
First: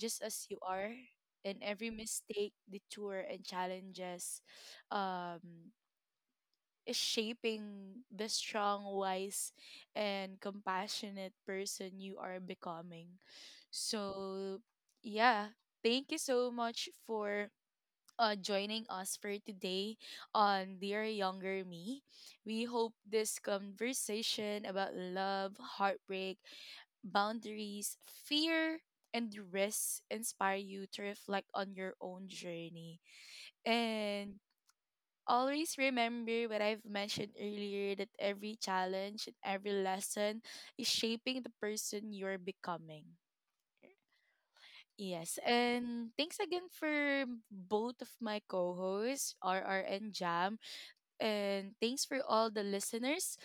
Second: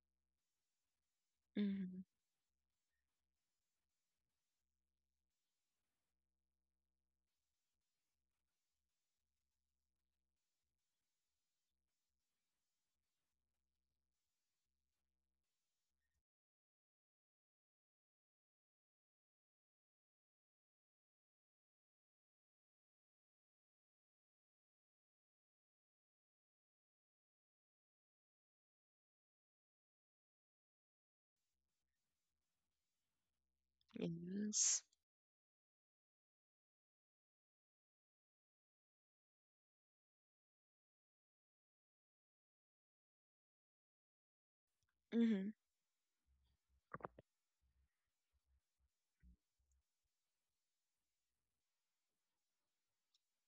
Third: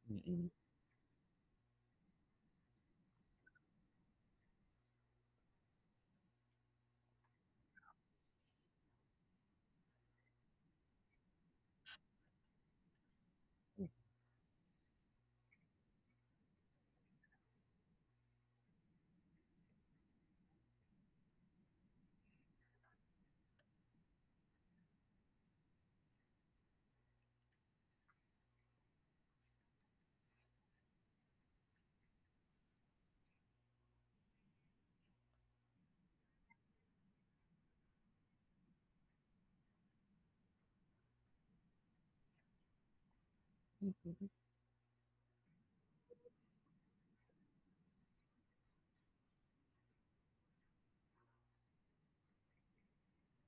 A: just as
C: Mm-mm.
A: you are and every
B: Mm-hmm.
A: mistake, detour and challenges um is shaping the strong, wise and compassionate person you are becoming. So yeah, thank you so much for joining us for today on Dear Younger Me. We hope this conversation about love, heartbreak, boundaries, fear, and risks inspire you to reflect on your own journey. And
B: Yes.
A: always remember what I've mentioned earlier that every challenge and every lesson is shaping the person you're becoming. Yes,
B: Mm-hmm.
A: and thanks again for both of my co-hosts, RR and Jam, and thanks for all the listeners.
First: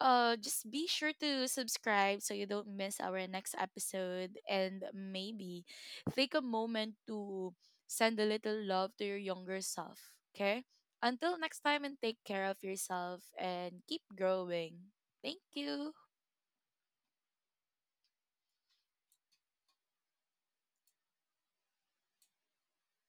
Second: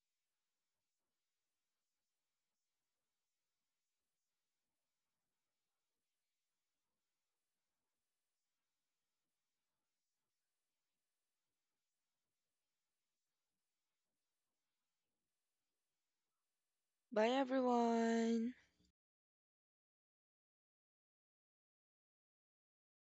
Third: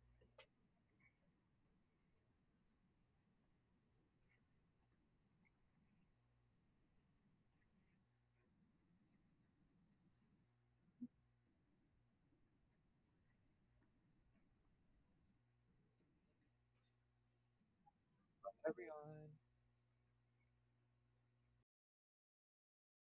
A: Just be sure to subscribe so you don't miss our next episode. And maybe take a moment to send a little love to your younger self. Okay? Until next time, and take care of yourself and keep growing. Thank you.
B: Bye, everyone.